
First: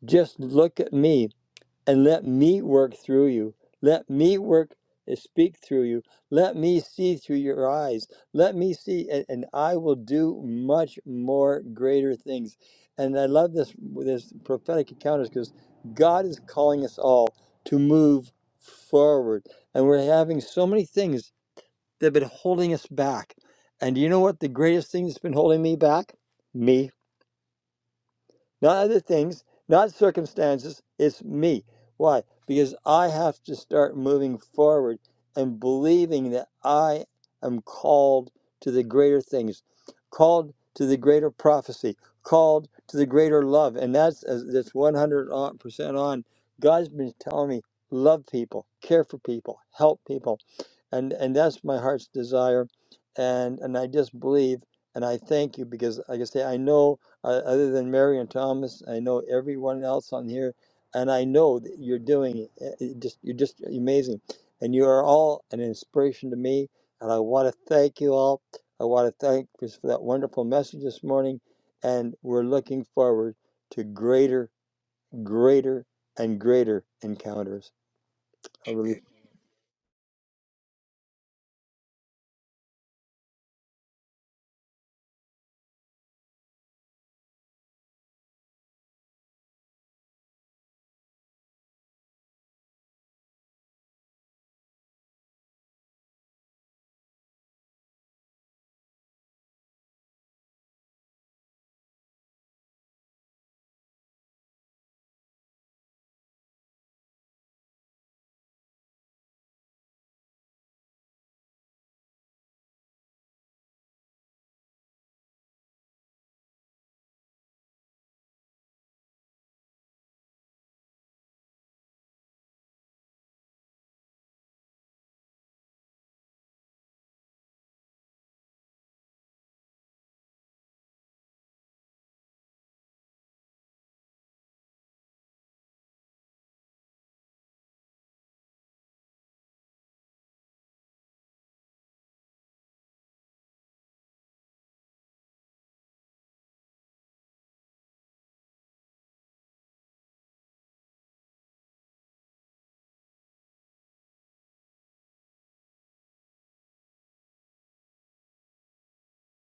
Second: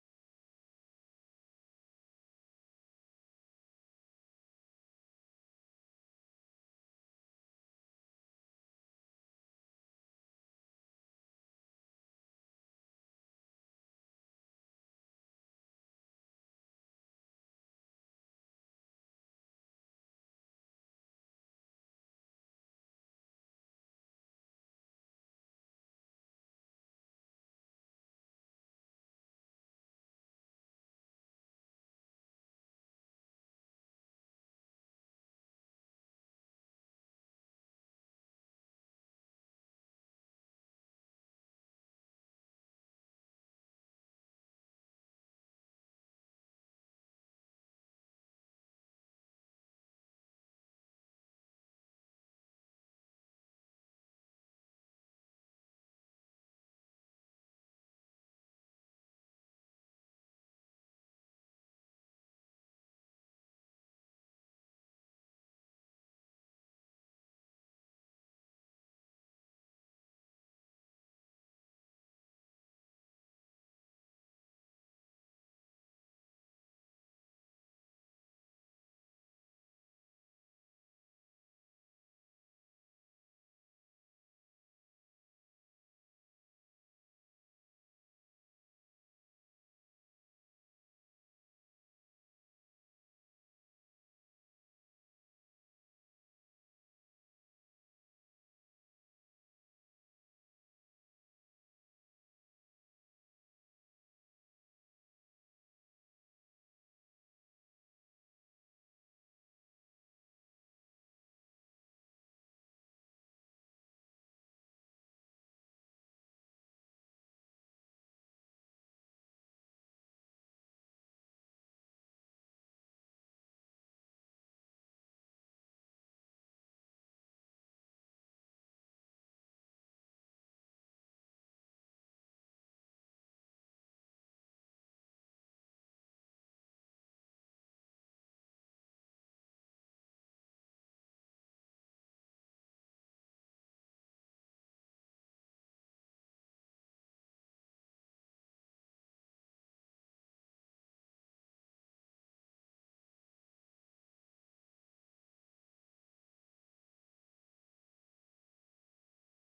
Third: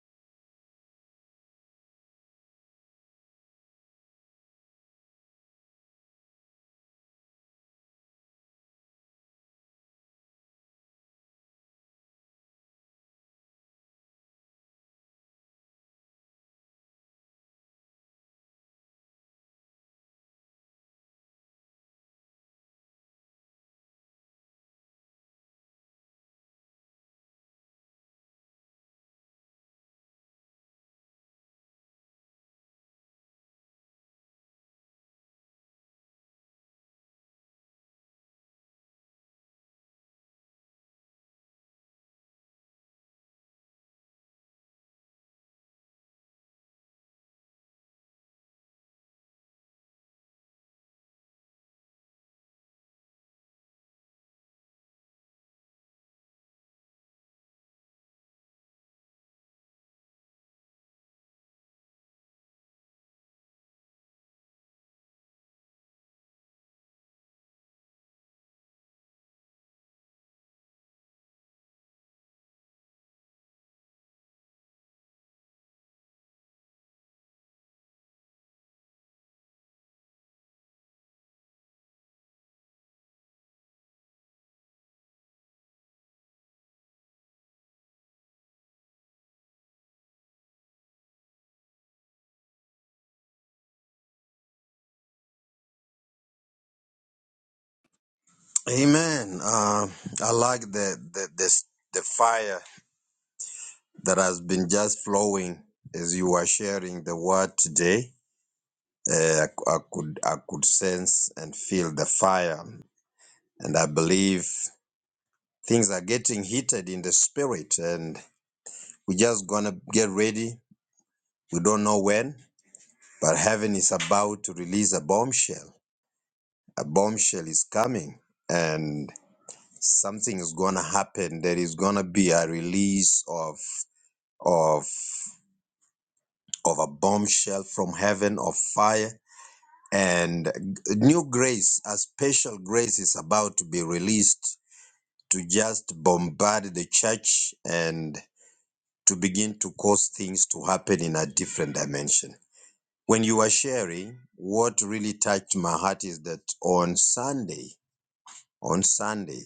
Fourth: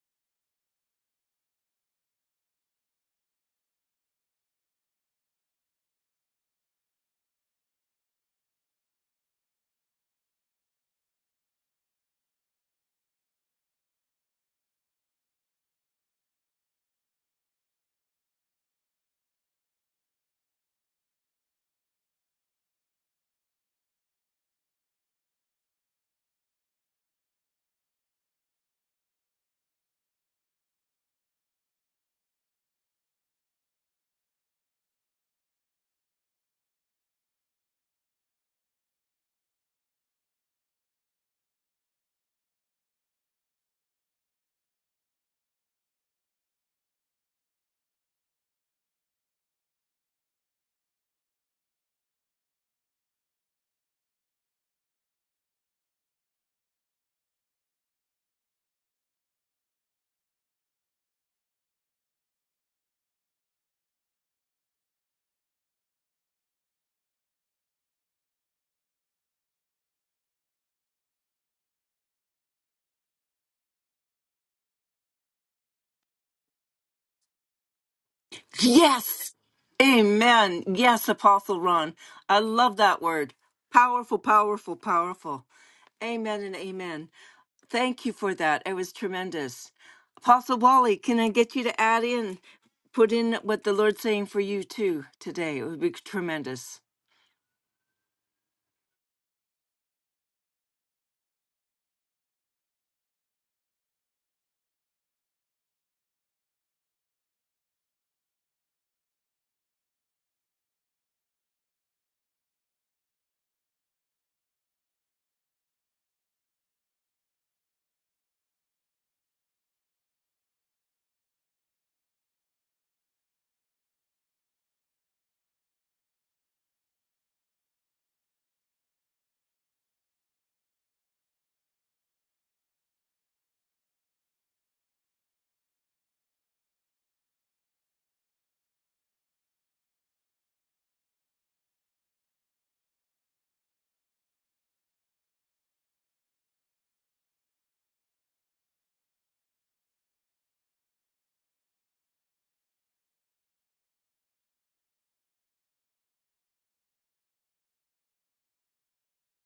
Just look at me and let me work through you. Let me work and speak through you. Let me see through your eyes. Let me see, and, and I will do much more greater things. And I love this this prophetic encounters because God is calling us all to move forward, and we're having so many things that have been holding us back. And do you know what the greatest thing that's been holding me back? Me not other things, not circumstances. It's me. Why? Because I have to start moving forward and believing that I am called to the greater things, called to the greater prophecy, called to the greater love. And that's uh, that's 100% on. God's been telling me love people, care for people, help people. And and that's my heart's desire. And and I just believe and I thank you because like I say I know uh, other than Mary and Thomas, I know everyone else on here, and I know that you're doing it. Uh, it Just you're just amazing, and you are all an inspiration to me. And I want to thank you all. I want to thank you for that wonderful message this morning, and we're looking forward to greater, greater, and greater encounters. I really Yes. Amen. Yes, Apostle Ron. I love that word. Powerful, powerful, powerful. Amen and amen. Thank you for that. It was tremendous. Apostle Wally, can I get you to add in, put in what the Lord's saying for you too today? It would be tremendous. Amen. Uh, I like the the this the fire that has been just flowing as you are sharing the word today. Uh, I, cou- I could I could sense and feel the fire, and I believe things are getting heated in the spirit, and we're just gonna get ready. We don't know when, but heaven is about to release a bombshell. A bombshell is coming, and something is gonna happen. There is gonna be a release of of of a bombshell from heaven of fire and new grace a special grace is about to be released to just bombard the church and to begin to cause things to happen in a different dimension when you are sharing what really touched my heart is that on sunday on sunday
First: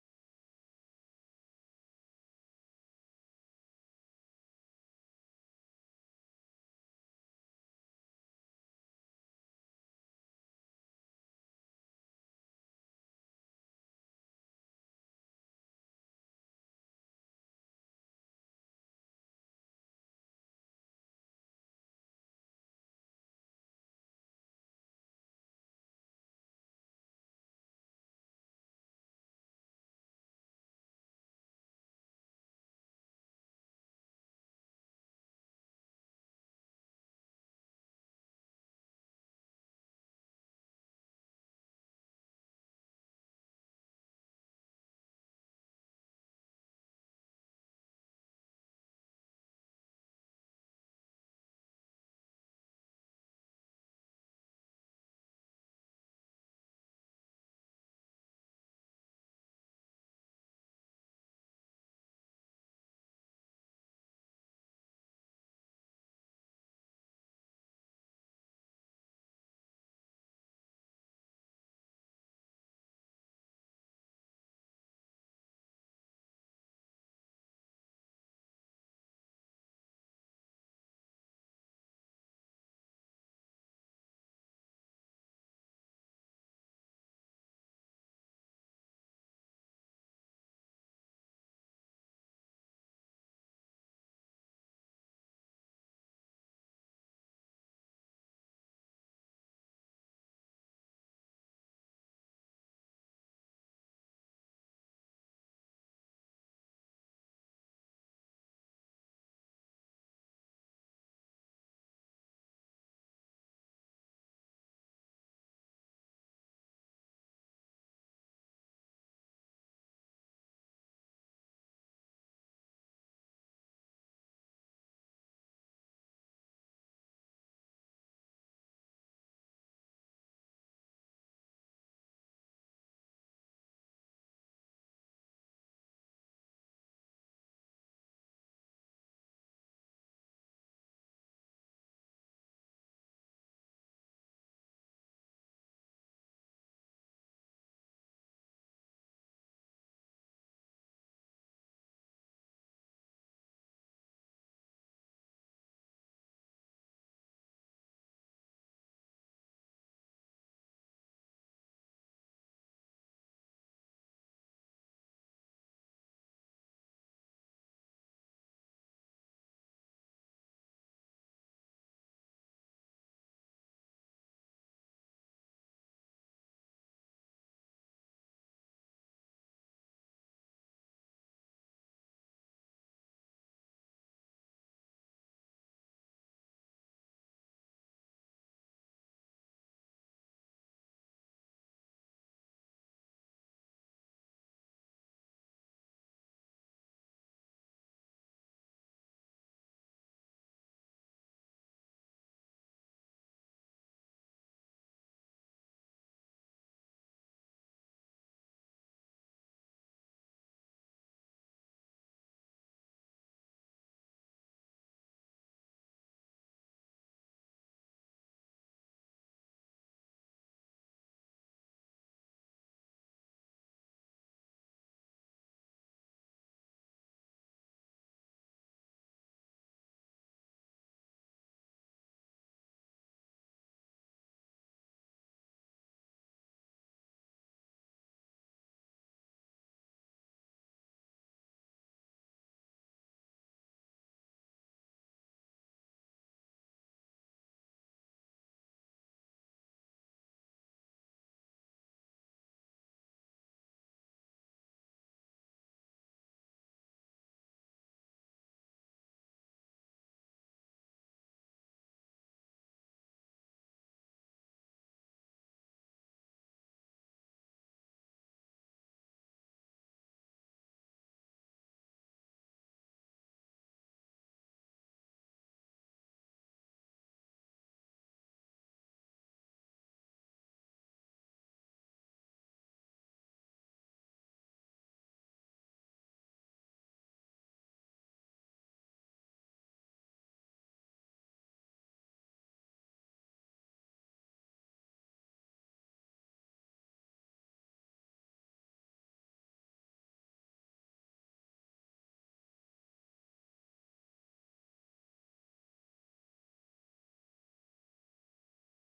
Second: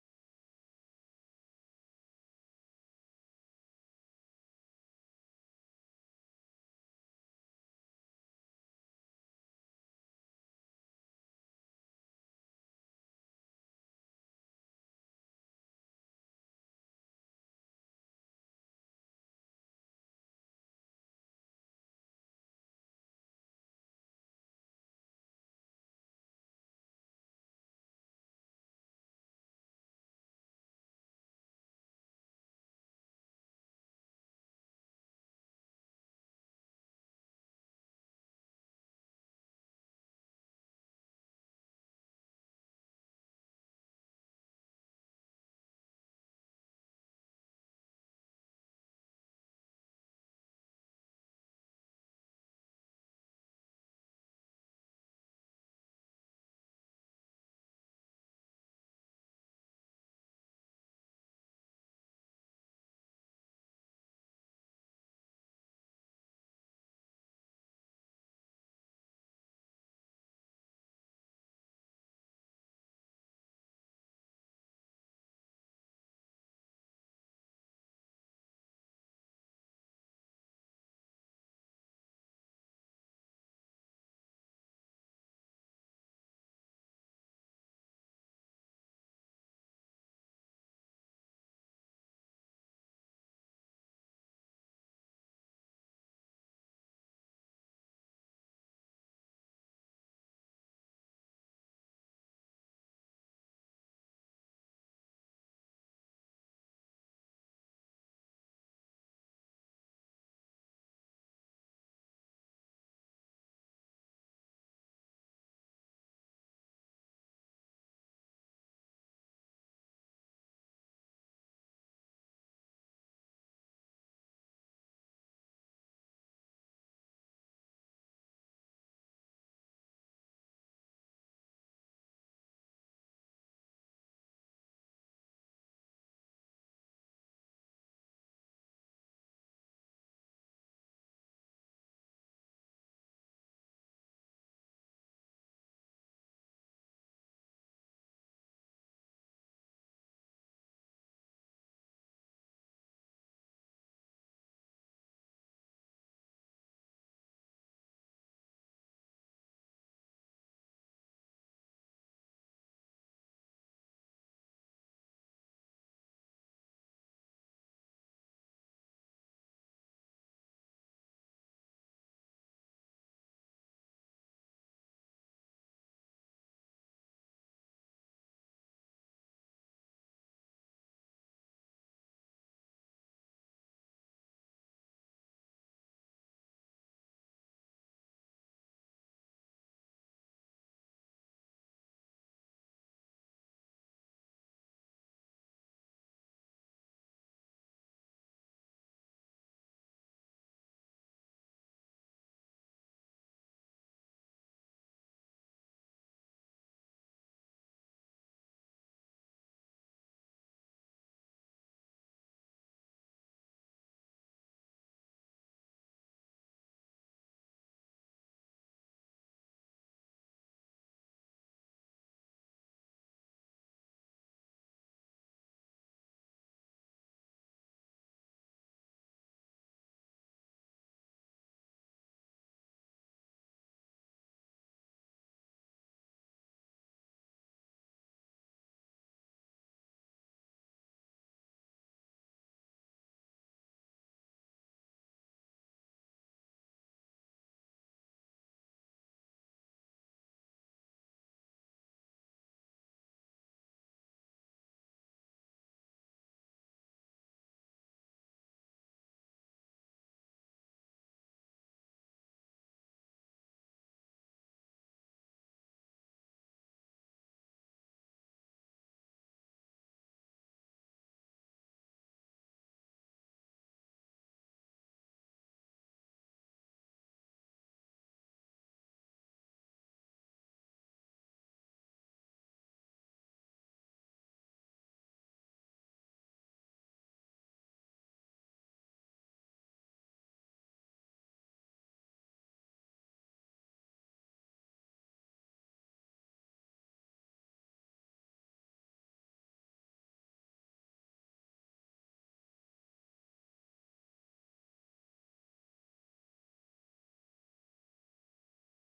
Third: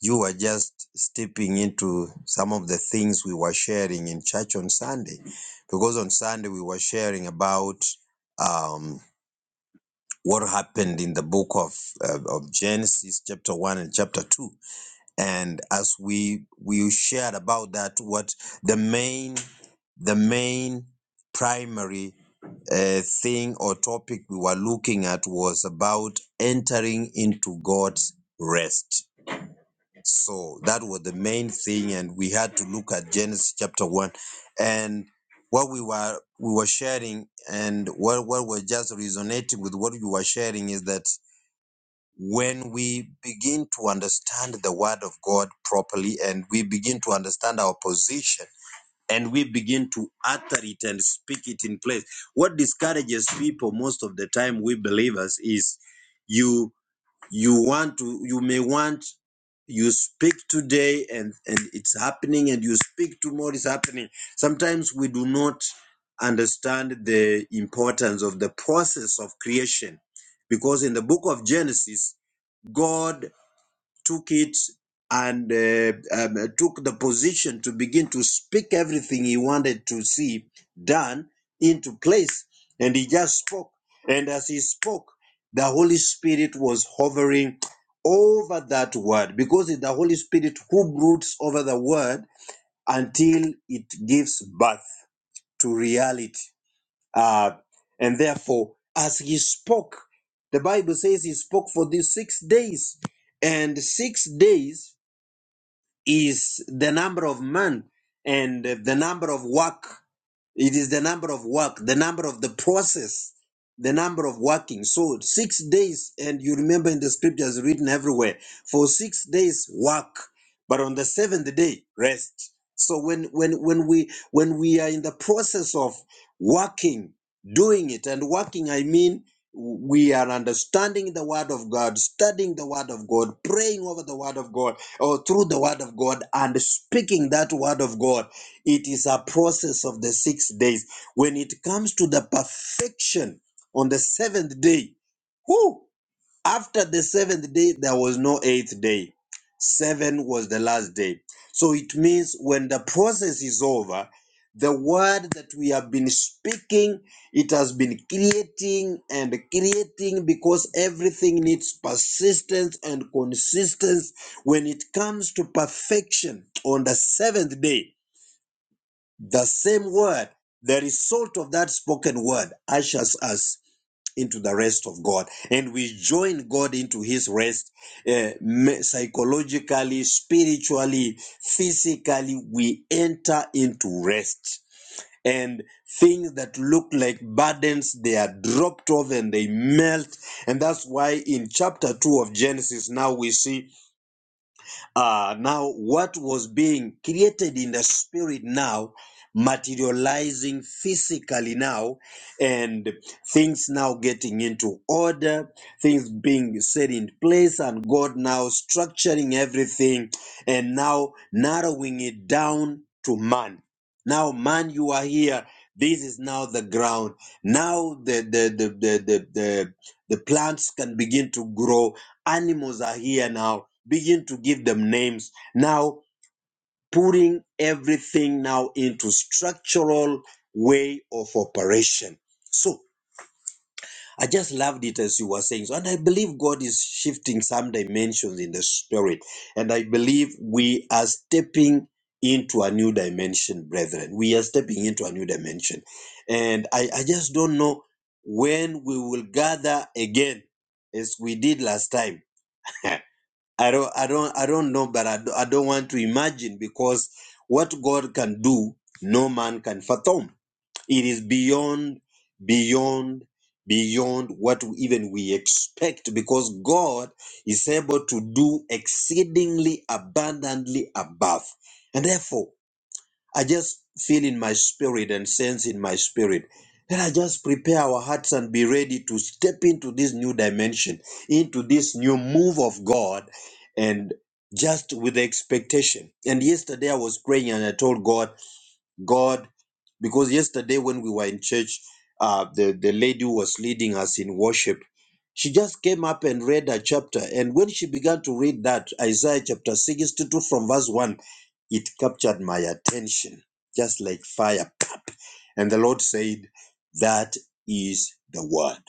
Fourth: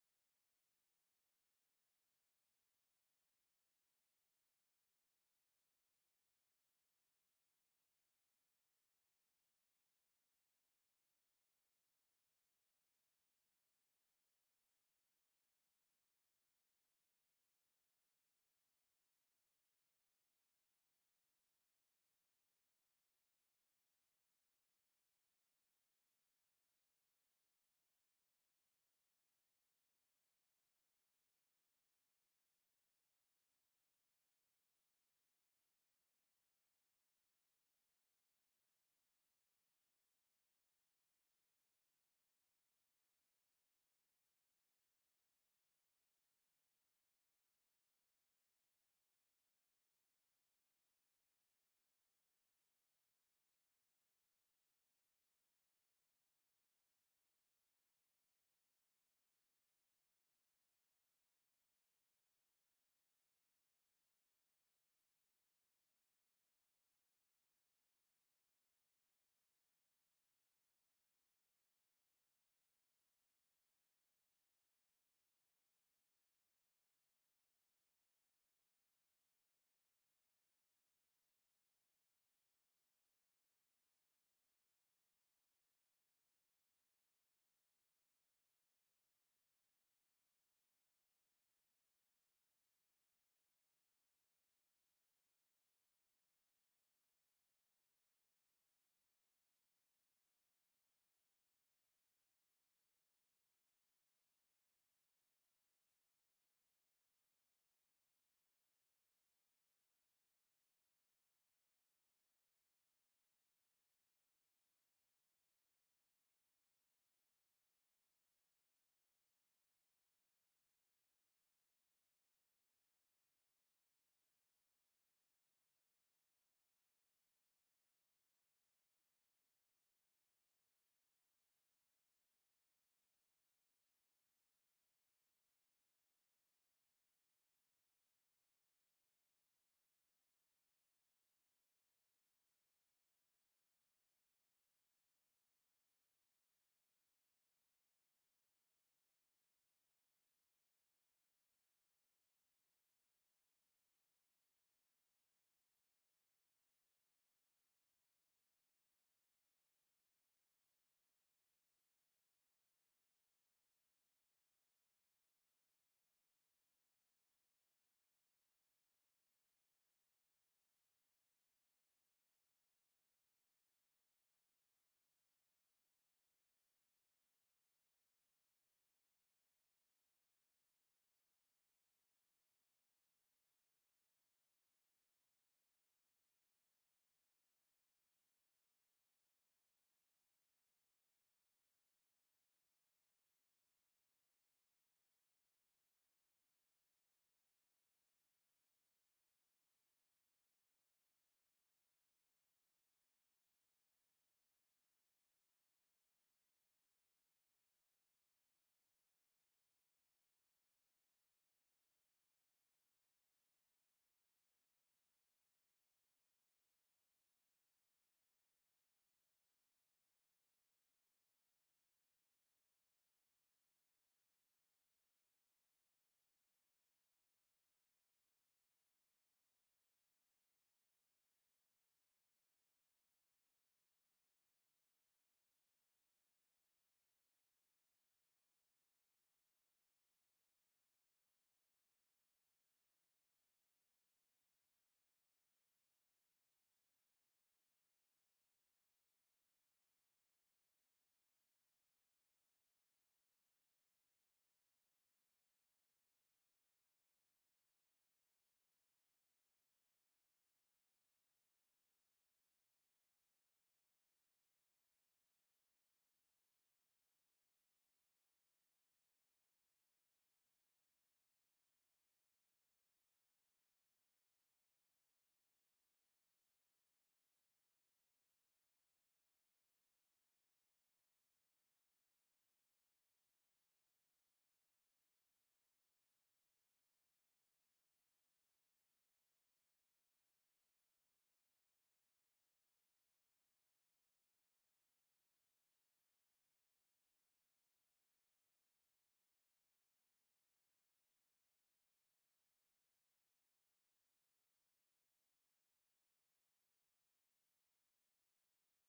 You were just stepping into some of the things we were sharing in church on Sunday, because on Sunday we were sharing about um, what happened in the book of uh, of Genesis, chapter one and chapter two, and as we we shared about that, what the main the main primary uh, thing or topic we were looking at was about entering into God's rest so that was the main thing, and we had to look at Genesis chapter one, and what we were we were sharing, and what what was just resonating with what you were sharing is that when we begin to understand the Word of God properly, and we begin to understand our position, and we begin to utter it and speak it in place. What discourages people most of the time, we believers, is you you want to you may want you speak today and and it's happening and you speak tomorrow it's happening sometimes we do not understand the importance of the process of creation because in the book of genesis god took it and uh, um, uh, took the position to begin to speak everything he wanted to see done into place. And he just spoke. And as he spoke, the Holy Spirit was hovering over that word because it's the Holy Spirit who broods over the word until it gives birth to reality. Uh, and therefore, as he spoke, the Bible says he spoke for these six days. And six days is the number of man and the number of work. It is the number of work, the number of the process, the number of working. So six days, and you remember in the scriptures written everywhere, for six days work, but on the seventh day rest. So when when when we when we are in the process of working, doing it, and working, I mean we are understanding the word of God, studying the word of God, praying over the word of God or through the word of God and speaking that word of God. It is a process of the six days. When it comes to the perfection on the seventh day, whoo, after the seventh day, there was no eighth day. Seven was the last day. So it means when the process is over, the word that we have been speaking, it has been creating and creating because everything needs persistence and consistency. When it comes to perfection on the seventh day, the same word, the result of that spoken word, ushers us into the rest of God. And we join God into his rest uh, me- psychologically, spiritually, physically. We enter into rest. And things that look like burdens, they are dropped off and they melt. And that's why in chapter 2 of Genesis, now we see uh, now, what was being created in the spirit now, materializing physically now, and things now getting into order, things being set in place, and God now structuring everything and now narrowing it down to man. Now, man, you are here. This is now the ground. Now the the the the the, the, the plants can begin to grow. Animals are here now begin to give them names now putting everything now into structural way of operation so i just loved it as you were saying so and i believe god is shifting some dimensions in the spirit and i believe we are stepping into a new dimension brethren we are stepping into a new dimension and i, I just don't know when we will gather again as we did last time *laughs* I don't, I don't, I don't know, but I, do, I don't want to imagine because what God can do, no man can fathom. It is beyond, beyond, beyond what even we expect because God is able to do exceedingly abundantly above. And therefore, I just feel in my spirit and sense in my spirit. Let us just prepare our hearts and be ready to step into this new dimension, into this new move of God, and just with the expectation. And yesterday I was praying and I told God. God, because yesterday when we were in church, uh, the, the lady who was leading us in worship. She just came up and read a chapter. And when she began to read that, Isaiah chapter 62 from verse 1, it captured my attention just like fire. Pap! And the Lord said, That is the word.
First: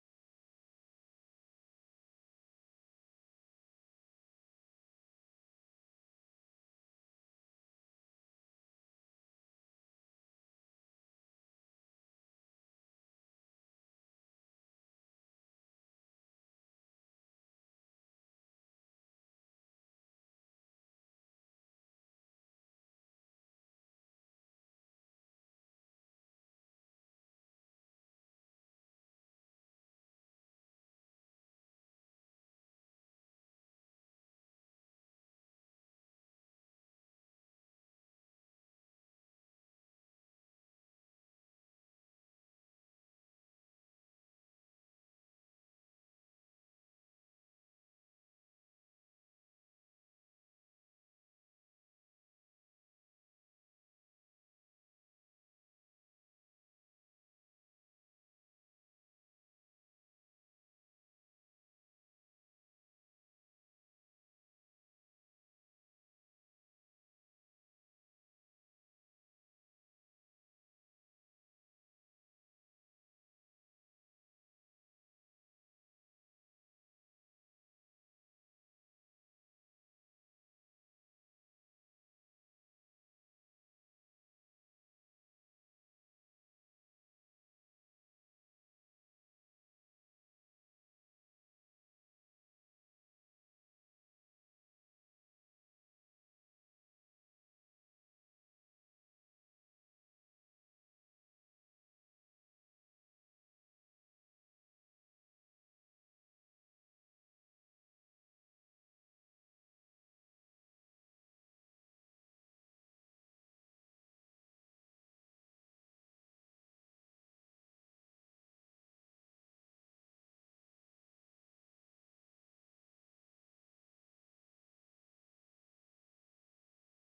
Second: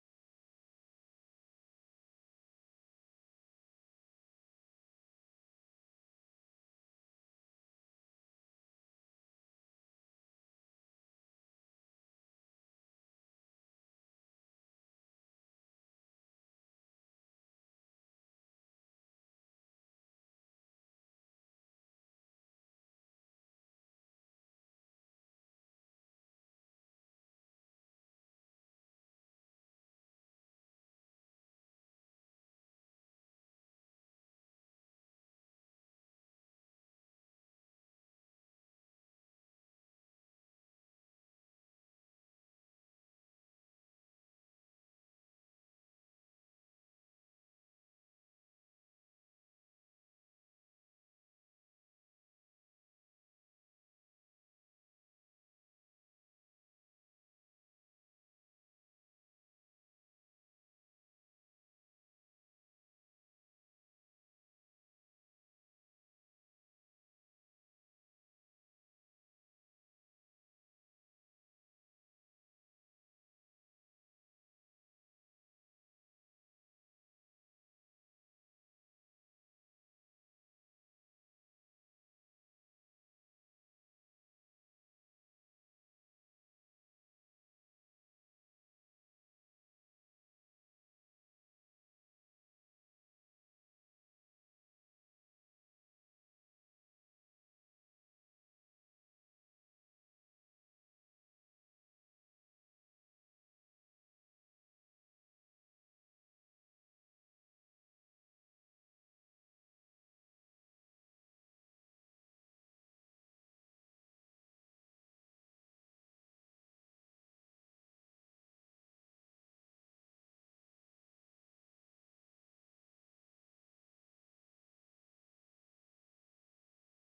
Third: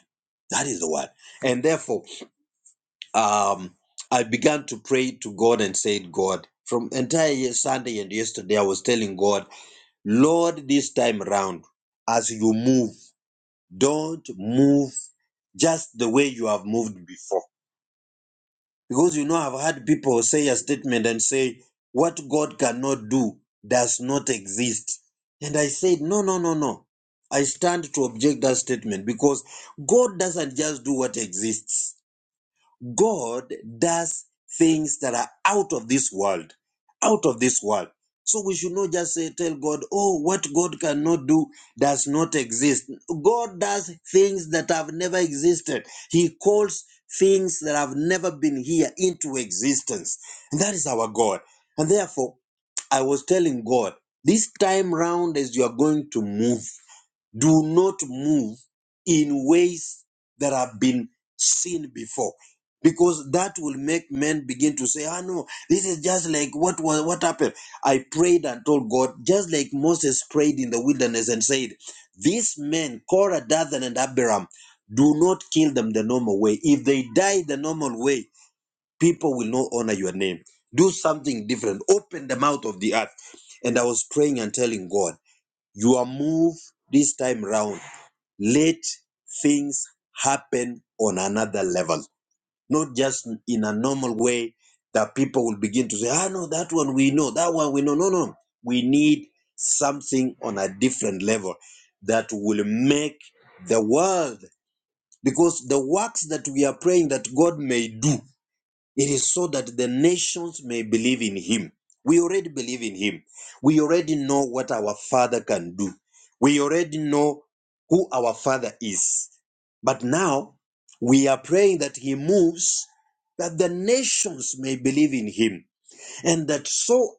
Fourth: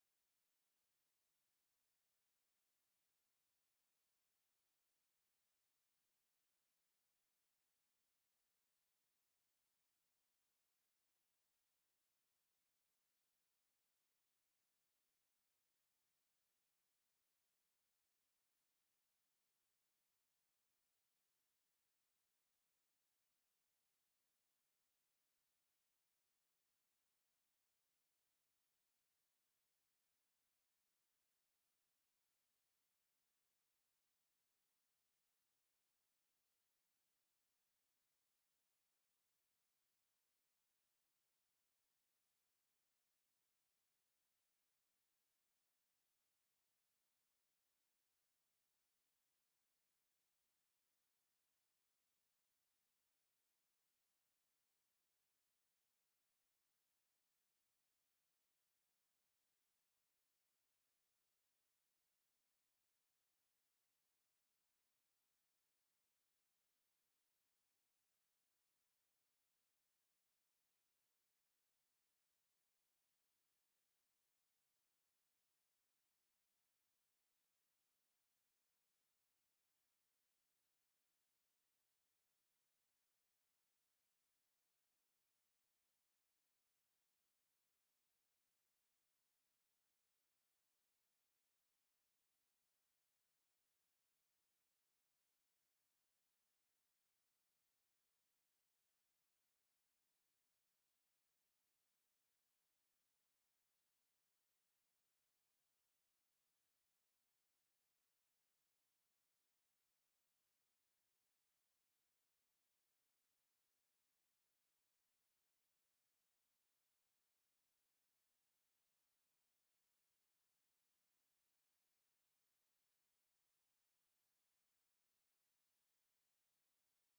That is the word. And therefore, um, I began to pray to God and said, God, from entire year, Sunday and yesterday, I was telling God. Lord, this time round, as you move, don't move just the way you have moved before. Because you know, I've had people say a statement and say, what God cannot do does not exist. And I said, no, no, no, no. I stand to object that statement because God doesn't just do what exists. God does things that are out of this world, out of this world. So we should not just say, tell God, oh, what God cannot do does not exist. God does things that have never existed. He calls things that have never been here into existence. And that is our God. And therefore, I was telling God, this time round, as you are going to move, do not move in ways that have been seen before because that will make men begin to say ah no this is just like what was what happened i prayed and told god just like moses prayed in the wilderness and said these men korah dathan and abiram do not kill them the normal way if they die the normal way people will not honor your name do something different open the mouth of the earth and i was praying and telling god your move this time round let things happen on another level, not just in a normal way that people will begin to say, ah, no, that one we know, that one we know. No, no. We need something on a different level that will make the world, because the works that we are praying that God may do it is so that the nations may believe in him. We already believe in him. We already know what our father can do. We already know who our father is. But now we are praying that he moves, that the nations may believe in him, and that so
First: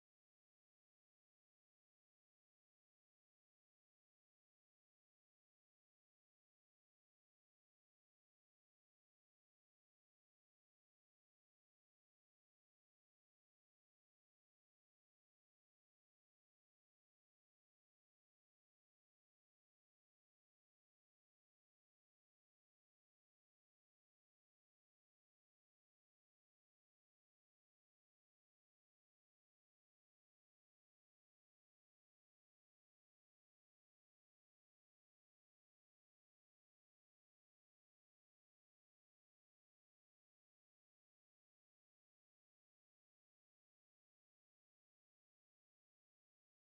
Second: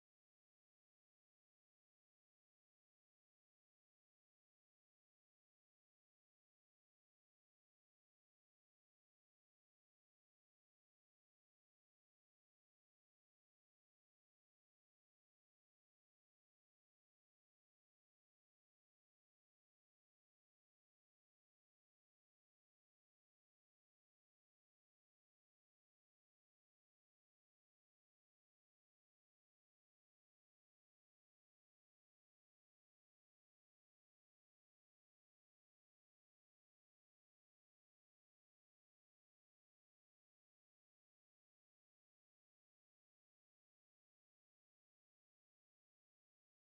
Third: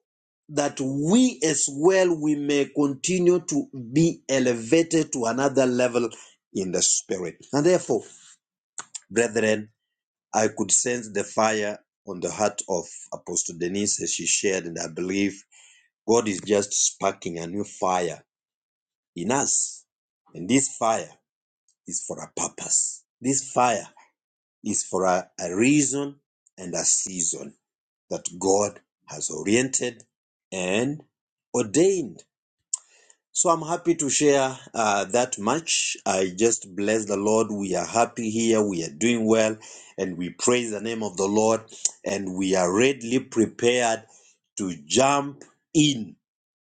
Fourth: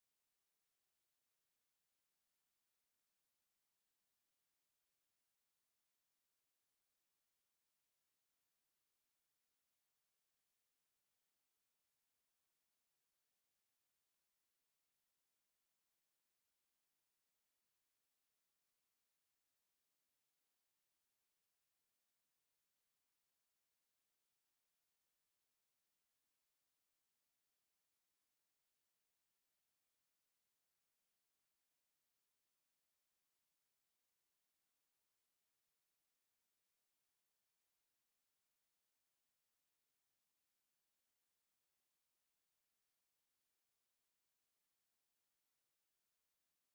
that we as well we may continue to be elevated to another level in the spirit. And therefore, brethren, I could sense the fire on the heart of Apostle Denise as she shared, and I believe God is just sparking a new fire in us. And this fire is for a purpose. This fire is for a, a reason and a season that God has oriented and ordained So I'm happy to share uh, that much. I just bless the Lord. We are happy here. We are doing well. And we praise the name of the Lord. And we are readily prepared to jump in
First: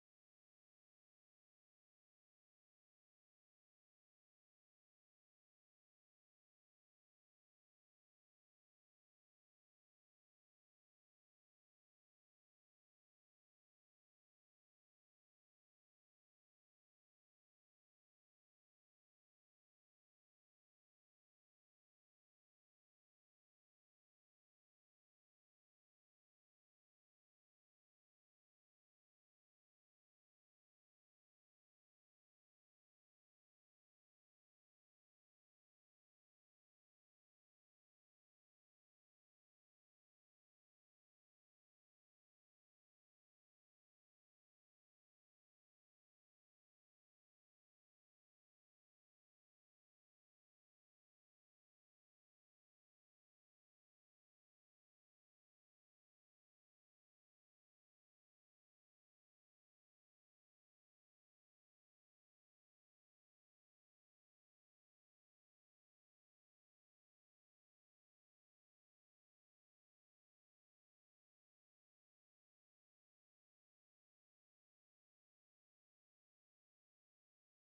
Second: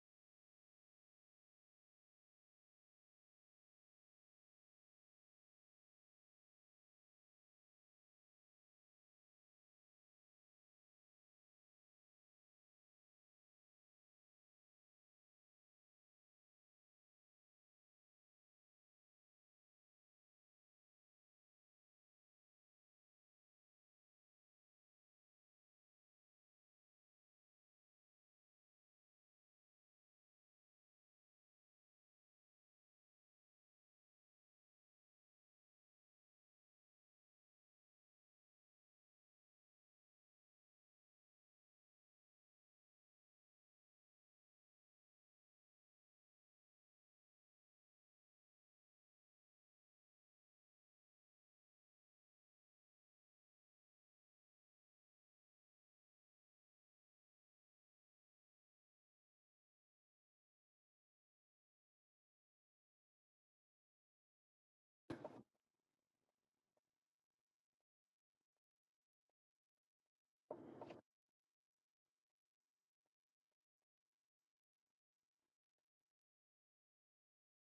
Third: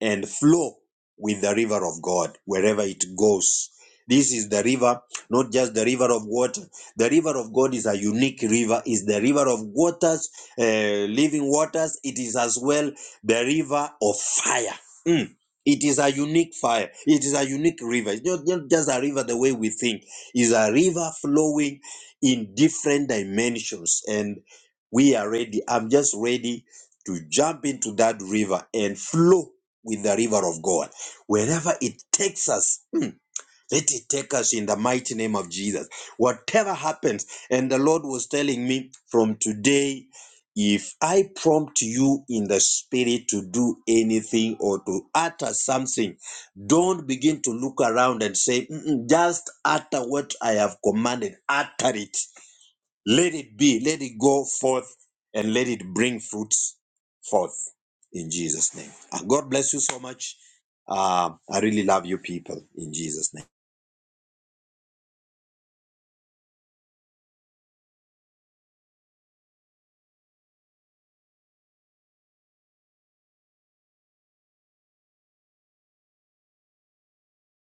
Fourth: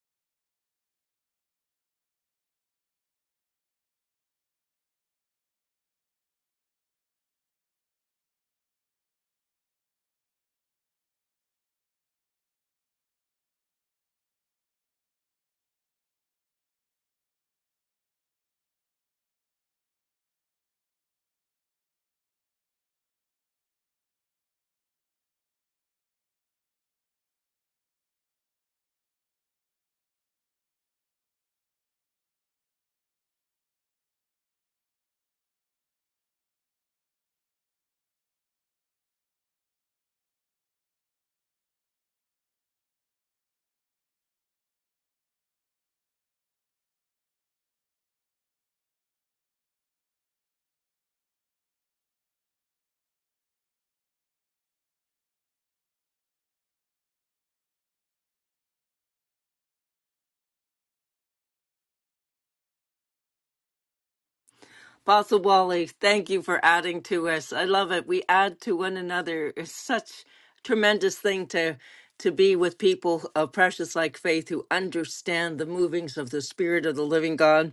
and flow with the river of God wherever it goes. This is the river, not just the river of water. The river of God is a unique river, It's the river of waters, uh, living waters. It is as well the river of fire. Mm. It is a unique fire. It is a unique river. It's not, not just a river the way we think. It's a river flowing in different dimensions. And we are ready. I'm just ready to jump into that river and flow with the river of God. Wherever it takes us, mm, let it take us in the mighty name of Jesus. Whatever happens, and the Lord was telling me from today, if I prompt you in the spirit to do anything or to utter something, don't begin to look around and say, "Mm-mm, just utter what I have commanded, utter it. Let it be, let it go forth, and let it bring fruits forth in Jesus' name. And God bless you so much. Uh, I really love you people in Jesus' name. Apostle Wally, thank you for adding to us. I love it. We add to one another. It's such a tremendous thing to to be with people of precious like faith who understand the movings of the Spirit of the Living God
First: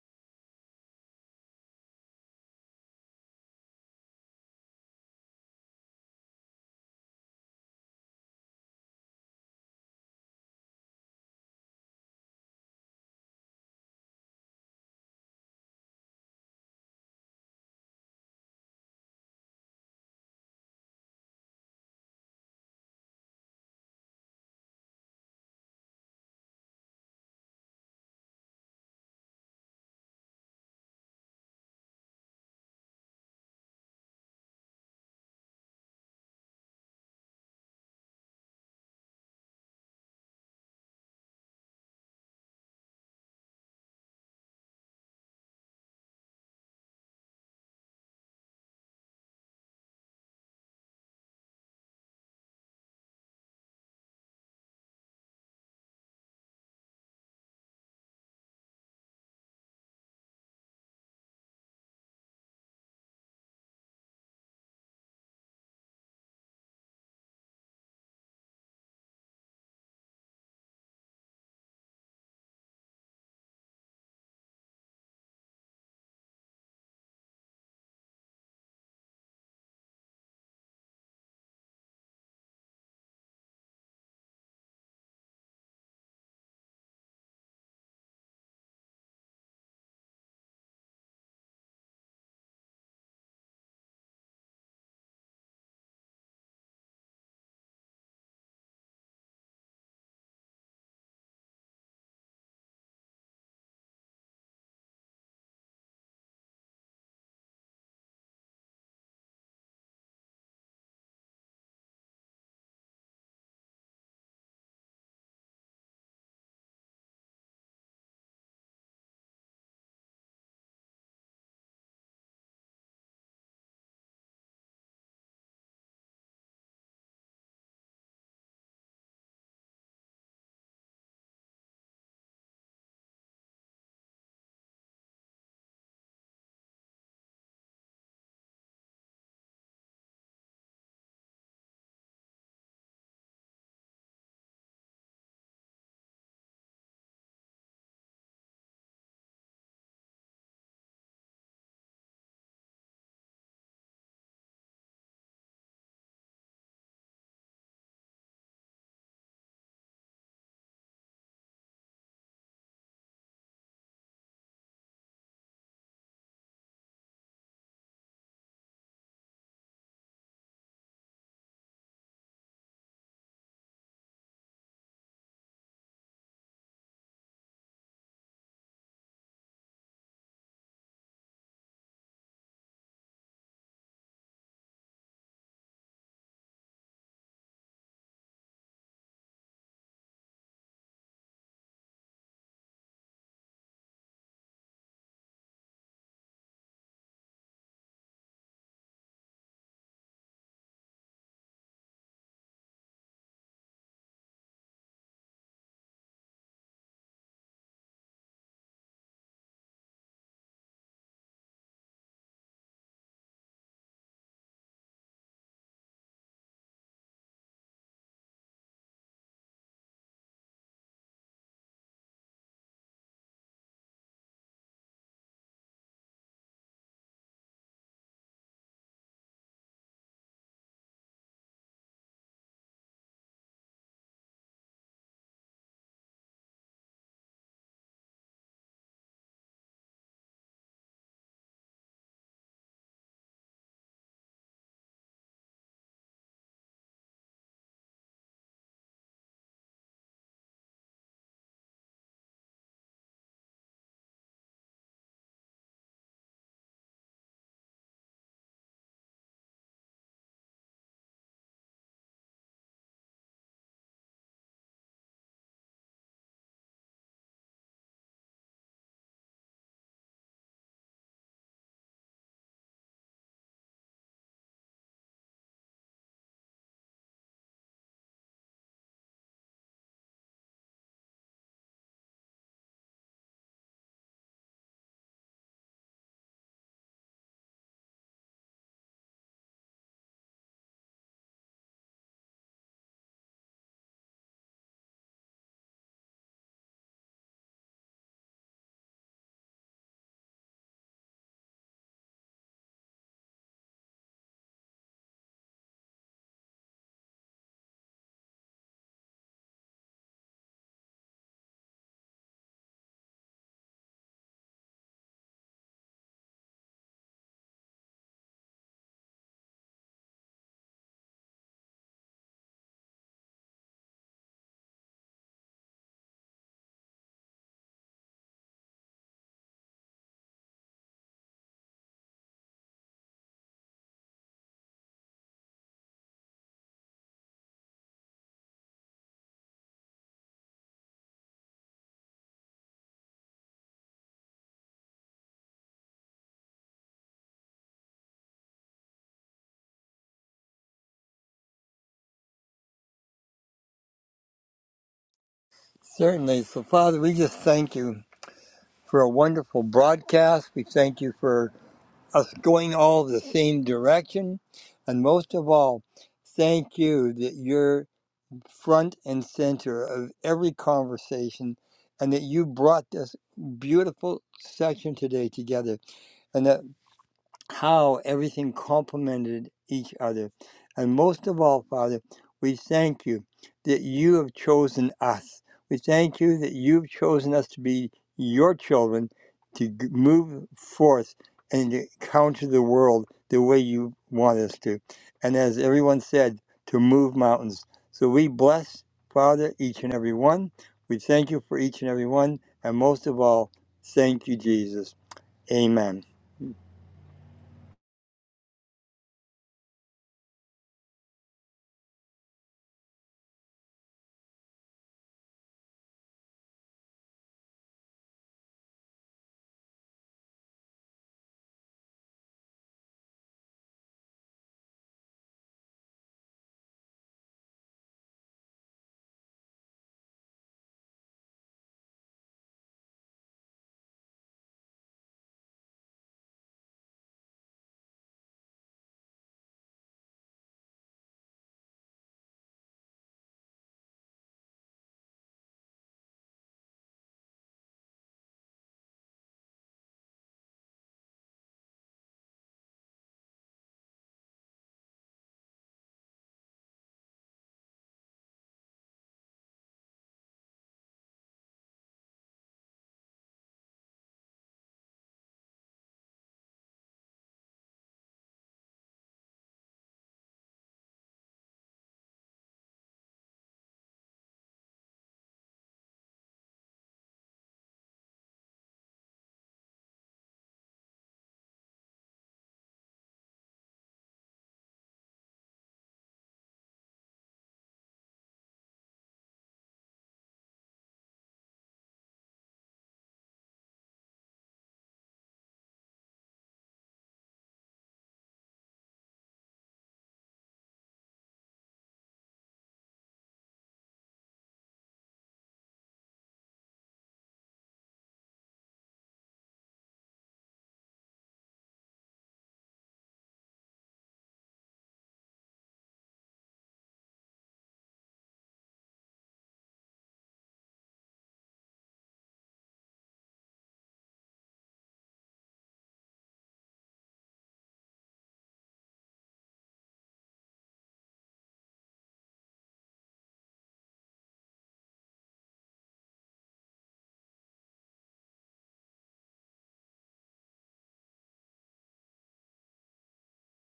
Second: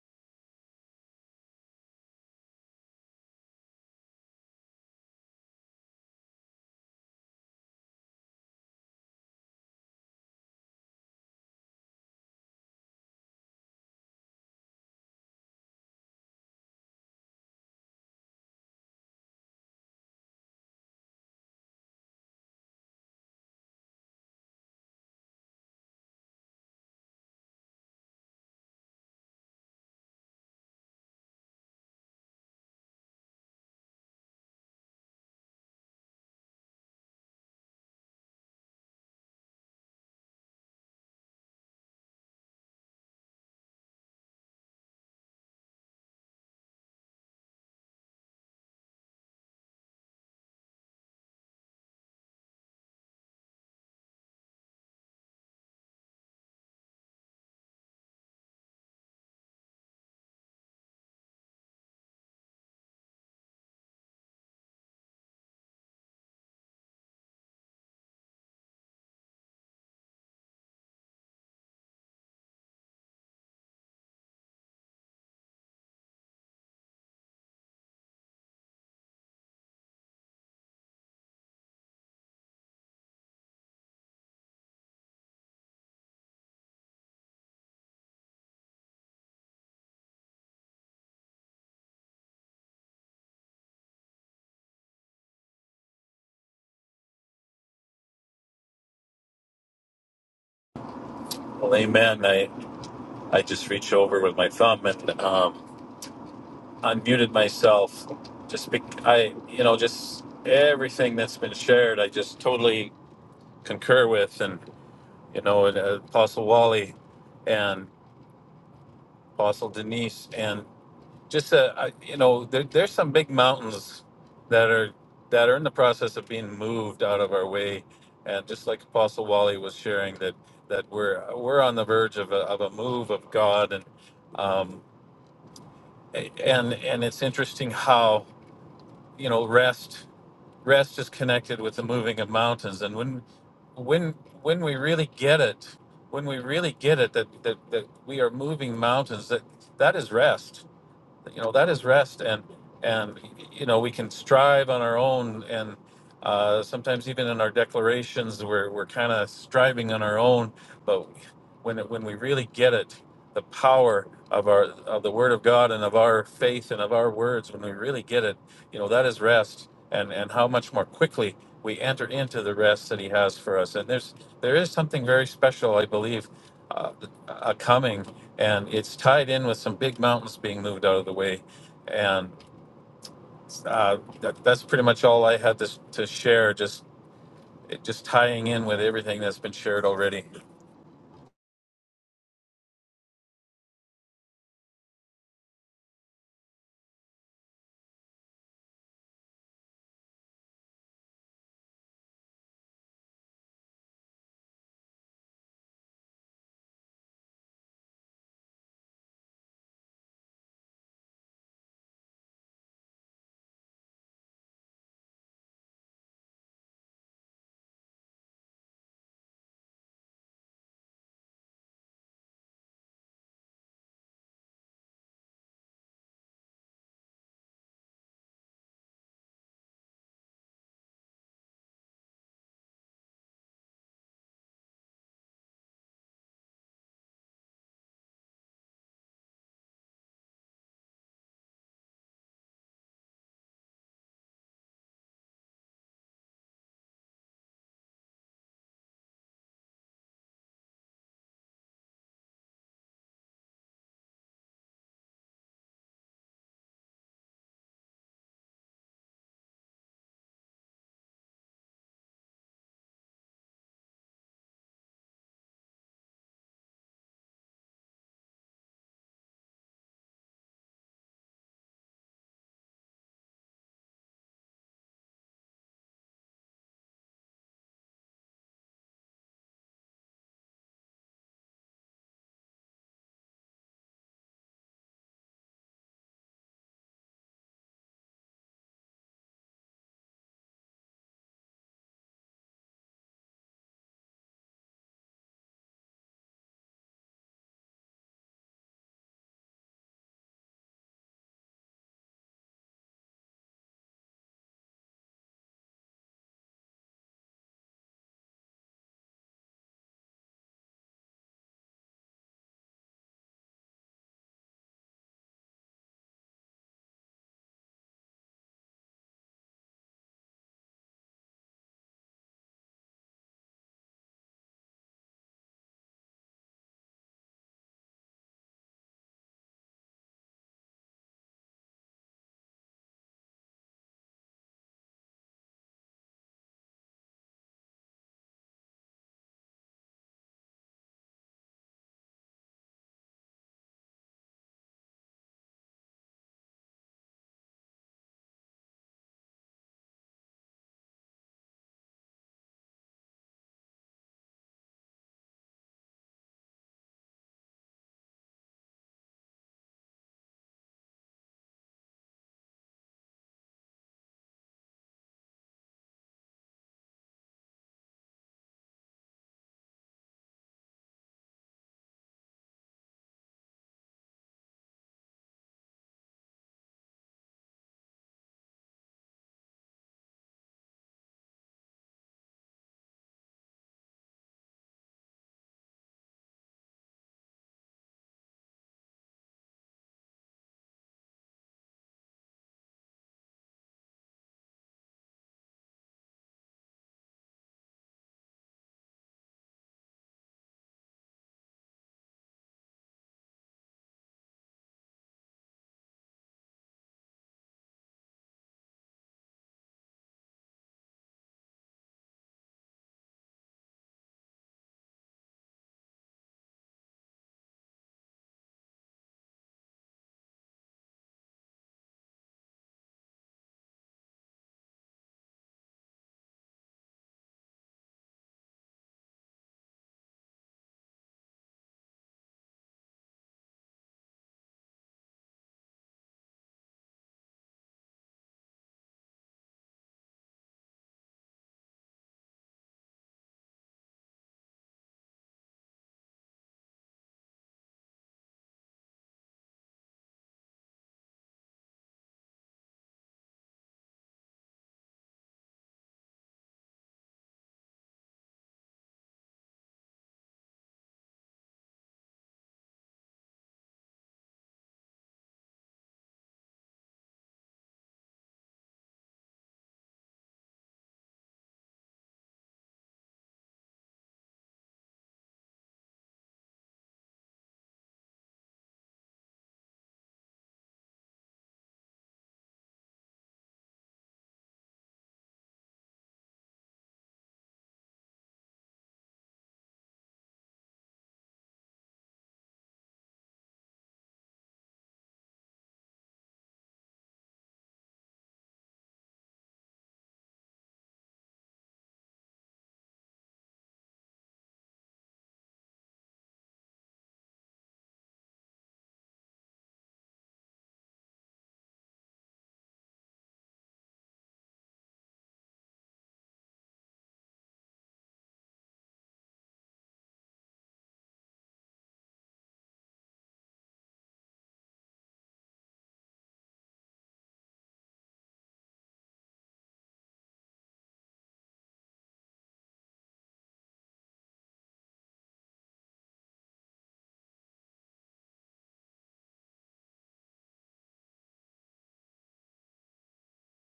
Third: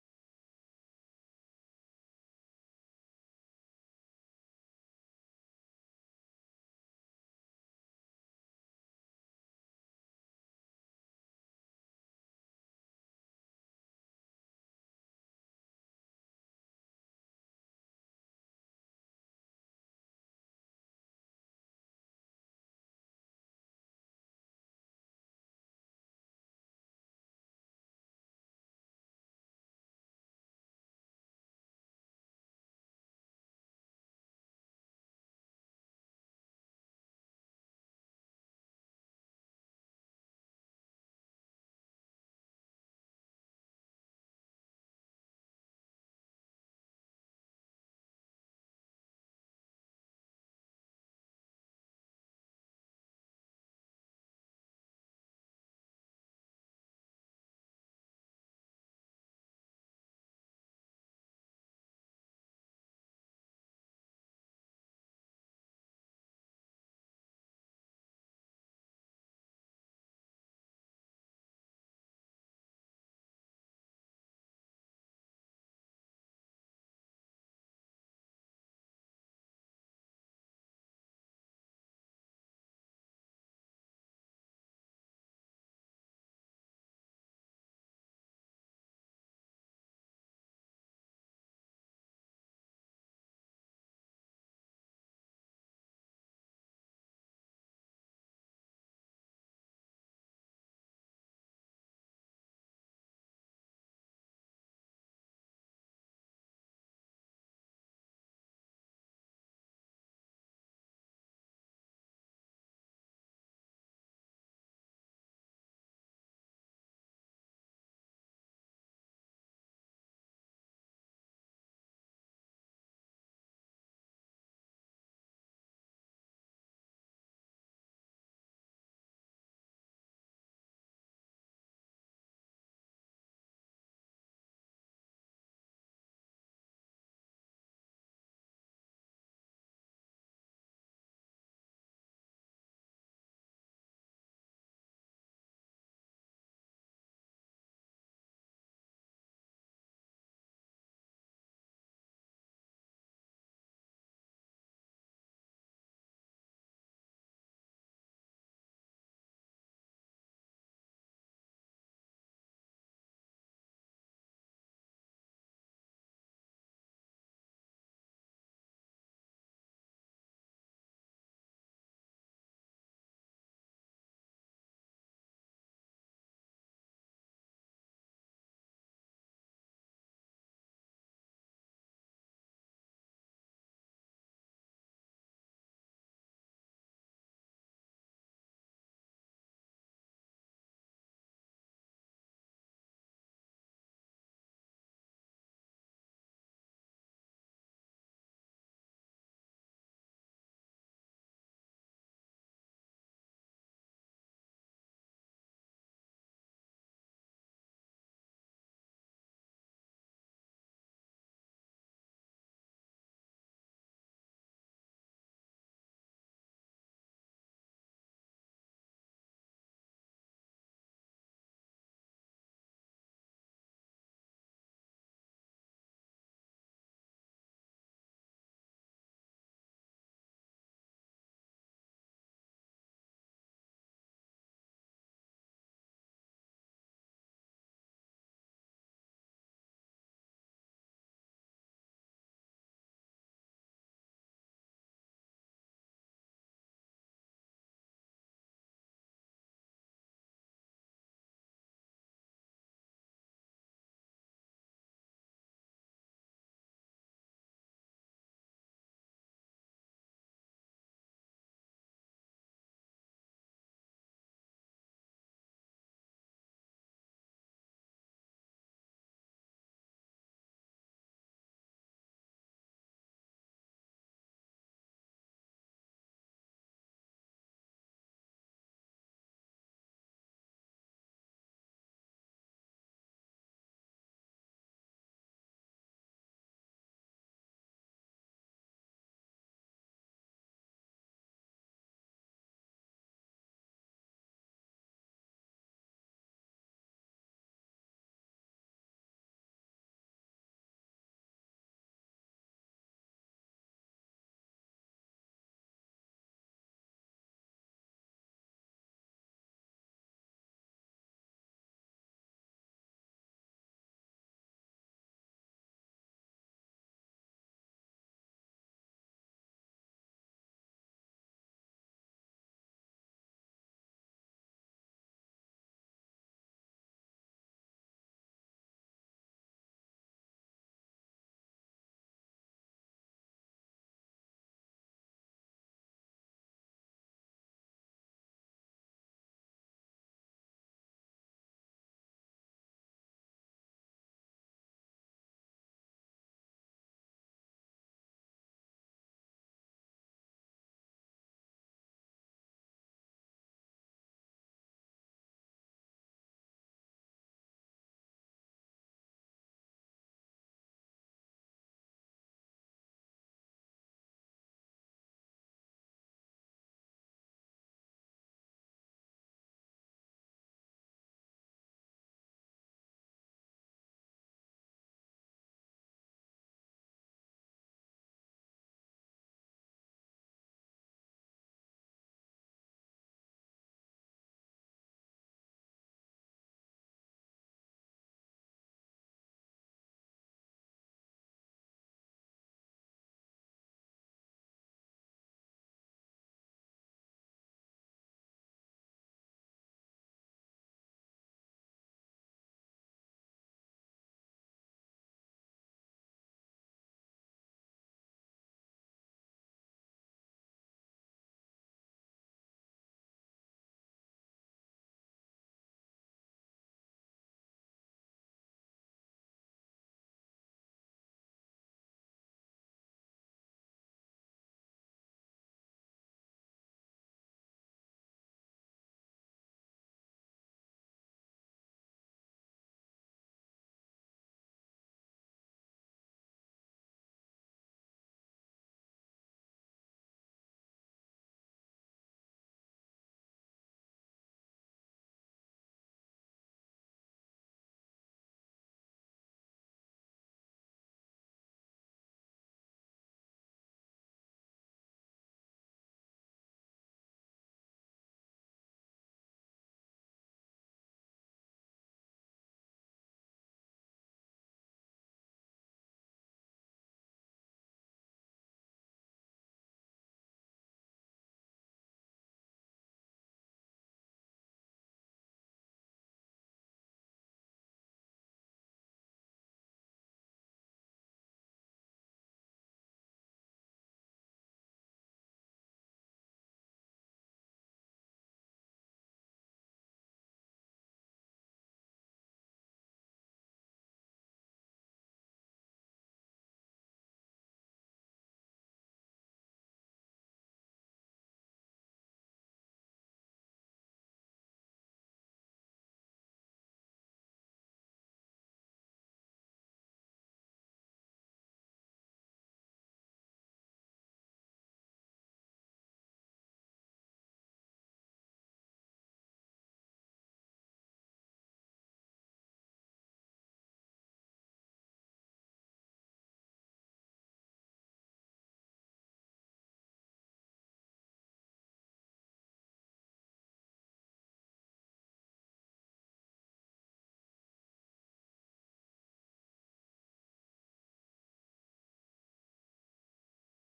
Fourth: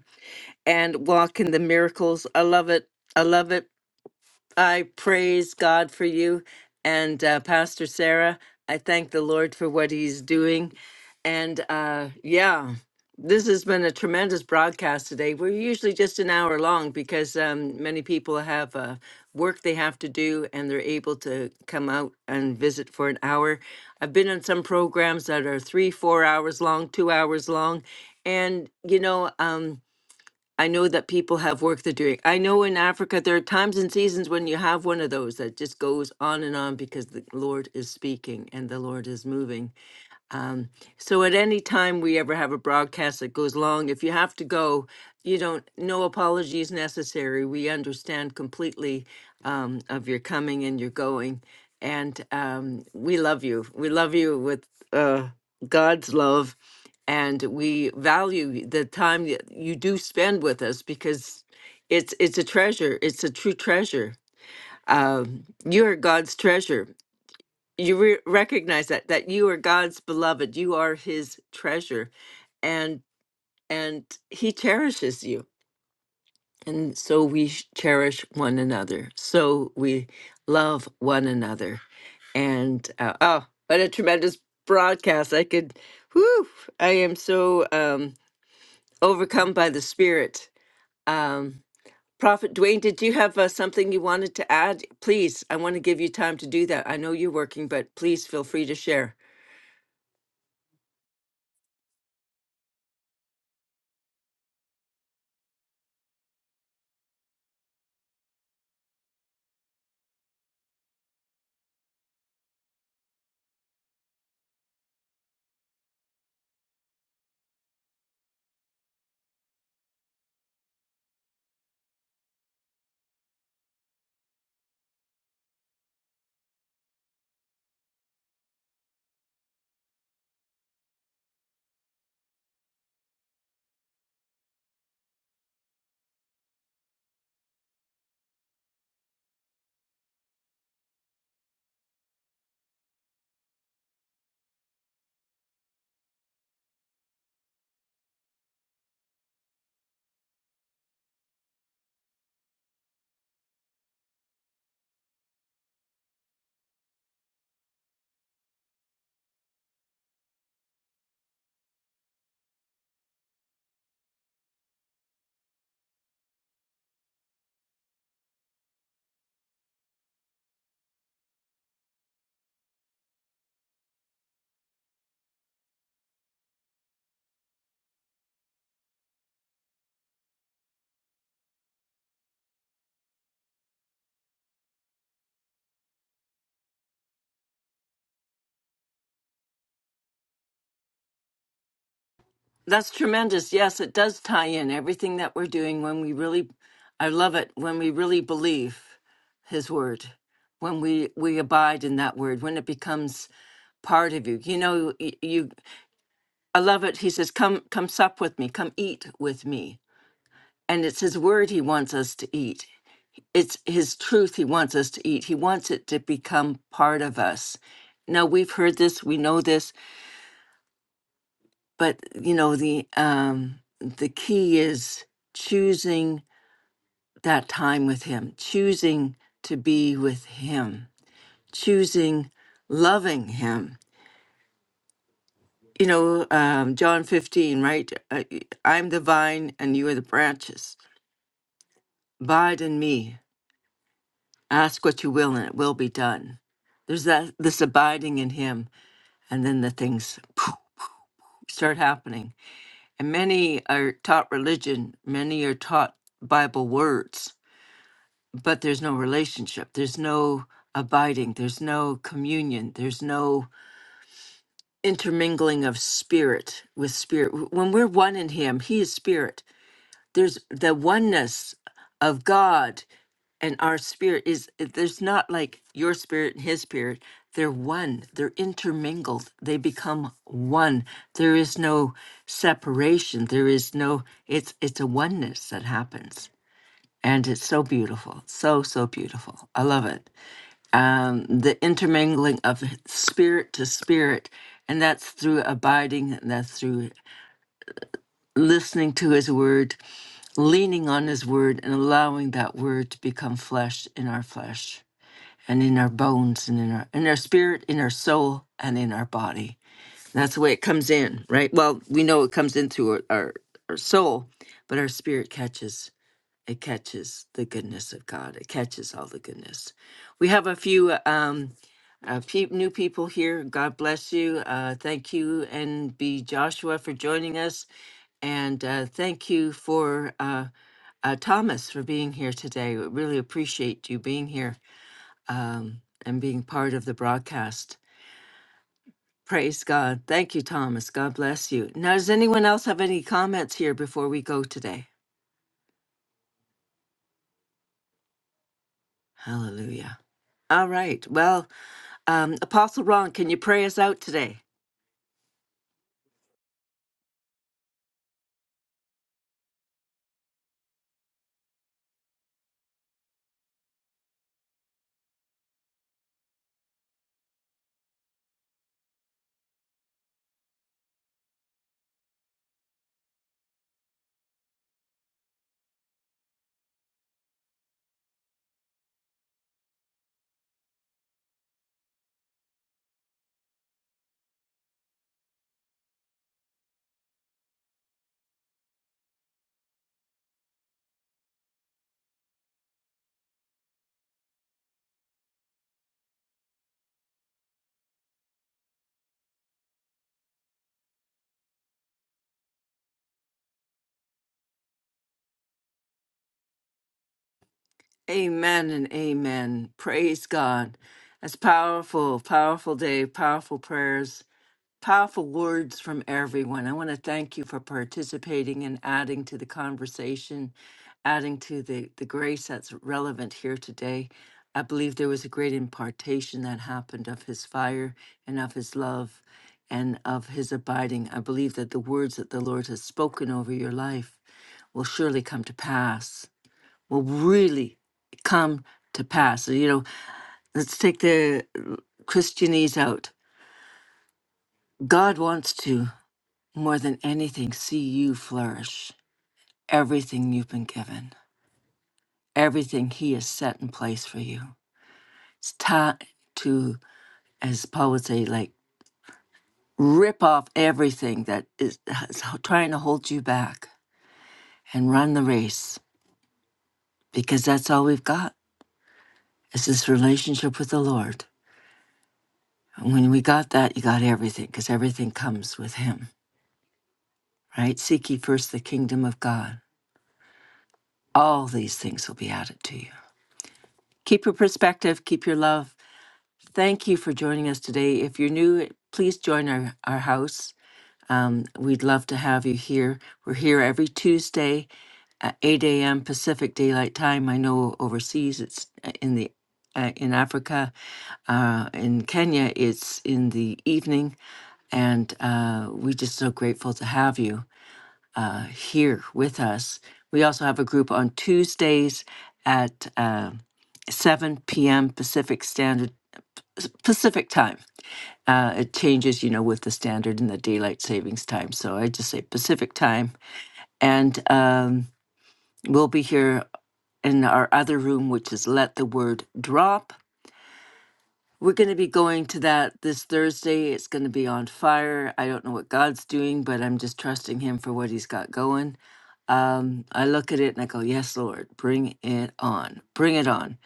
and walk in the miracles. I love it. I love it. I praise God for you and uh, Pastor Sarah. I thank the Lord for what He's doing. And uh, yeah, this has been a tremendous broadcast today. We're usually just an hour long because um, many people have uh, work they have to do and they're able to come out and visit for an hour. I've been on some programs that are three, four hours long, two hours long. And, you know, um, I know that people have work they're doing. I know in Africa there are times and seasons when you have one of those that just goes on and on because the Lord is speaking and the Lord is moving. So at any time we ever have a broadcast that goes long, if you have to go, you don't, no apologies necessary. We understand completely um, of your coming and your going. And um, we love you. We love you with uh, God's love. And we value the time that you do spend with us because it's it's a treasure. It's a true treasure. Um, you are God's treasure, you re- recognize that that you are God's beloved, you are His treasure, and and He cherishes you, and so we sh- cherish one another. So we love one another, and uh, oh, what a tremendous broadcast! I could, whoo! I am so um, overcome by the Spirit. Um, Prophet Dwayne, did you have uh, something you wanted to add? Please, I want to give you time to do that. I know you're working, but please feel free to share. Well, amen. I, I just reached over with my thumb and um, unmuted myself. Just be, I, you know, just everything that's been shared, I just totally concur with, and you know, and, uh, Apostle Wally and Apostle Denise, and just uh, I, you know, there, there's some big mountains that are that are in the process of being moved out of our way, and just like Apostle Wally was sharing that that we're we're on the verge of a, of a move of God and. Um, and and it's interesting how you know rest rest is connected with the moving of mountains and when when when we really get it when we really get it that that, that we are moving mountains that that is rest you know that is rest and and you know we can strive on our own and uh, sometimes even in our declarations we're, we're kind of striving on our own but when it, when we really get it the power of our of the word of god and of our faith and of our words when we really get it you know that is rest and and how much more quickly we enter into the rest that he has for us and there's there is something very special i believe uh, uh, coming and it's tied in with some big mountains being moved out of the way. And uh, that, that's pretty much all I had to, to share. Just it, just tying in with everything that's been shared already. That's tremendous. Yes, it does tie in everything that we're doing when we really I love it when we really believe his word. When we we abide in that word, when it becomes part of you. You know, y- you I love it. He says, "Come come sup with me. Come eat with me." And it's his word he wants us to eat. It's his truth he wants us to eat. He wants it to become part of us. Now we've heard this, we know this, but you know the um the key is choosing that time with him choosing to be with him choosing loving him you know um john 15 right Uh, y- i'm the vine and you are the branches abide in me ask what you will and it will be done there's that this abiding in him and then the things poof, start happening and many are taught religion many are taught bible words but there's no relationship there's no abiding there's no communion there's no intermingling of spirit with spirit W- when we're one in him he is spirit there's the oneness of god and our spirit is there's not like your spirit and his spirit they're one they're intermingled they become one there is no separation there is no it's it's a oneness that happens and it's so beautiful so so beautiful i love it um, the intermingling of spirit to spirit, and that's through abiding, and that's through listening to His Word, leaning on His Word, and allowing that Word to become flesh in our flesh, and in our bones, and in our in our spirit, in our soul, and in our body. That's the way it comes in, right? Well, we know it comes in through our our, our soul, but our spirit catches. It catches the goodness of God. It catches all the goodness. We have a few uh, um, a few new people here. God bless you. Uh, thank you, NB Joshua, for joining us, and uh, thank you for uh, uh, Thomas for being here today. We really appreciate you being here um, and being part of the broadcast. Praise God. Thank you, Thomas. God bless you. Now, does anyone else have any comments here before we go today? Hallelujah. All right. Well. Um, Apostle Ron, can you pray us out today? Certainly. So, Father, we just thank you for a wonderful broadcast. We thank you for us going all the same direction. And most of all, thank you that you're front and center of every conversation and that you brought this beautiful section today together. and that how everything complemented each other. And most of all, Father, we thank you that you have chosen us. We thank you that you've chosen us to be your children, to g- move forth and to counter the world the way you want us to. And as everyone said, to move mountains. So we bless, Father, each and every one. We thank you for each and every one. And most of all, thank you, Jesus. Amen. Amen and amen. Praise God. That's powerful, powerful day, powerful prayers, powerful words from everyone. I want to thank you for participating and adding to the conversation, adding to the, the grace that's relevant here today. I believe there was a great impartation that happened of his fire and of his love and of his abiding. I believe that the words that the Lord has spoken over your life will surely come to pass, will really come to pass. So, You know, let's take the Christianese out. God wants to, more than anything, see you flourish everything you've been given, everything He has set in place for you. It's time to, as Paul would say, like rip off everything that is, is trying to hold you back and run the race because that's all we've got is this relationship with the Lord. And when we got that, you got everything because everything comes with Him, right? Seek ye first the kingdom of God. All these things will be added to you. Keep your perspective, keep your love. Thank you for joining us today. If you're new, please join our, our house. Um, we'd love to have you here. We're here every Tuesday at 8 a.m. Pacific Daylight Time. I know overseas it's uh, in the uh, in Africa, uh, in Kenya, it's in the evening, and uh, we're just so grateful to have you. uh, here with us. We also have a group on Tuesdays at uh, 7 p.m. Pacific Standard Pacific Time. Uh, it changes, you know, with the standard and the daylight savings time. So I just say Pacific Time, and um, we'll be here in our other room, which is Let the Word Drop. We're going to be going to that this Thursday. It's going to be on fire. I don't know what God's doing, but I'm just trusting Him for what He's got going um, I look at it and I go, "Yes, Lord, bring it on, bring it on."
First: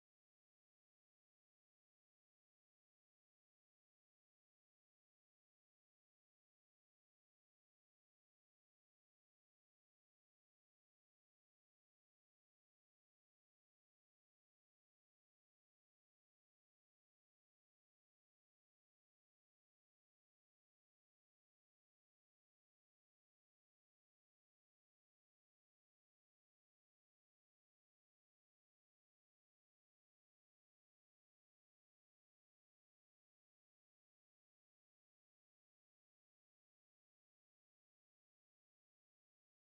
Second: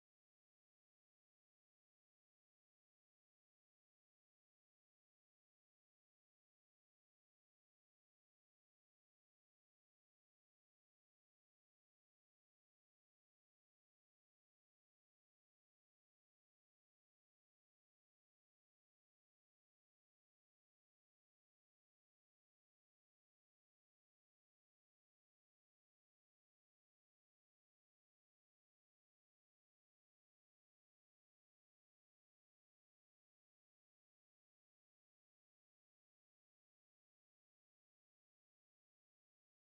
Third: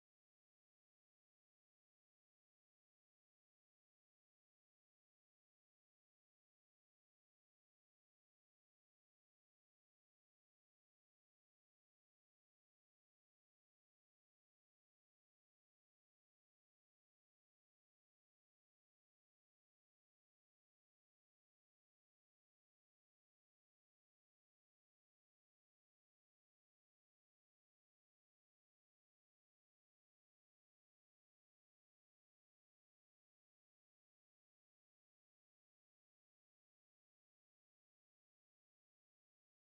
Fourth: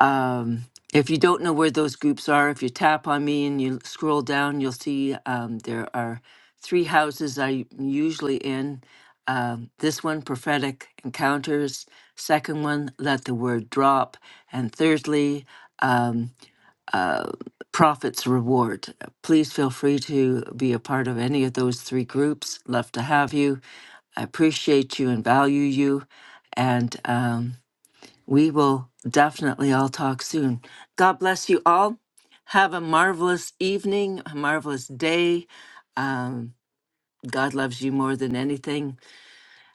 Um, if you don't know where those groups are, if you tap on me and you scroll down, you'll see um, there are three houses I'm usually in. Um, this one, prophetic encounters. Second one, let the word drop. And thirdly, um, uh, prophet's reward. Please feel free to be a part of any of those three groups. Love to have you I appreciate you and value you. And um, we will definitely all talk soon. God bless you all. Have a marvelous evening, a marvelous day. Um, God loves you more than anything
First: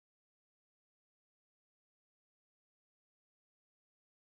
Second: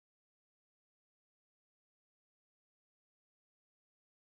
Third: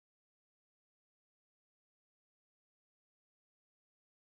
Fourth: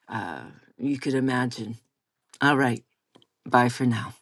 uh, you could imagine. All right. Bye for now.